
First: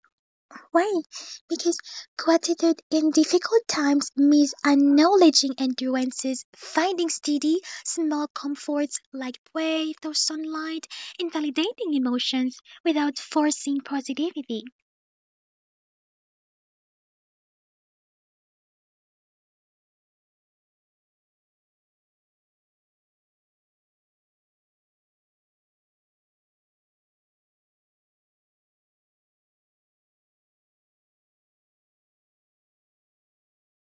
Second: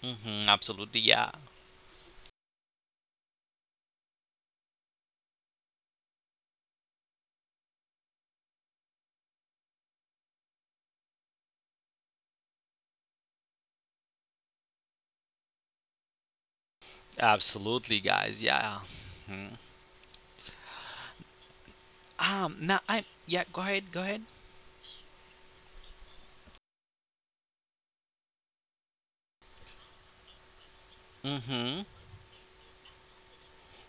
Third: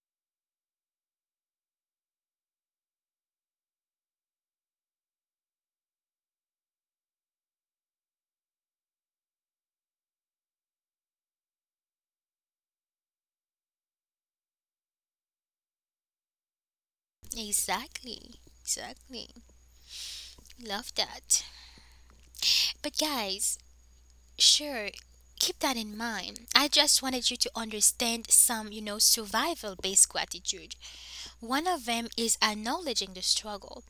S2: Mm-hmm.
S3: Way,
S2: Absolutely, yeah.
S3: because gratitude in difficult times means acknowledging endurances, finding steady, small comforts like breath or sunlight, and validating emotions without forcing positivity.
S2: Absolutely,
S1: Exactly.
S2: guys. Yeah.
S1: Exactly.
S2: Mhm.
S1: Love that.
S2: Now
S1: But
S2: I. Yeah.
S1: guys,
S2: Go ahead. Go ahead.
S1: sure, keep that in mind. I just wanted you to understand some, you know, survival based gratitude. One
S2: Mm-hmm.
S1: of them is acknowledging the struggle.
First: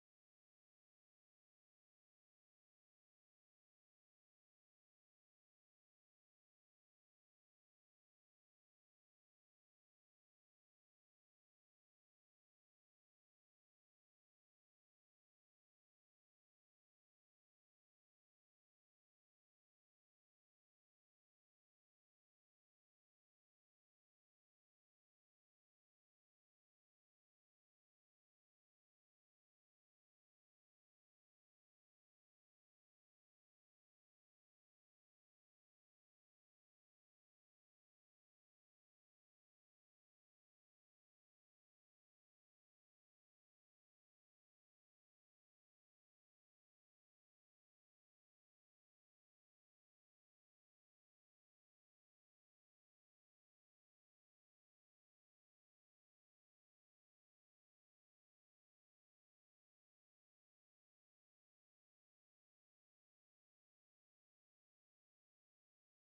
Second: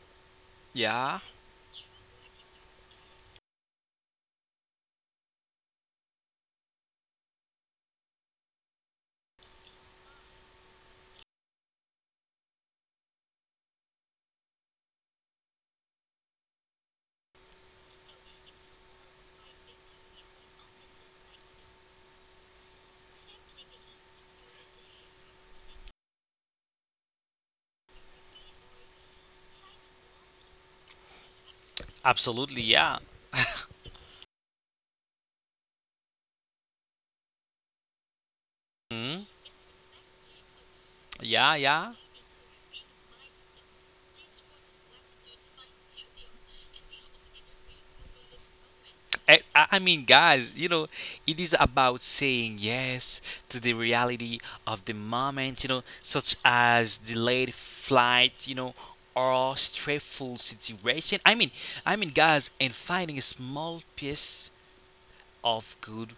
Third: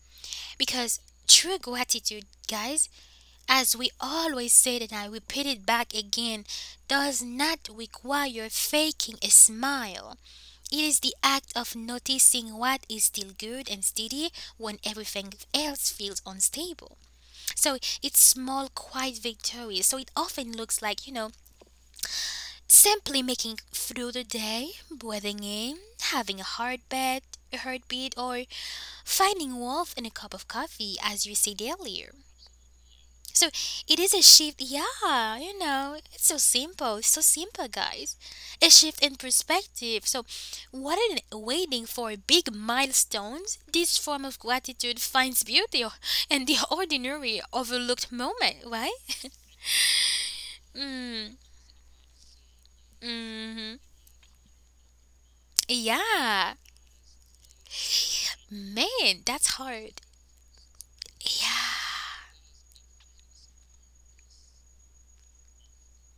S1: Because
S2: Yeah.
S1: true gratitude, guys, as we always said and I repeat it back again, does not require faking a smile. It is the act of noticing what is still good and steady when everything else feels unstable. So it's small, quiet victories. So it often looks like, you know, simply making through the day, breathing in, having a hard bed, a heartbeat, or finding warmth in a cup of coffee, as you said earlier.
S2: Absolutely. Yeah.
S1: So it is a shift, yeah, you know, it's so simple, guys. A shift in
S2: Mhm.
S1: perspective. So, what in
S2: Yeah.
S1: waiting
S2: Yeah.
S1: for big milestones, this form of gratitude finds beauty in the ordinary, overlooked moment, right?
S2: I mean, guys, you know,
S1: Mm,
S2: it is about saying yes to the
S1: hmm.
S2: reality of the moment, you know, such
S1: Yeah.
S2: as delayed flight, you know,
S1: Man, that's
S2: or
S1: hard.
S2: stressful situation.
S1: Yeah,
S2: I mean, guys, and finding a small piece of good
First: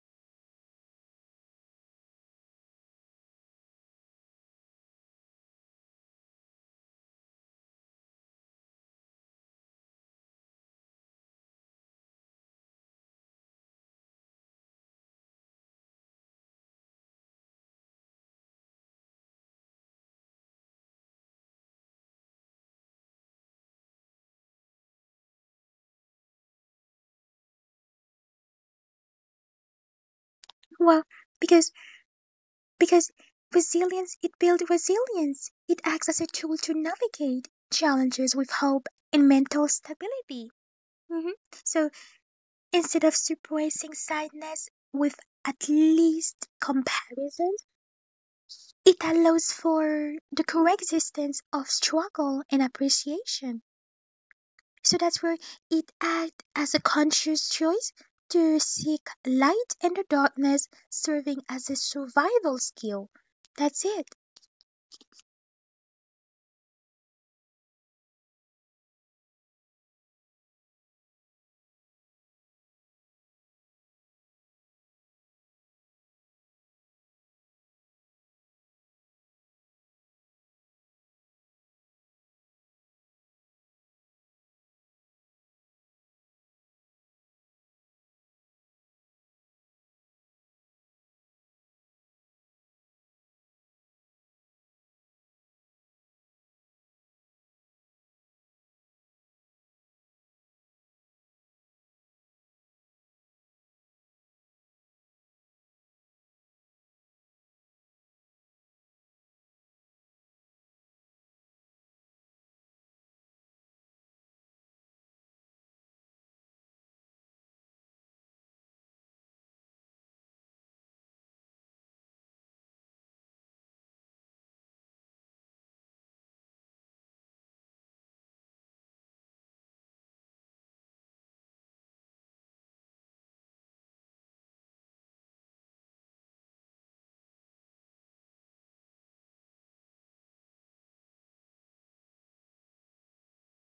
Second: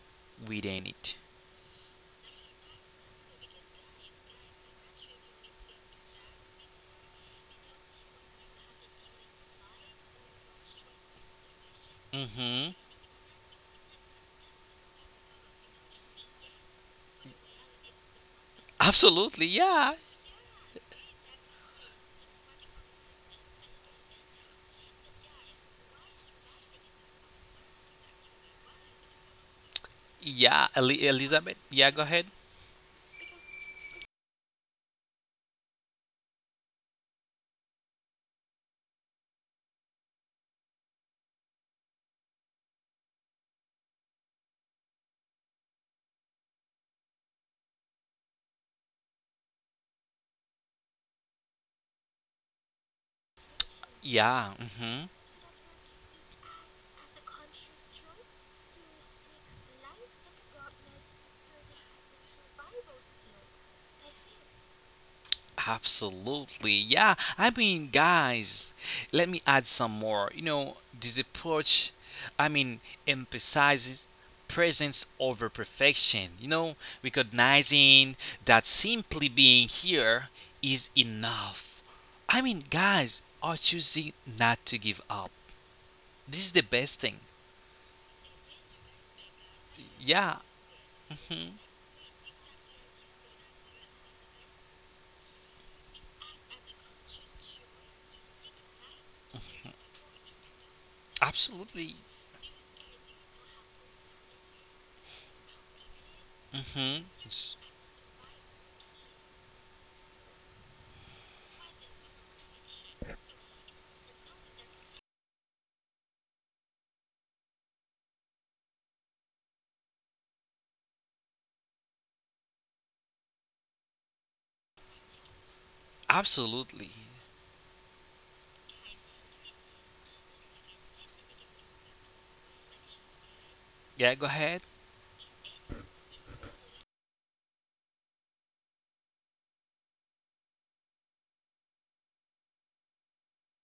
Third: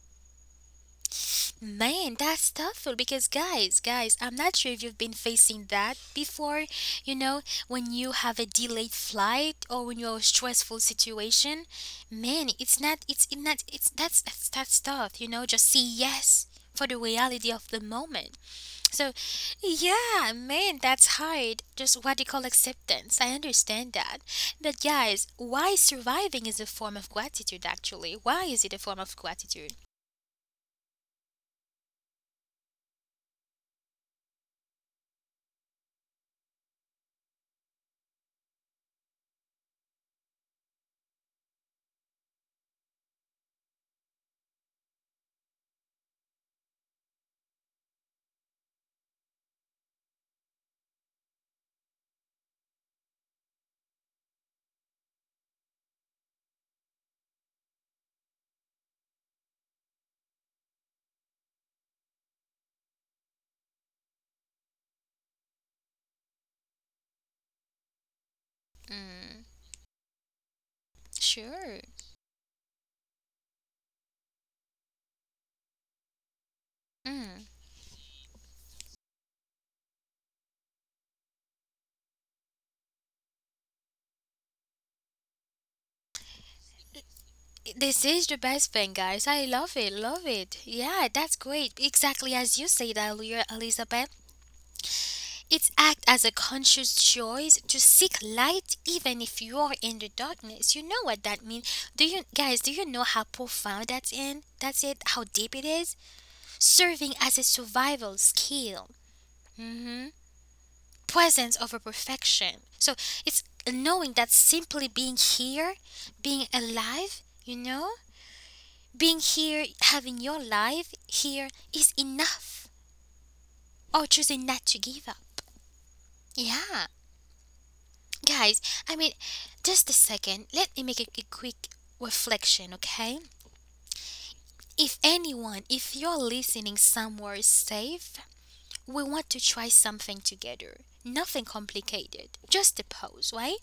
S2: within it.
S1: man, that's thoughtful because guys, I'm not sure if you've been facing that before, you know, when you have a delayed flight or when you're in a stressful situation. Man,
S2: Mm-hmm.
S1: it's not it's it not it's that's tough, you know, just say yes for the reality of the moment. So,
S2: Absolutely, yeah.
S1: yeah, man, that's hard. Just what they call acceptance. I understand that. But guys, why surviving is a form of gratitude actually? Why is it a form of gratitude?
S2: Yeah,
S3: Well,
S2: Elizabeth.
S3: because
S2: Yeah, go ahead.
S3: because resilience, it builds resilience. It acts as a tool to navigate challenges with hope and mental stability. Mhm. So instead of suppressing sadness with at least comparison. It allows for the coexistence of struggle and appreciation.
S2: Yeah,
S3: So
S2: hmm
S3: that's where it acts as a conscious choice to seek light in the darkness, serving as a survival skill. That's it.
S2: absolutely. Yeah, I mean, guys, let me
S1: Mm.
S2: add some more. You know, this
S1: Sure.
S2: approach, I mean, emphasizes presence over perfection. You know,
S1: Mm.
S2: recognizing that simply being here is enough. I mean, guys are choosing not to give up. This is the best thing.
S1: This is the best thing, guys. I love it. Love
S2: Yeah,
S1: it. Yeah, that's great. Exactly as you said earlier, Elizabeth. It acts as a conscious choice to seek light even if you are in the darkness. You know what that means.
S2: absolutely.
S1: Do you know how profound that's in? That's it, how deep it is?
S2: Hmm
S1: Serving as a survival skill. Presence over perfection. So it's knowing that simply being here, being alive, you know? Being here, having your life here is enough, or choosing not to give up. Yeah,
S2: Absolutely.
S1: guys, I mean, just a second, let me make a quick reflection, okay?
S2: Yeah, go ahead.
S1: If anyone, if you're listening somewhere safe, we want to try something together. Nothing complicated. Just a pause, right?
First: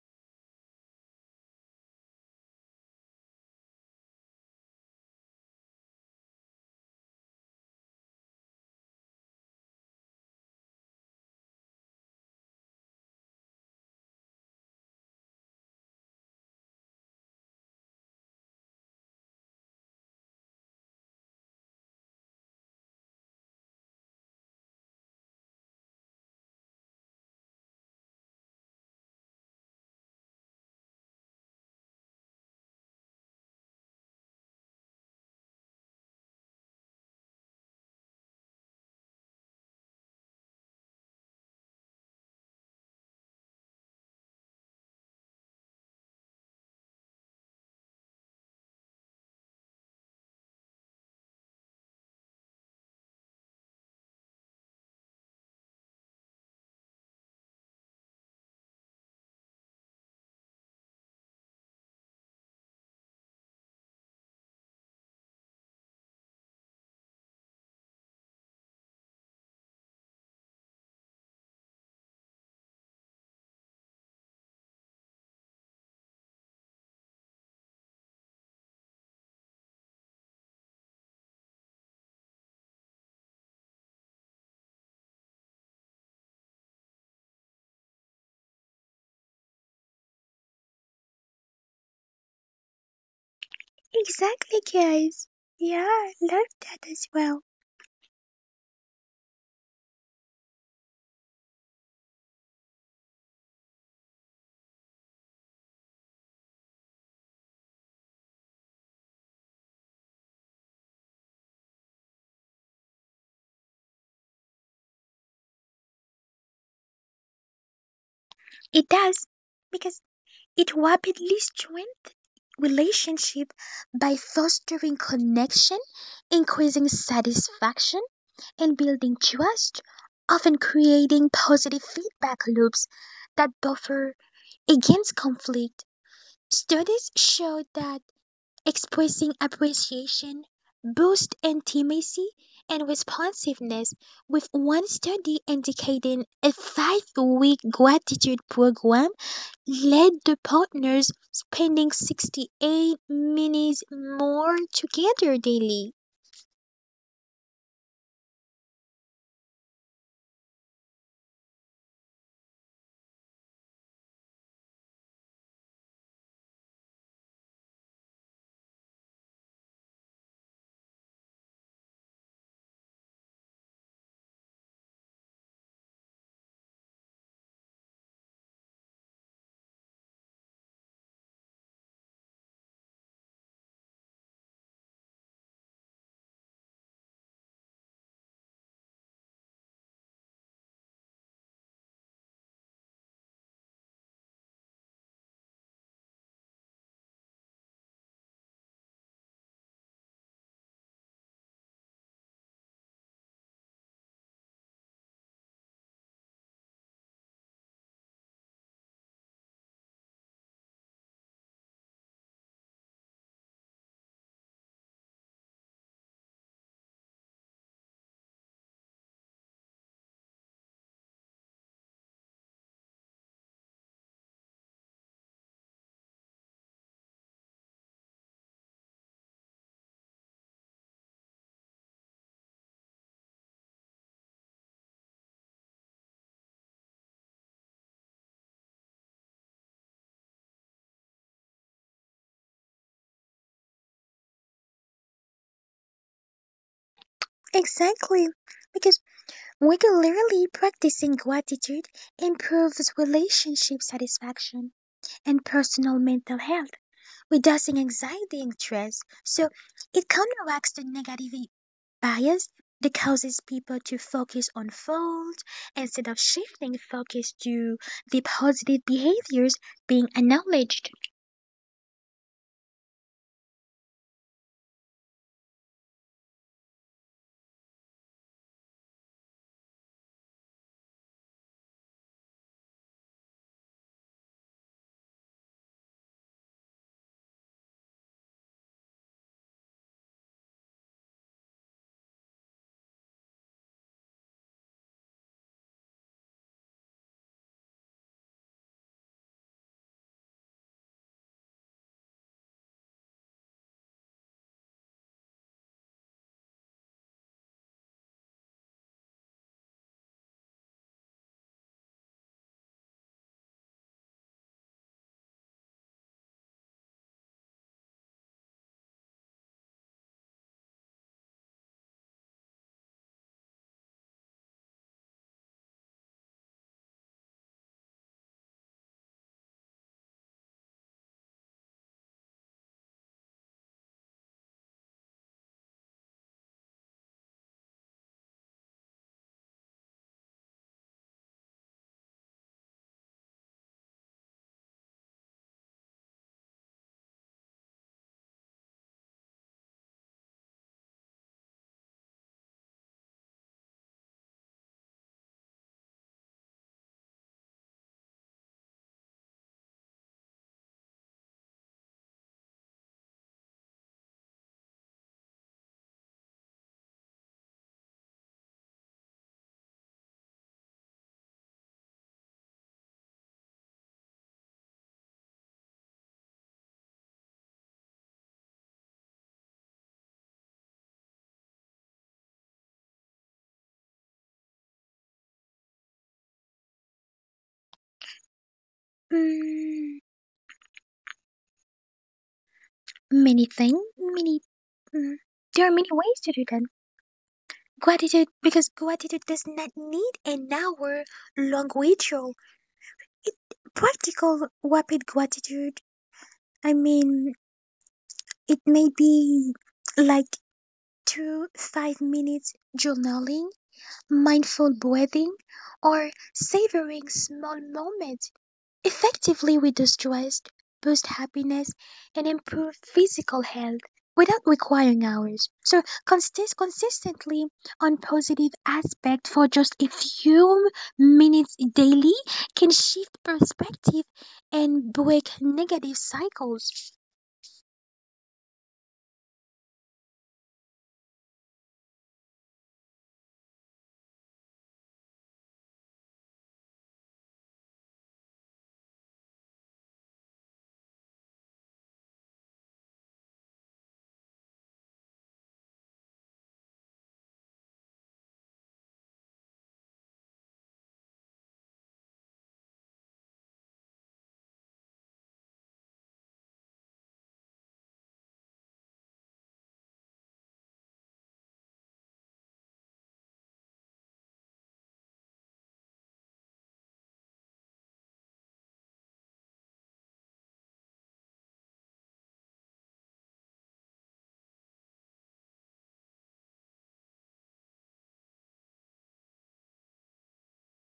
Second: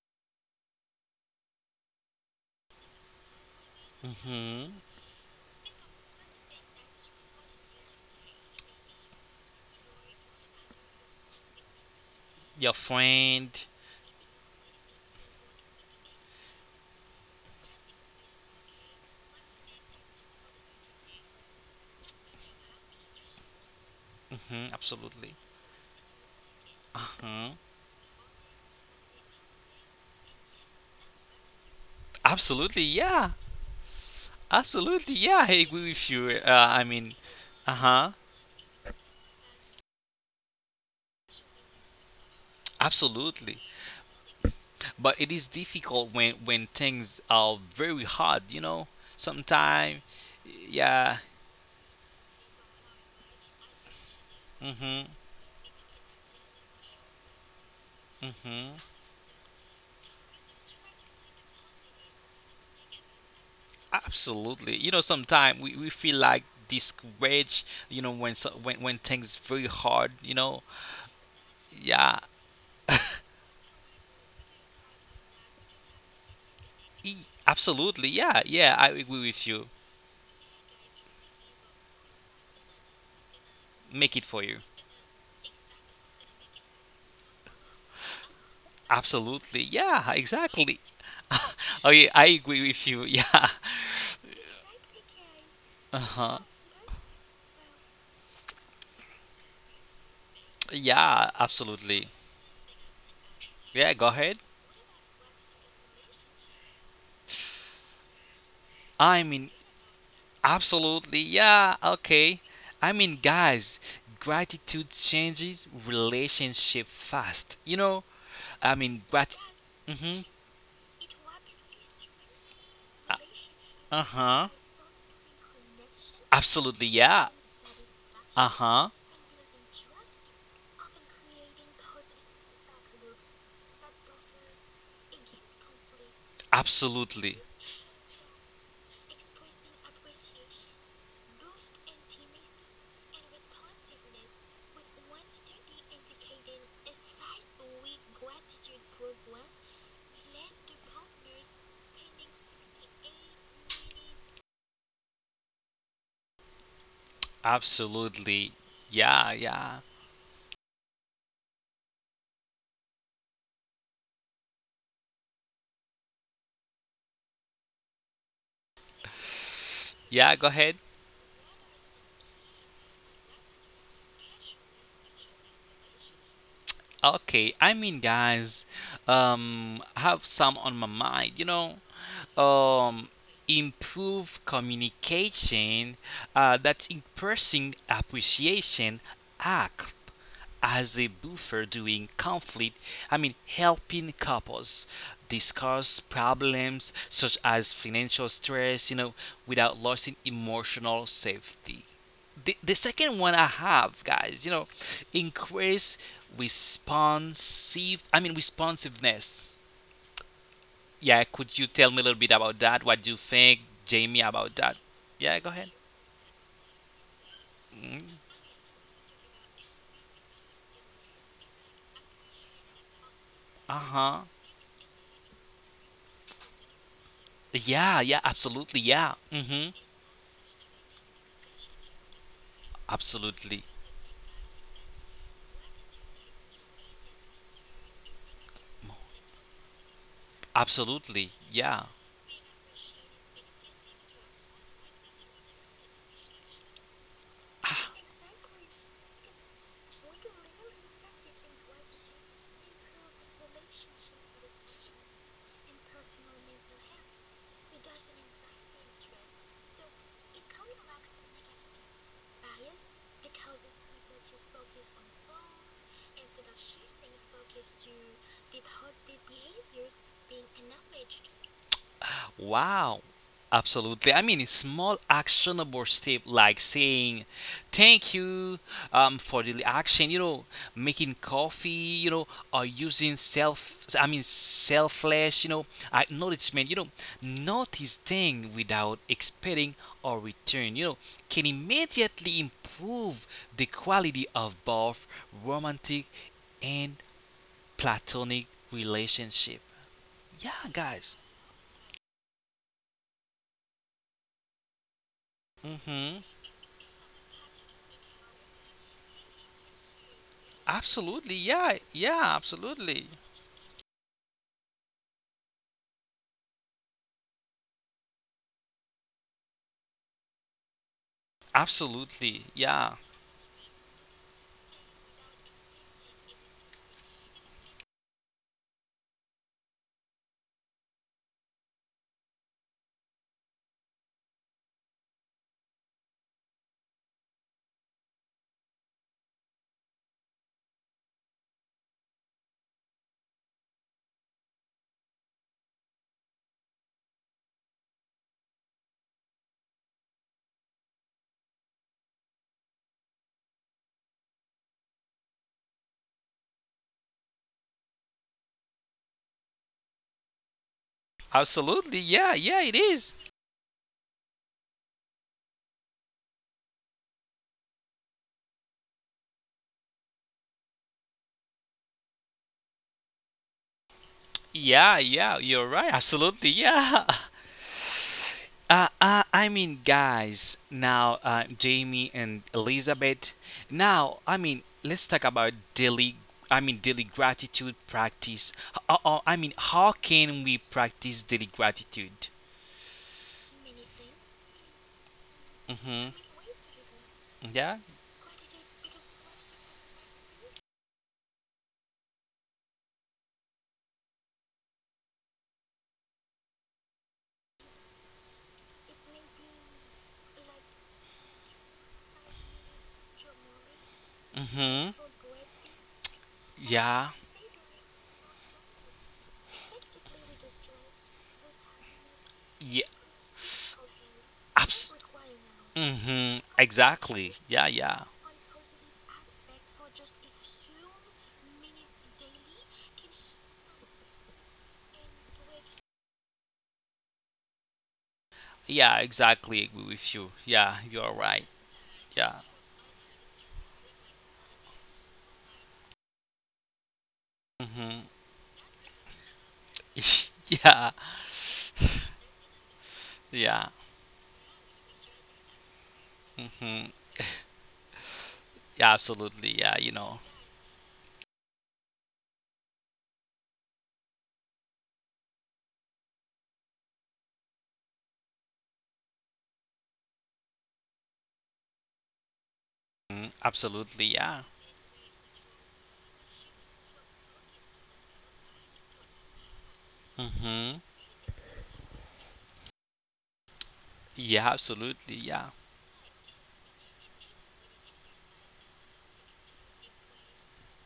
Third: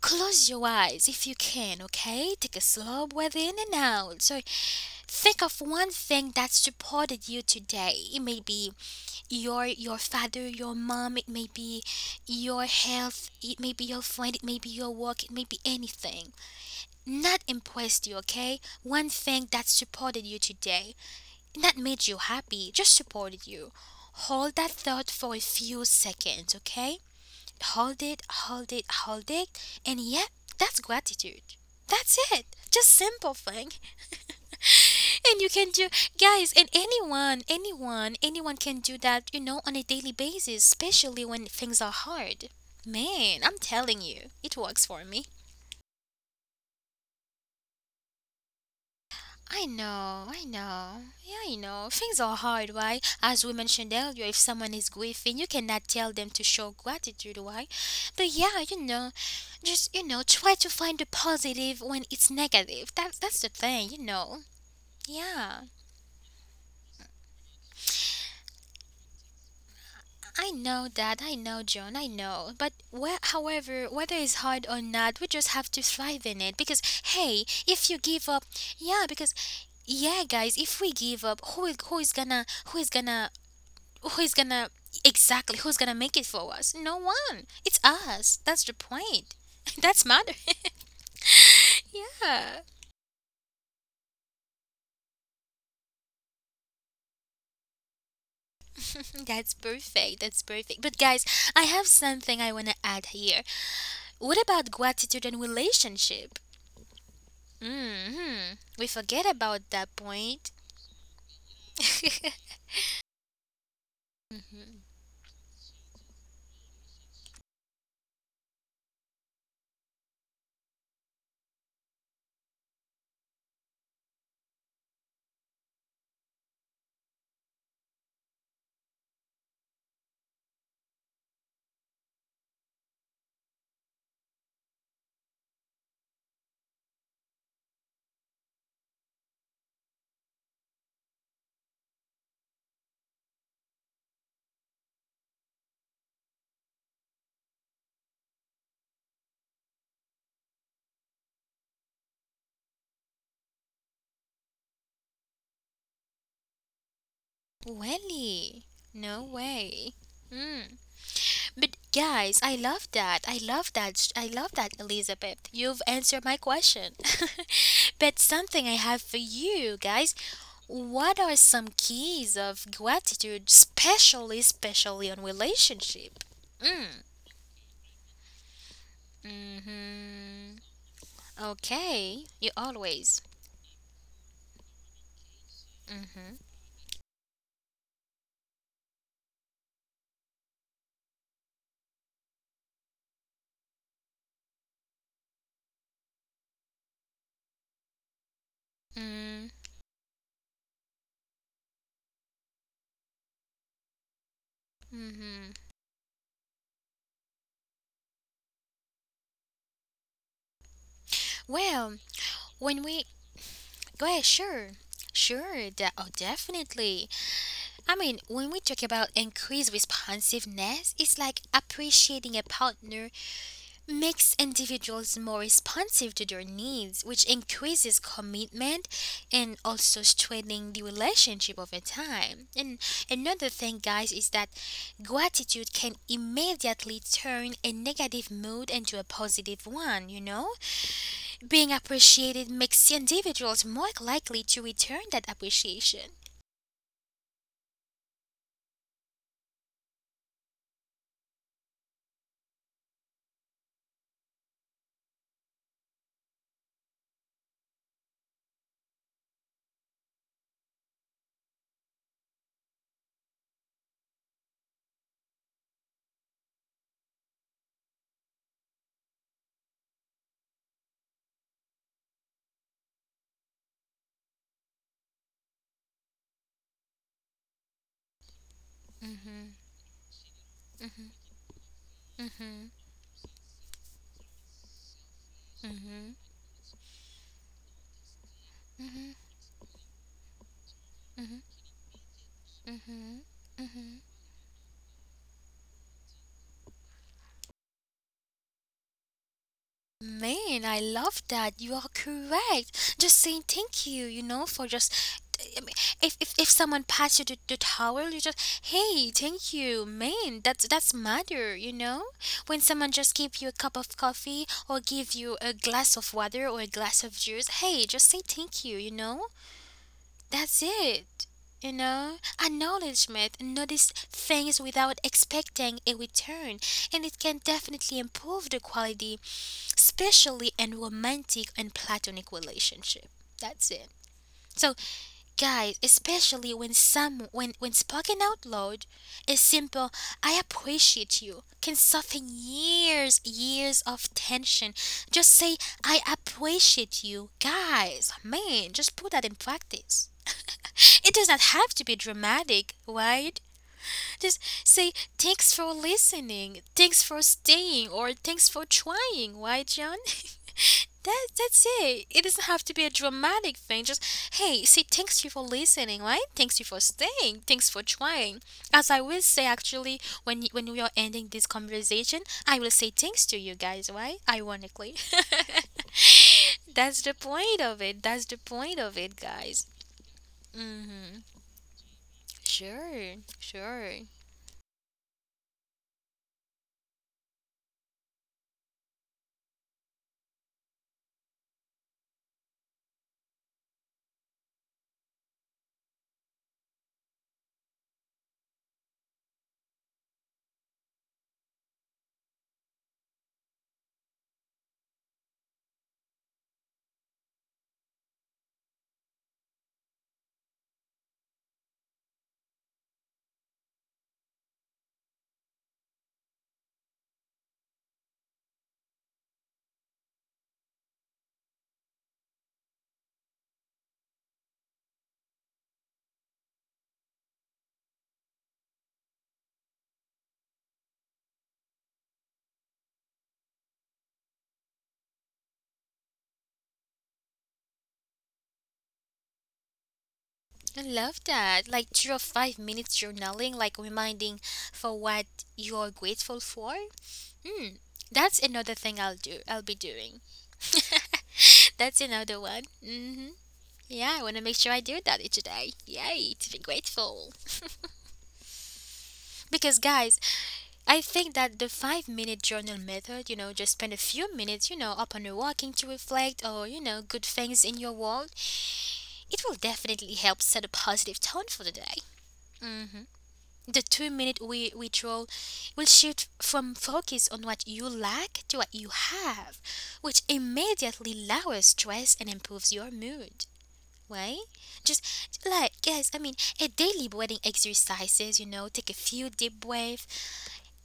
S1: Close your eyes if you can, okay? Take a slow breath in and out. So
S2: Hmm
S1: think of one thing that supported you today. It may be your father, your mom, it may be your
S2: Your
S1: health,
S2: friend.
S1: it may be your friend, it may be your work, it may be anything. Not impressed you, okay? One thing that supported you today, that made you happy, just supported you. Hold that
S2: Hmm
S1: thought
S2: Absolutely.
S1: for a few seconds, okay?
S2: Hmm
S1: Hold it, and yeah, that's gratitude. That's it.
S2: Absolutely.
S1: Just
S2: Yeah.
S1: simple thing.
S2: Absolutely.
S1: And
S2: Yeah,
S1: you
S2: I
S1: can
S2: agree
S1: do,
S2: with you.
S1: guys, and anyone,
S2: Uh huh.
S1: anyone, anyone can do that, you know, on a daily basis, especially when things are hard. Man,
S2: Absolutely.
S1: I'm telling you, it works for
S2: But
S1: me.
S2: it is difficult when things are very hard. You know,
S1: I
S2: sometimes.
S1: know, I know.
S2: Yeah.
S1: Yeah, I know. Things are hard, why? As we mentioned earlier, if someone is
S2: hmm
S1: grieving, you cannot tell them to show gratitude, why? But yeah,
S2: hmm
S1: you know, just you know, try to find the positive when it's negative. That's the thing, you know.
S2: Absolutely. You know, sometimes
S1: Yeah.
S2: we feel like discouraged. You know, when things very hard. You
S1: I
S2: know.
S1: know that, I know, John, I
S2: Yeah.
S1: know. However, whether it's hard or not, we just have to thrive in it. Because, hey, if you
S2: Absolutely.
S1: give
S2: Yeah.
S1: up,
S2: Yeah. I
S1: yeah,
S2: agree
S1: because,
S2: with you.
S1: yeah, guys, if we give up, who is gonna, who is gonna,
S2: Make
S1: who
S2: it
S1: is
S2: for you.
S1: gonna, exactly, who's gonna make it for us? No one. It's us. That's the point.
S2: Absolutely.
S1: That's
S2: Yeah,
S1: matter.
S2: exactly. Oh, yeah, I
S1: Yeah.
S2: agree with you. Yeah.
S3: Exactly, guys. Yeah, I
S2: Uh-huh.
S3: love that as well.
S1: That's perfect. That's perfect. But guys,
S2: Yeah,
S1: I have
S2: absolutely.
S1: something I want to add here.
S2: Yeah, go
S1: What
S2: ahead.
S1: about gratitude and relationship? Hmm. We
S2: I
S1: forget
S2: mean,
S1: about that point.
S2: absolutely. Yeah, okay. I mean, guys,
S1: Mhm.
S2: gratitude changes relationship fast. You know, I
S3: It
S2: mean,
S3: does,
S2: grat.
S3: because
S2: Mhm.
S3: it rapidly strengthens relationship
S2: Uh
S3: by
S2: huh.
S3: fostering connection,
S2: Absolutely.
S3: increasing
S2: Yeah.
S3: satisfaction,
S2: Uh
S3: and
S2: huh.
S3: building trust, often creating positive feedback loops that buffer against conflict. Studies
S2: Absolutely.
S3: show that expressing appreciation boosts intimacy and responsiveness, with one study indicating a 5-week gratitude program led to partners spending 68 minutes more together daily.
S2: Absolutely.
S1: Welly, no
S2: Yeah, yeah.
S1: way. Mm. But guys, I love that. I love that. I love that, Elizabeth. You've answered my question. But something I have for you guys.
S2: Yeah, go ahead.
S1: What are some keys of gratitude, especially on relationship? Mm.
S2: Okay, I mean, guys, I have
S1: Mm-hmm.
S2: some on my mind.
S1: Okay, you
S2: Um,
S1: always.
S2: improve communication. That's expressing appreciation act as a buffer during conflict. I mean, helping couples discuss problems such as financial stress, you know,
S1: Mm.
S2: without losing emotional safety. The second one I have, guys, you know,
S1: Mm-hmm.
S2: increase responsive. I mean, responsiveness. Yeah, could you tell me
S1: Well,
S2: a little bit about that?
S1: when
S2: What
S1: we
S2: do you think,
S1: go
S2: Jamie,
S1: ahead,
S2: about
S1: sure,
S2: that? Yeah, go ahead.
S1: sure, de- oh, definitely. I
S2: Mm,
S1: mean, when we talk about increased responsiveness, it's like appreciating a partner
S2: uh huh.
S1: makes individuals more responsive to their needs, which increases
S2: Yeah, yeah, absolutely.
S1: commitment
S2: Yeah. Mm
S1: and
S2: hmm.
S1: also strengthening the relationship over time. And another
S2: Absolutely.
S1: thing, guys, is that gratitude can immediately turn a negative mood into a positive one, you know?
S2: Absolutely,
S1: Being
S2: yeah.
S1: appreciated makes individuals more likely to return that appreciation.
S2: Ah,
S3: Exactly, because regularly practicing gratitude improves relationship satisfaction and personal mental health, reducing anxiety and stress. So it counteracts the negative bias that causes people to focus on faults instead of shifting focus to the positive behaviors being acknowledged.
S2: wow. Absolutely. I mean, a small actionable step like saying thank you for
S1: Mhm,
S2: the action, you know, making coffee, you know, or
S1: mhm,
S2: using selfless, you know,
S1: mhm,
S2: acknowledgement, you know, notice thing without
S1: mhm,
S2: expecting a return, you know,
S1: mhm,
S2: can immediately
S1: mhm,
S2: improve the
S1: mhm.
S2: quality of both romantic and platonic relationship.
S1: Man,
S2: Yeah,
S1: I
S2: guys.
S1: love that. You are correct. Just saying thank you, you know, for just. I mean, If,
S2: Mm-hmm.
S1: if, if someone passed you the towel, you just hey, thank you, man. That's
S2: Absolutely.
S1: matter, you
S2: Yeah.
S1: know.
S2: Yeah.
S1: When someone
S2: Absolutely.
S1: just give you a cup of coffee or give you a glass of water or a glass of juice, hey, just say thank you, you know. That's it. You know,
S2: Absolutely. Yeah.
S1: acknowledgement, notice things without expecting a return, and it can definitely improve the quality, especially in romantic and platonic relationship. That's it. So, guys, especially when some when spoken out loud, a simple "I appreciate you" can soften years of tension. Just say "I appreciate you," guys. Man, just put that in practice. It does not have to be dramatic, right? Just say thanks for listening, thanks for staying, or thanks for trying, right, John? That's
S2: Absolutely.
S1: it. It
S2: Yeah.
S1: doesn't have
S2: Yeah.
S1: to
S2: It
S1: be a
S2: is.
S1: dramatic thing. Just hey, say thanks you for listening, right? Thanks you for staying, thanks for trying. As I will say actually, when when we are ending this conversation, I will say thanks to you guys, right? Ironically,
S2: Yeah. Yeah. You're right. Absolutely.
S1: that's
S2: Yeah.
S1: the point of it. That's the point of it,
S2: I
S1: guys.
S2: mean, guys,
S1: Mm-hmm.
S2: now Jamie and
S1: Sure,
S2: Elizabeth.
S1: sure.
S2: Now, I mean, let's talk about daily. I mean, daily gratitude practice. I mean, how
S3: Mm,
S2: can we practice daily gratitude?
S3: many things, many, mm, there are many
S2: Mm-hmm.
S3: ways to do that.
S2: Yeah.
S3: Gratitude, because gratitude does not need an hour long ritual. Practical rapid gratitude, I mean, it may be like 2, 5 minutes journaling, mindful
S2: Mm-hmm.
S3: breathing, or savoring
S2: Yeah.
S3: small moments. Effectively, we do stress, boost happiness, and improve
S2: Yeah.
S3: physical health without
S2: Abs-
S3: requiring hours. So
S2: hmm. Exactly.
S3: consistently
S2: Yeah.
S3: on
S2: Yeah.
S3: positive aspect for just a few minutes daily can shift perspective and break negative cycles.
S2: Yeah. Exactly. Agree with you. Yeah.
S1: I
S2: You're
S1: love
S2: right.
S1: that. Like three or
S2: Yeah.
S1: five minutes journaling, like reminding for what you're grateful for. Hmm.
S2: Hmm.
S1: That's another thing I'll do. I'll be doing.
S2: Yeah.
S1: That's another one. Hmm.
S2: Yeah.
S1: Yeah, I want to make sure I do that each day. Yay, to be
S2: Hmm.
S1: grateful.
S2: Yeah. Absolutely.
S1: Because,
S2: Yeah. You
S1: guys,
S2: know.
S1: I think that the 5 minute journal method, you know, just spend a few minutes, you know, upon your walking to reflect or, you know, good things in your world, it will definitely help set a positive tone for the day.
S2: Mhm.
S1: The
S2: Absolutely.
S1: 2 minute
S2: Yeah.
S1: we withdrawal will shift from focus on what you lack to what you have, which
S2: Hmm.
S1: immediately lowers stress and improves your mood. Right?
S2: Yeah.
S1: Just
S2: Absolutely. Yeah.
S1: like guys, I mean a daily breathing exercises, you know, take a few deep breaths,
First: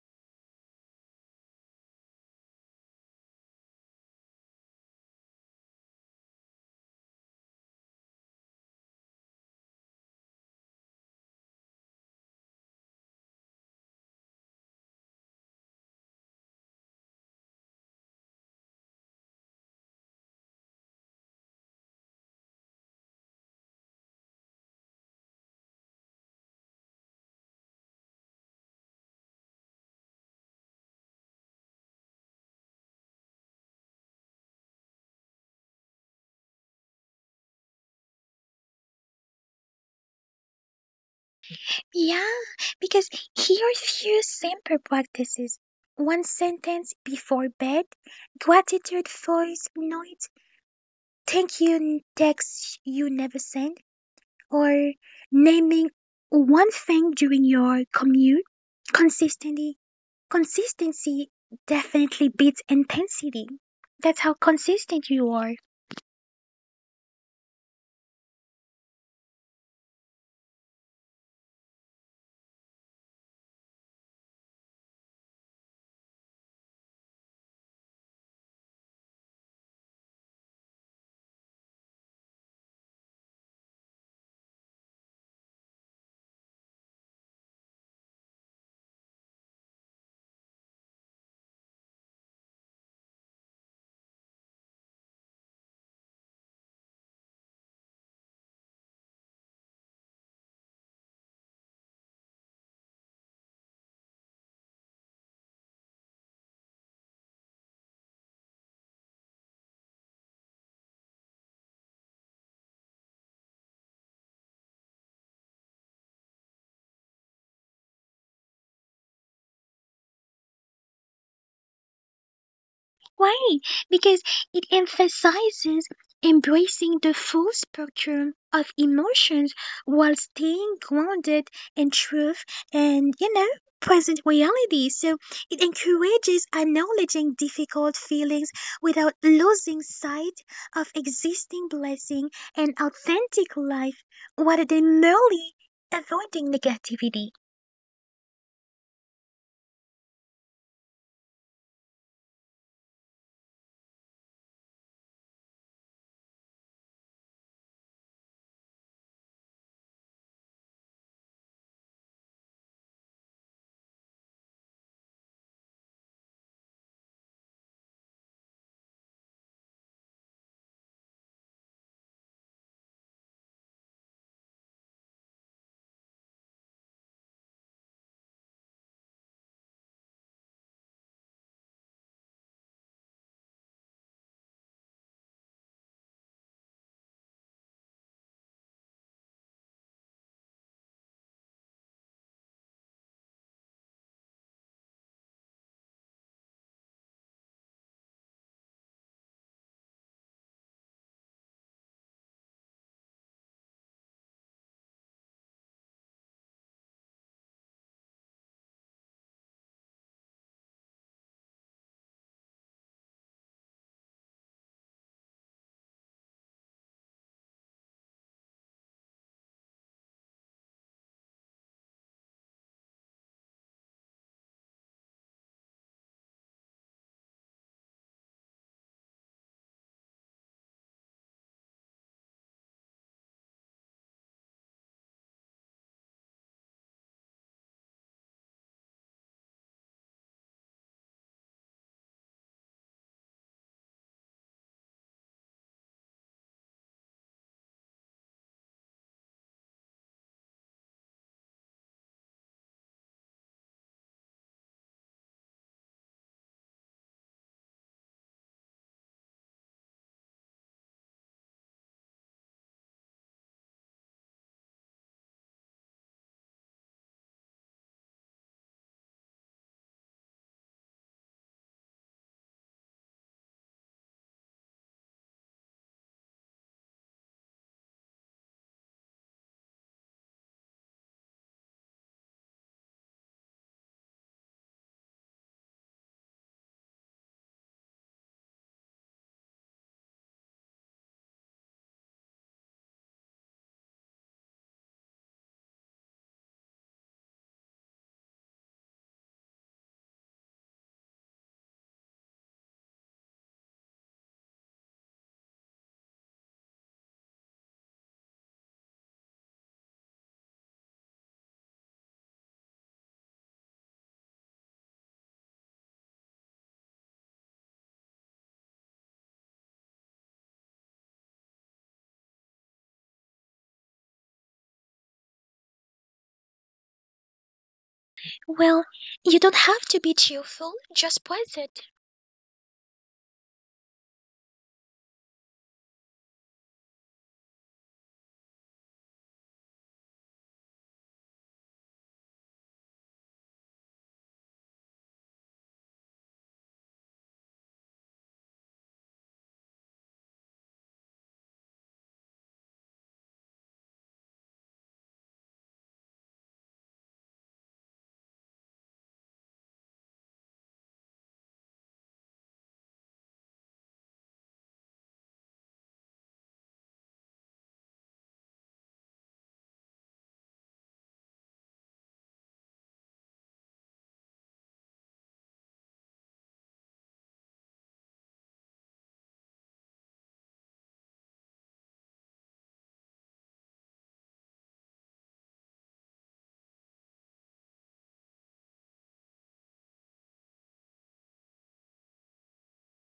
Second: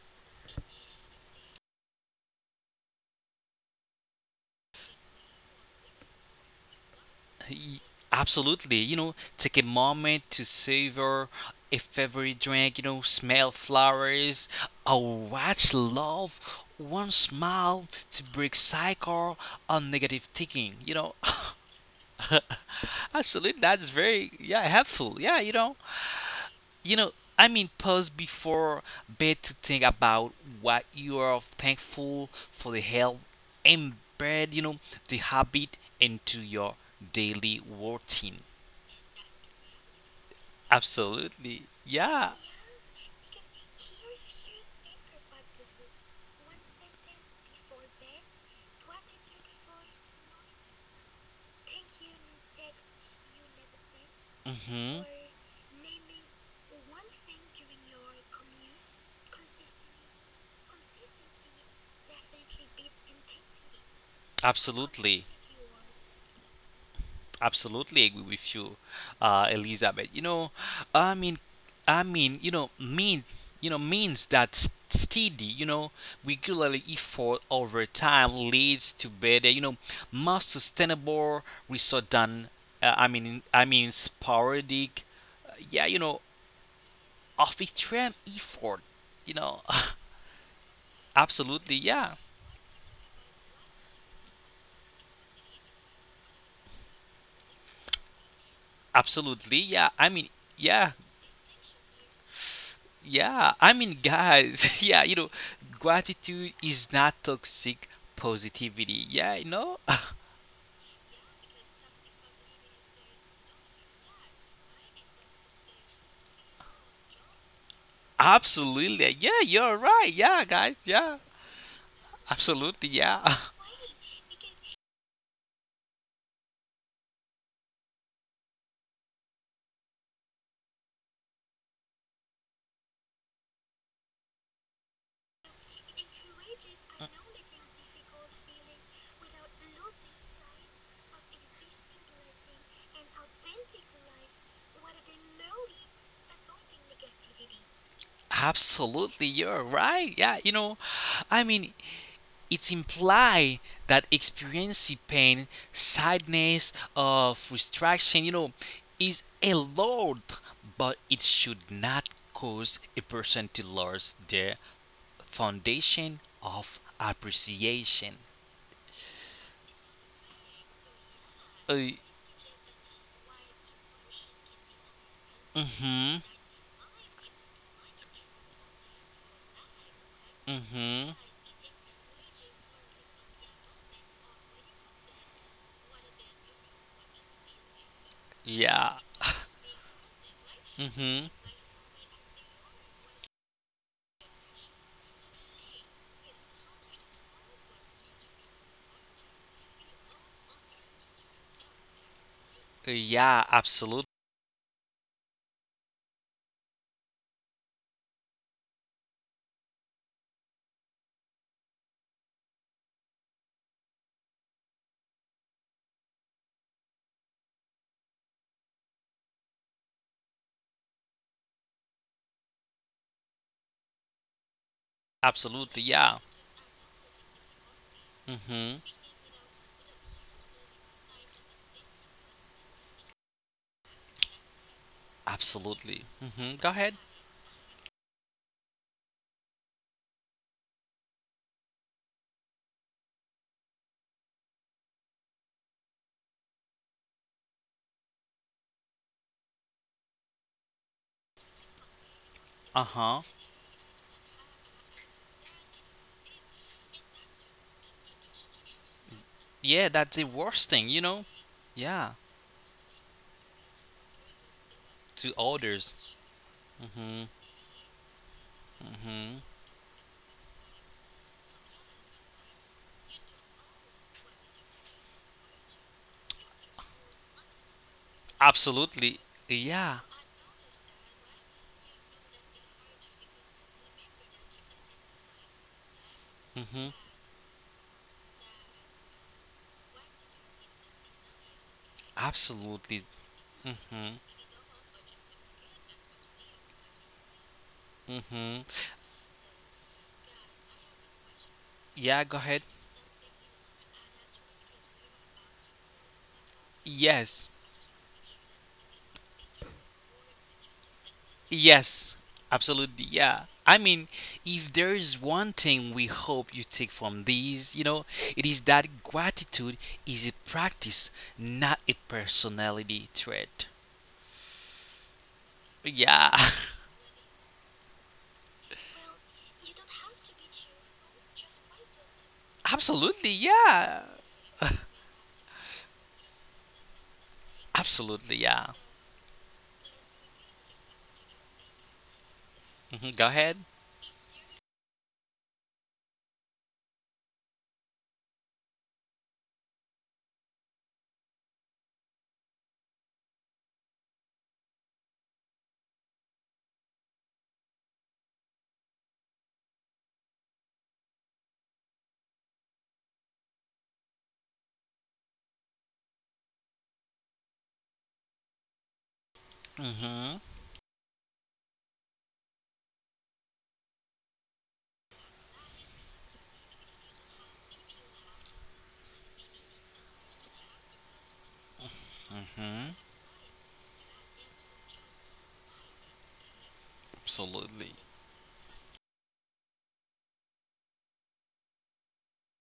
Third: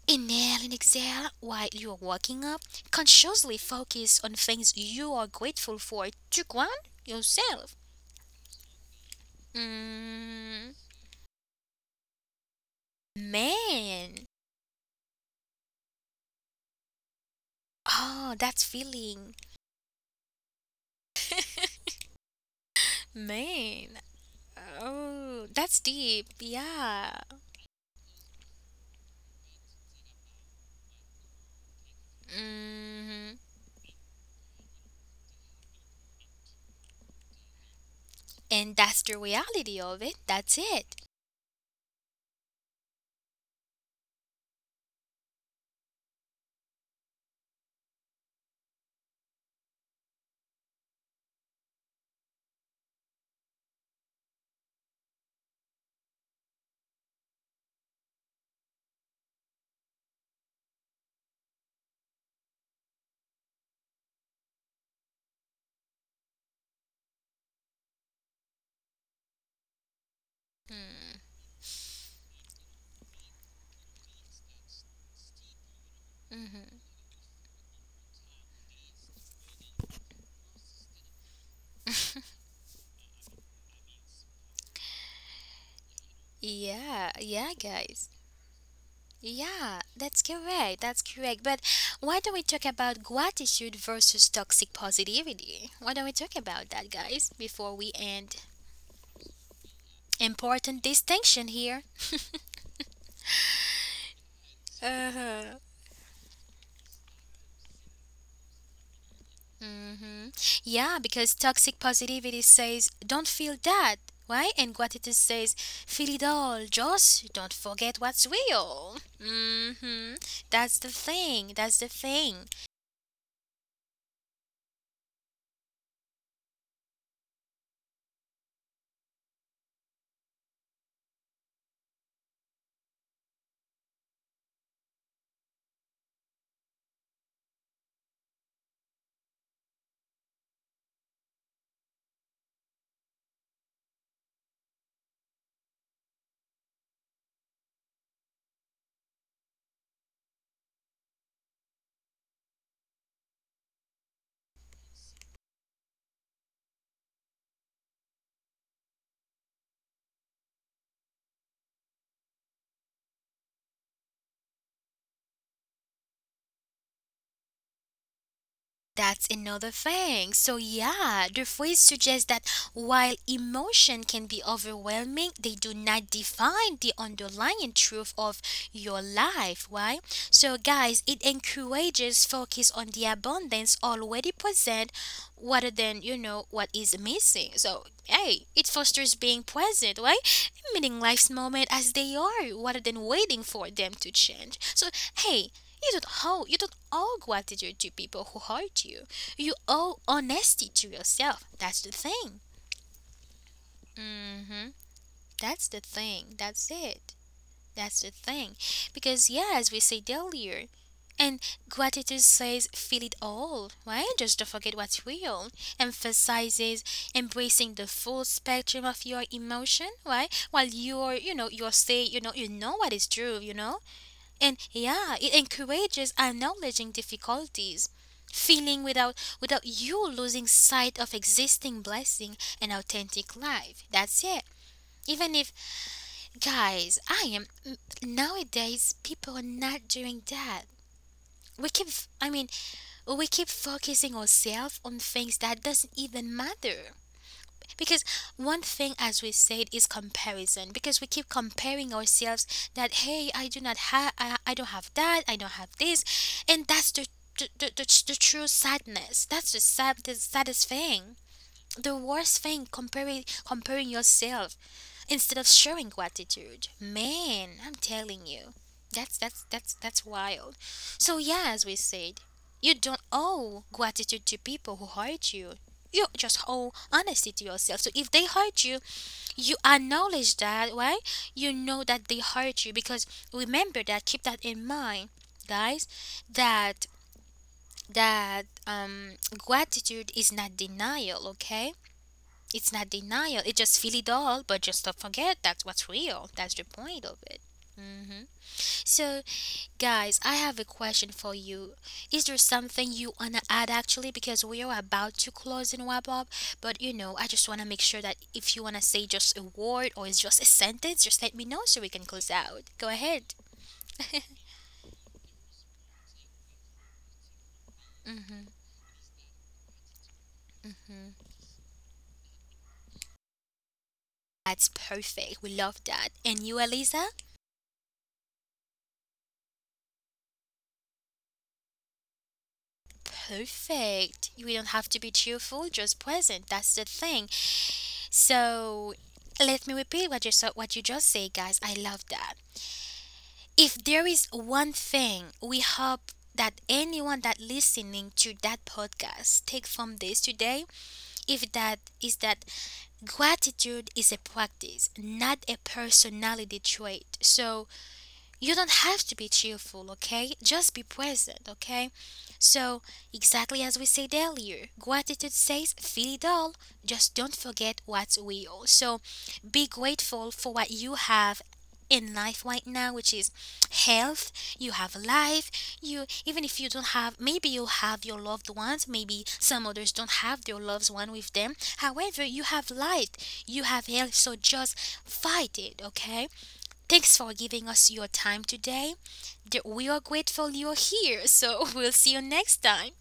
S1: inhale and exhale while you're waking up. Consciously focus on things you are grateful for to ground yourself.
S2: Y- Absolutely. You know, take a moment to
S1: Mm,
S2: savor a favorite drink, you know, smell
S1: man.
S2: flowers, or watch love, one smile to
S1: Oh,
S2: break
S1: that feeling.
S2: cycle on negative thinking. You know, actually, that's
S1: Man,
S2: very, yeah, helpful. Yeah,
S1: oh, that's deep.
S2: you know,
S1: Yeah.
S2: I mean, pause before bed to think about what you are thankful for the help
S1: Hmm.
S2: embed, you know, the habit into your daily routine.
S1: And that's the reality of it. That's it.
S2: Absolutely.
S3: Yeah,
S2: Yeah.
S3: because here are few simple practices. One sentence before bed, gratitude voice note, thank you text you never send, or
S2: Mhm.
S3: naming one thing during your commute. Consistently, consistency definitely beats intensity. That's how consistent
S2: Absolutely.
S3: you are.
S2: Absolutely agree with you, Elizabeth. You know, I mean, I mean, you know, mean, you know, means that steady, you know, regularly effort over time leads to better, you know, more sustainable result than, sporadic, yeah, you know,
S1: Yeah, yeah,
S2: of
S1: guys.
S2: extreme effort, you know.
S1: Yeah, that's correct. That's correct. But
S2: Absolutely, yeah.
S1: why don't we talk about gratitude versus toxic positivity? Why don't we talk about that, guys, before we end?
S2: Absolutely, yeah. I mean,
S1: Important
S2: yeah,
S1: distinction here.
S2: yeah. I mean, guys, yeah, you know,
S1: Uh-huh.
S2: gratitude is not toxic positivity. Yeah, you know?
S1: Hmm. Yeah, because toxic positivity says, don't feel that, right? And gratitude says, feel it all, just don't forget what's real.
S2: Absolutely. Yeah, you're right.
S1: Hmm.
S2: Yeah, guys.
S1: That's the
S2: Yeah.
S1: thing, that's the thing.
S2: Absolutely, yeah.
S3: Why? Because it emphasizes embracing the full spectrum of emotions while staying grounded in truth and, you know, present reality. So it encourages acknowledging difficult feelings without losing sight of existing blessing and authentic life rather than merely avoiding negativity.
S2: Absolutely, you're right. Yeah, you know, I mean, it's imply that experiencing pain, sadness, or frustration, you know, is allowed, but it should not cause a person to lose their foundation of appreciation.
S1: That's another thing. So, yeah, the phrase
S2: Uh,
S1: suggests that while emotion can be overwhelming, they do not
S2: mhm,
S1: define the underlying truth of your life, right? So, guys,
S2: mhm,
S1: it encourages focus on the abundance already present rather than, what is missing. So, hey, it
S2: yeah,
S1: fosters being present, right? Meaning life's
S2: mhm,
S1: moment as they are rather than waiting for them to change. So, hey, you don't owe gratitude to people who hurt you. You owe honesty to yourself. That's the thing.
S2: yeah, absolutely,
S1: Mm hmm That's the thing. That's it. That's the thing. Because yeah, as we said earlier, and gratitude says feel it all, right? Just don't forget what's real. Emphasizes embracing the full spectrum of your emotion, right? While you're you're say you know what is true, and yeah it
S2: absolutely,
S1: encourages
S2: yeah,
S1: acknowledging difficulties feeling
S2: mhm,
S1: without you losing sight of existing blessing and authentic life, that's it, even if
S2: absolutely, mhm.
S1: guys
S2: Go
S1: I
S2: ahead.
S1: am, nowadays people are not doing that. We keep, I mean, we keep focusing ourselves on things that doesn't even matter, because one thing as we said is comparison, because we keep comparing ourselves that hey
S2: Uh
S1: I do not
S2: huh.
S1: have, I don't have that, I don't have this. And that's the the true sadness, that's the
S2: Yeah,
S1: saddest
S2: that's the
S1: thing,
S2: worst thing, you know.
S1: the worst thing,
S2: Yeah,
S1: comparing yourself instead of showing
S2: to
S1: gratitude.
S2: others.
S1: Man, I'm
S2: Mhm.
S1: telling you.
S2: Hmm.
S1: That's wild. So yeah, as we said, you don't owe gratitude to people who hurt you. You just owe honesty to yourself. So if they hurt you, you
S2: Absolutely.
S1: acknowledge
S2: Yeah.
S1: that, right? You know that they hurt you, because remember that, keep that in mind, guys, that
S2: Hmm.
S1: that gratitude is not denial, okay? It's not
S2: Absolutely.
S1: denial. It just feel it
S2: Hmm.
S1: all, but just don't forget that's what's real. That's the point of it. Hmm.
S2: Hmm.
S1: So, guys, I have a question for you. Is there
S2: Yeah, go
S1: something
S2: ahead.
S1: you wanna add actually? Because we are about to close and wrap up, but you know, I just wanna
S2: Yes.
S1: make sure that if you wanna say just a word or it's just a sentence, just let me know so we can close
S2: Yes.
S1: out. Go ahead.
S2: Absolutely. Yeah. I mean, if there is one thing we hope you take from these, you know, it is that gratitude is a practice, not a personality trait.
S1: That's perfect. We love that. And you,
S2: Yeah.
S1: Eliza?
S3: Well, you don't have to be cheerful, just present.
S2: Absolutely.
S1: Perfect.
S2: Yeah.
S1: You don't have to be cheerful, just present. That's the thing.
S2: Absolutely.
S1: So
S2: Yeah.
S1: let me repeat what you so what you just say, guys. I love that.
S2: Hmm. Go
S1: If
S2: ahead.
S1: there is one thing we hope that anyone that listening to that podcast take from this today, if that is that gratitude is a practice, not a personality trait. So you don't have to be cheerful, okay? Just be present, okay? So, exactly as we said earlier, gratitude says, feel it all, just don't forget what's real. So, be grateful for what
S2: Hmm.
S1: you have in life right now, which is health. You have a life, you, even if you don't have, maybe you have your loved ones, maybe some others don't have their loved one with them, however you have life,
S2: Hmm.
S1: you have health, so just fight it, okay. Thanks for giving us your
S2: Absolutely.
S1: time today. We are grateful you're here, so we'll see you next time.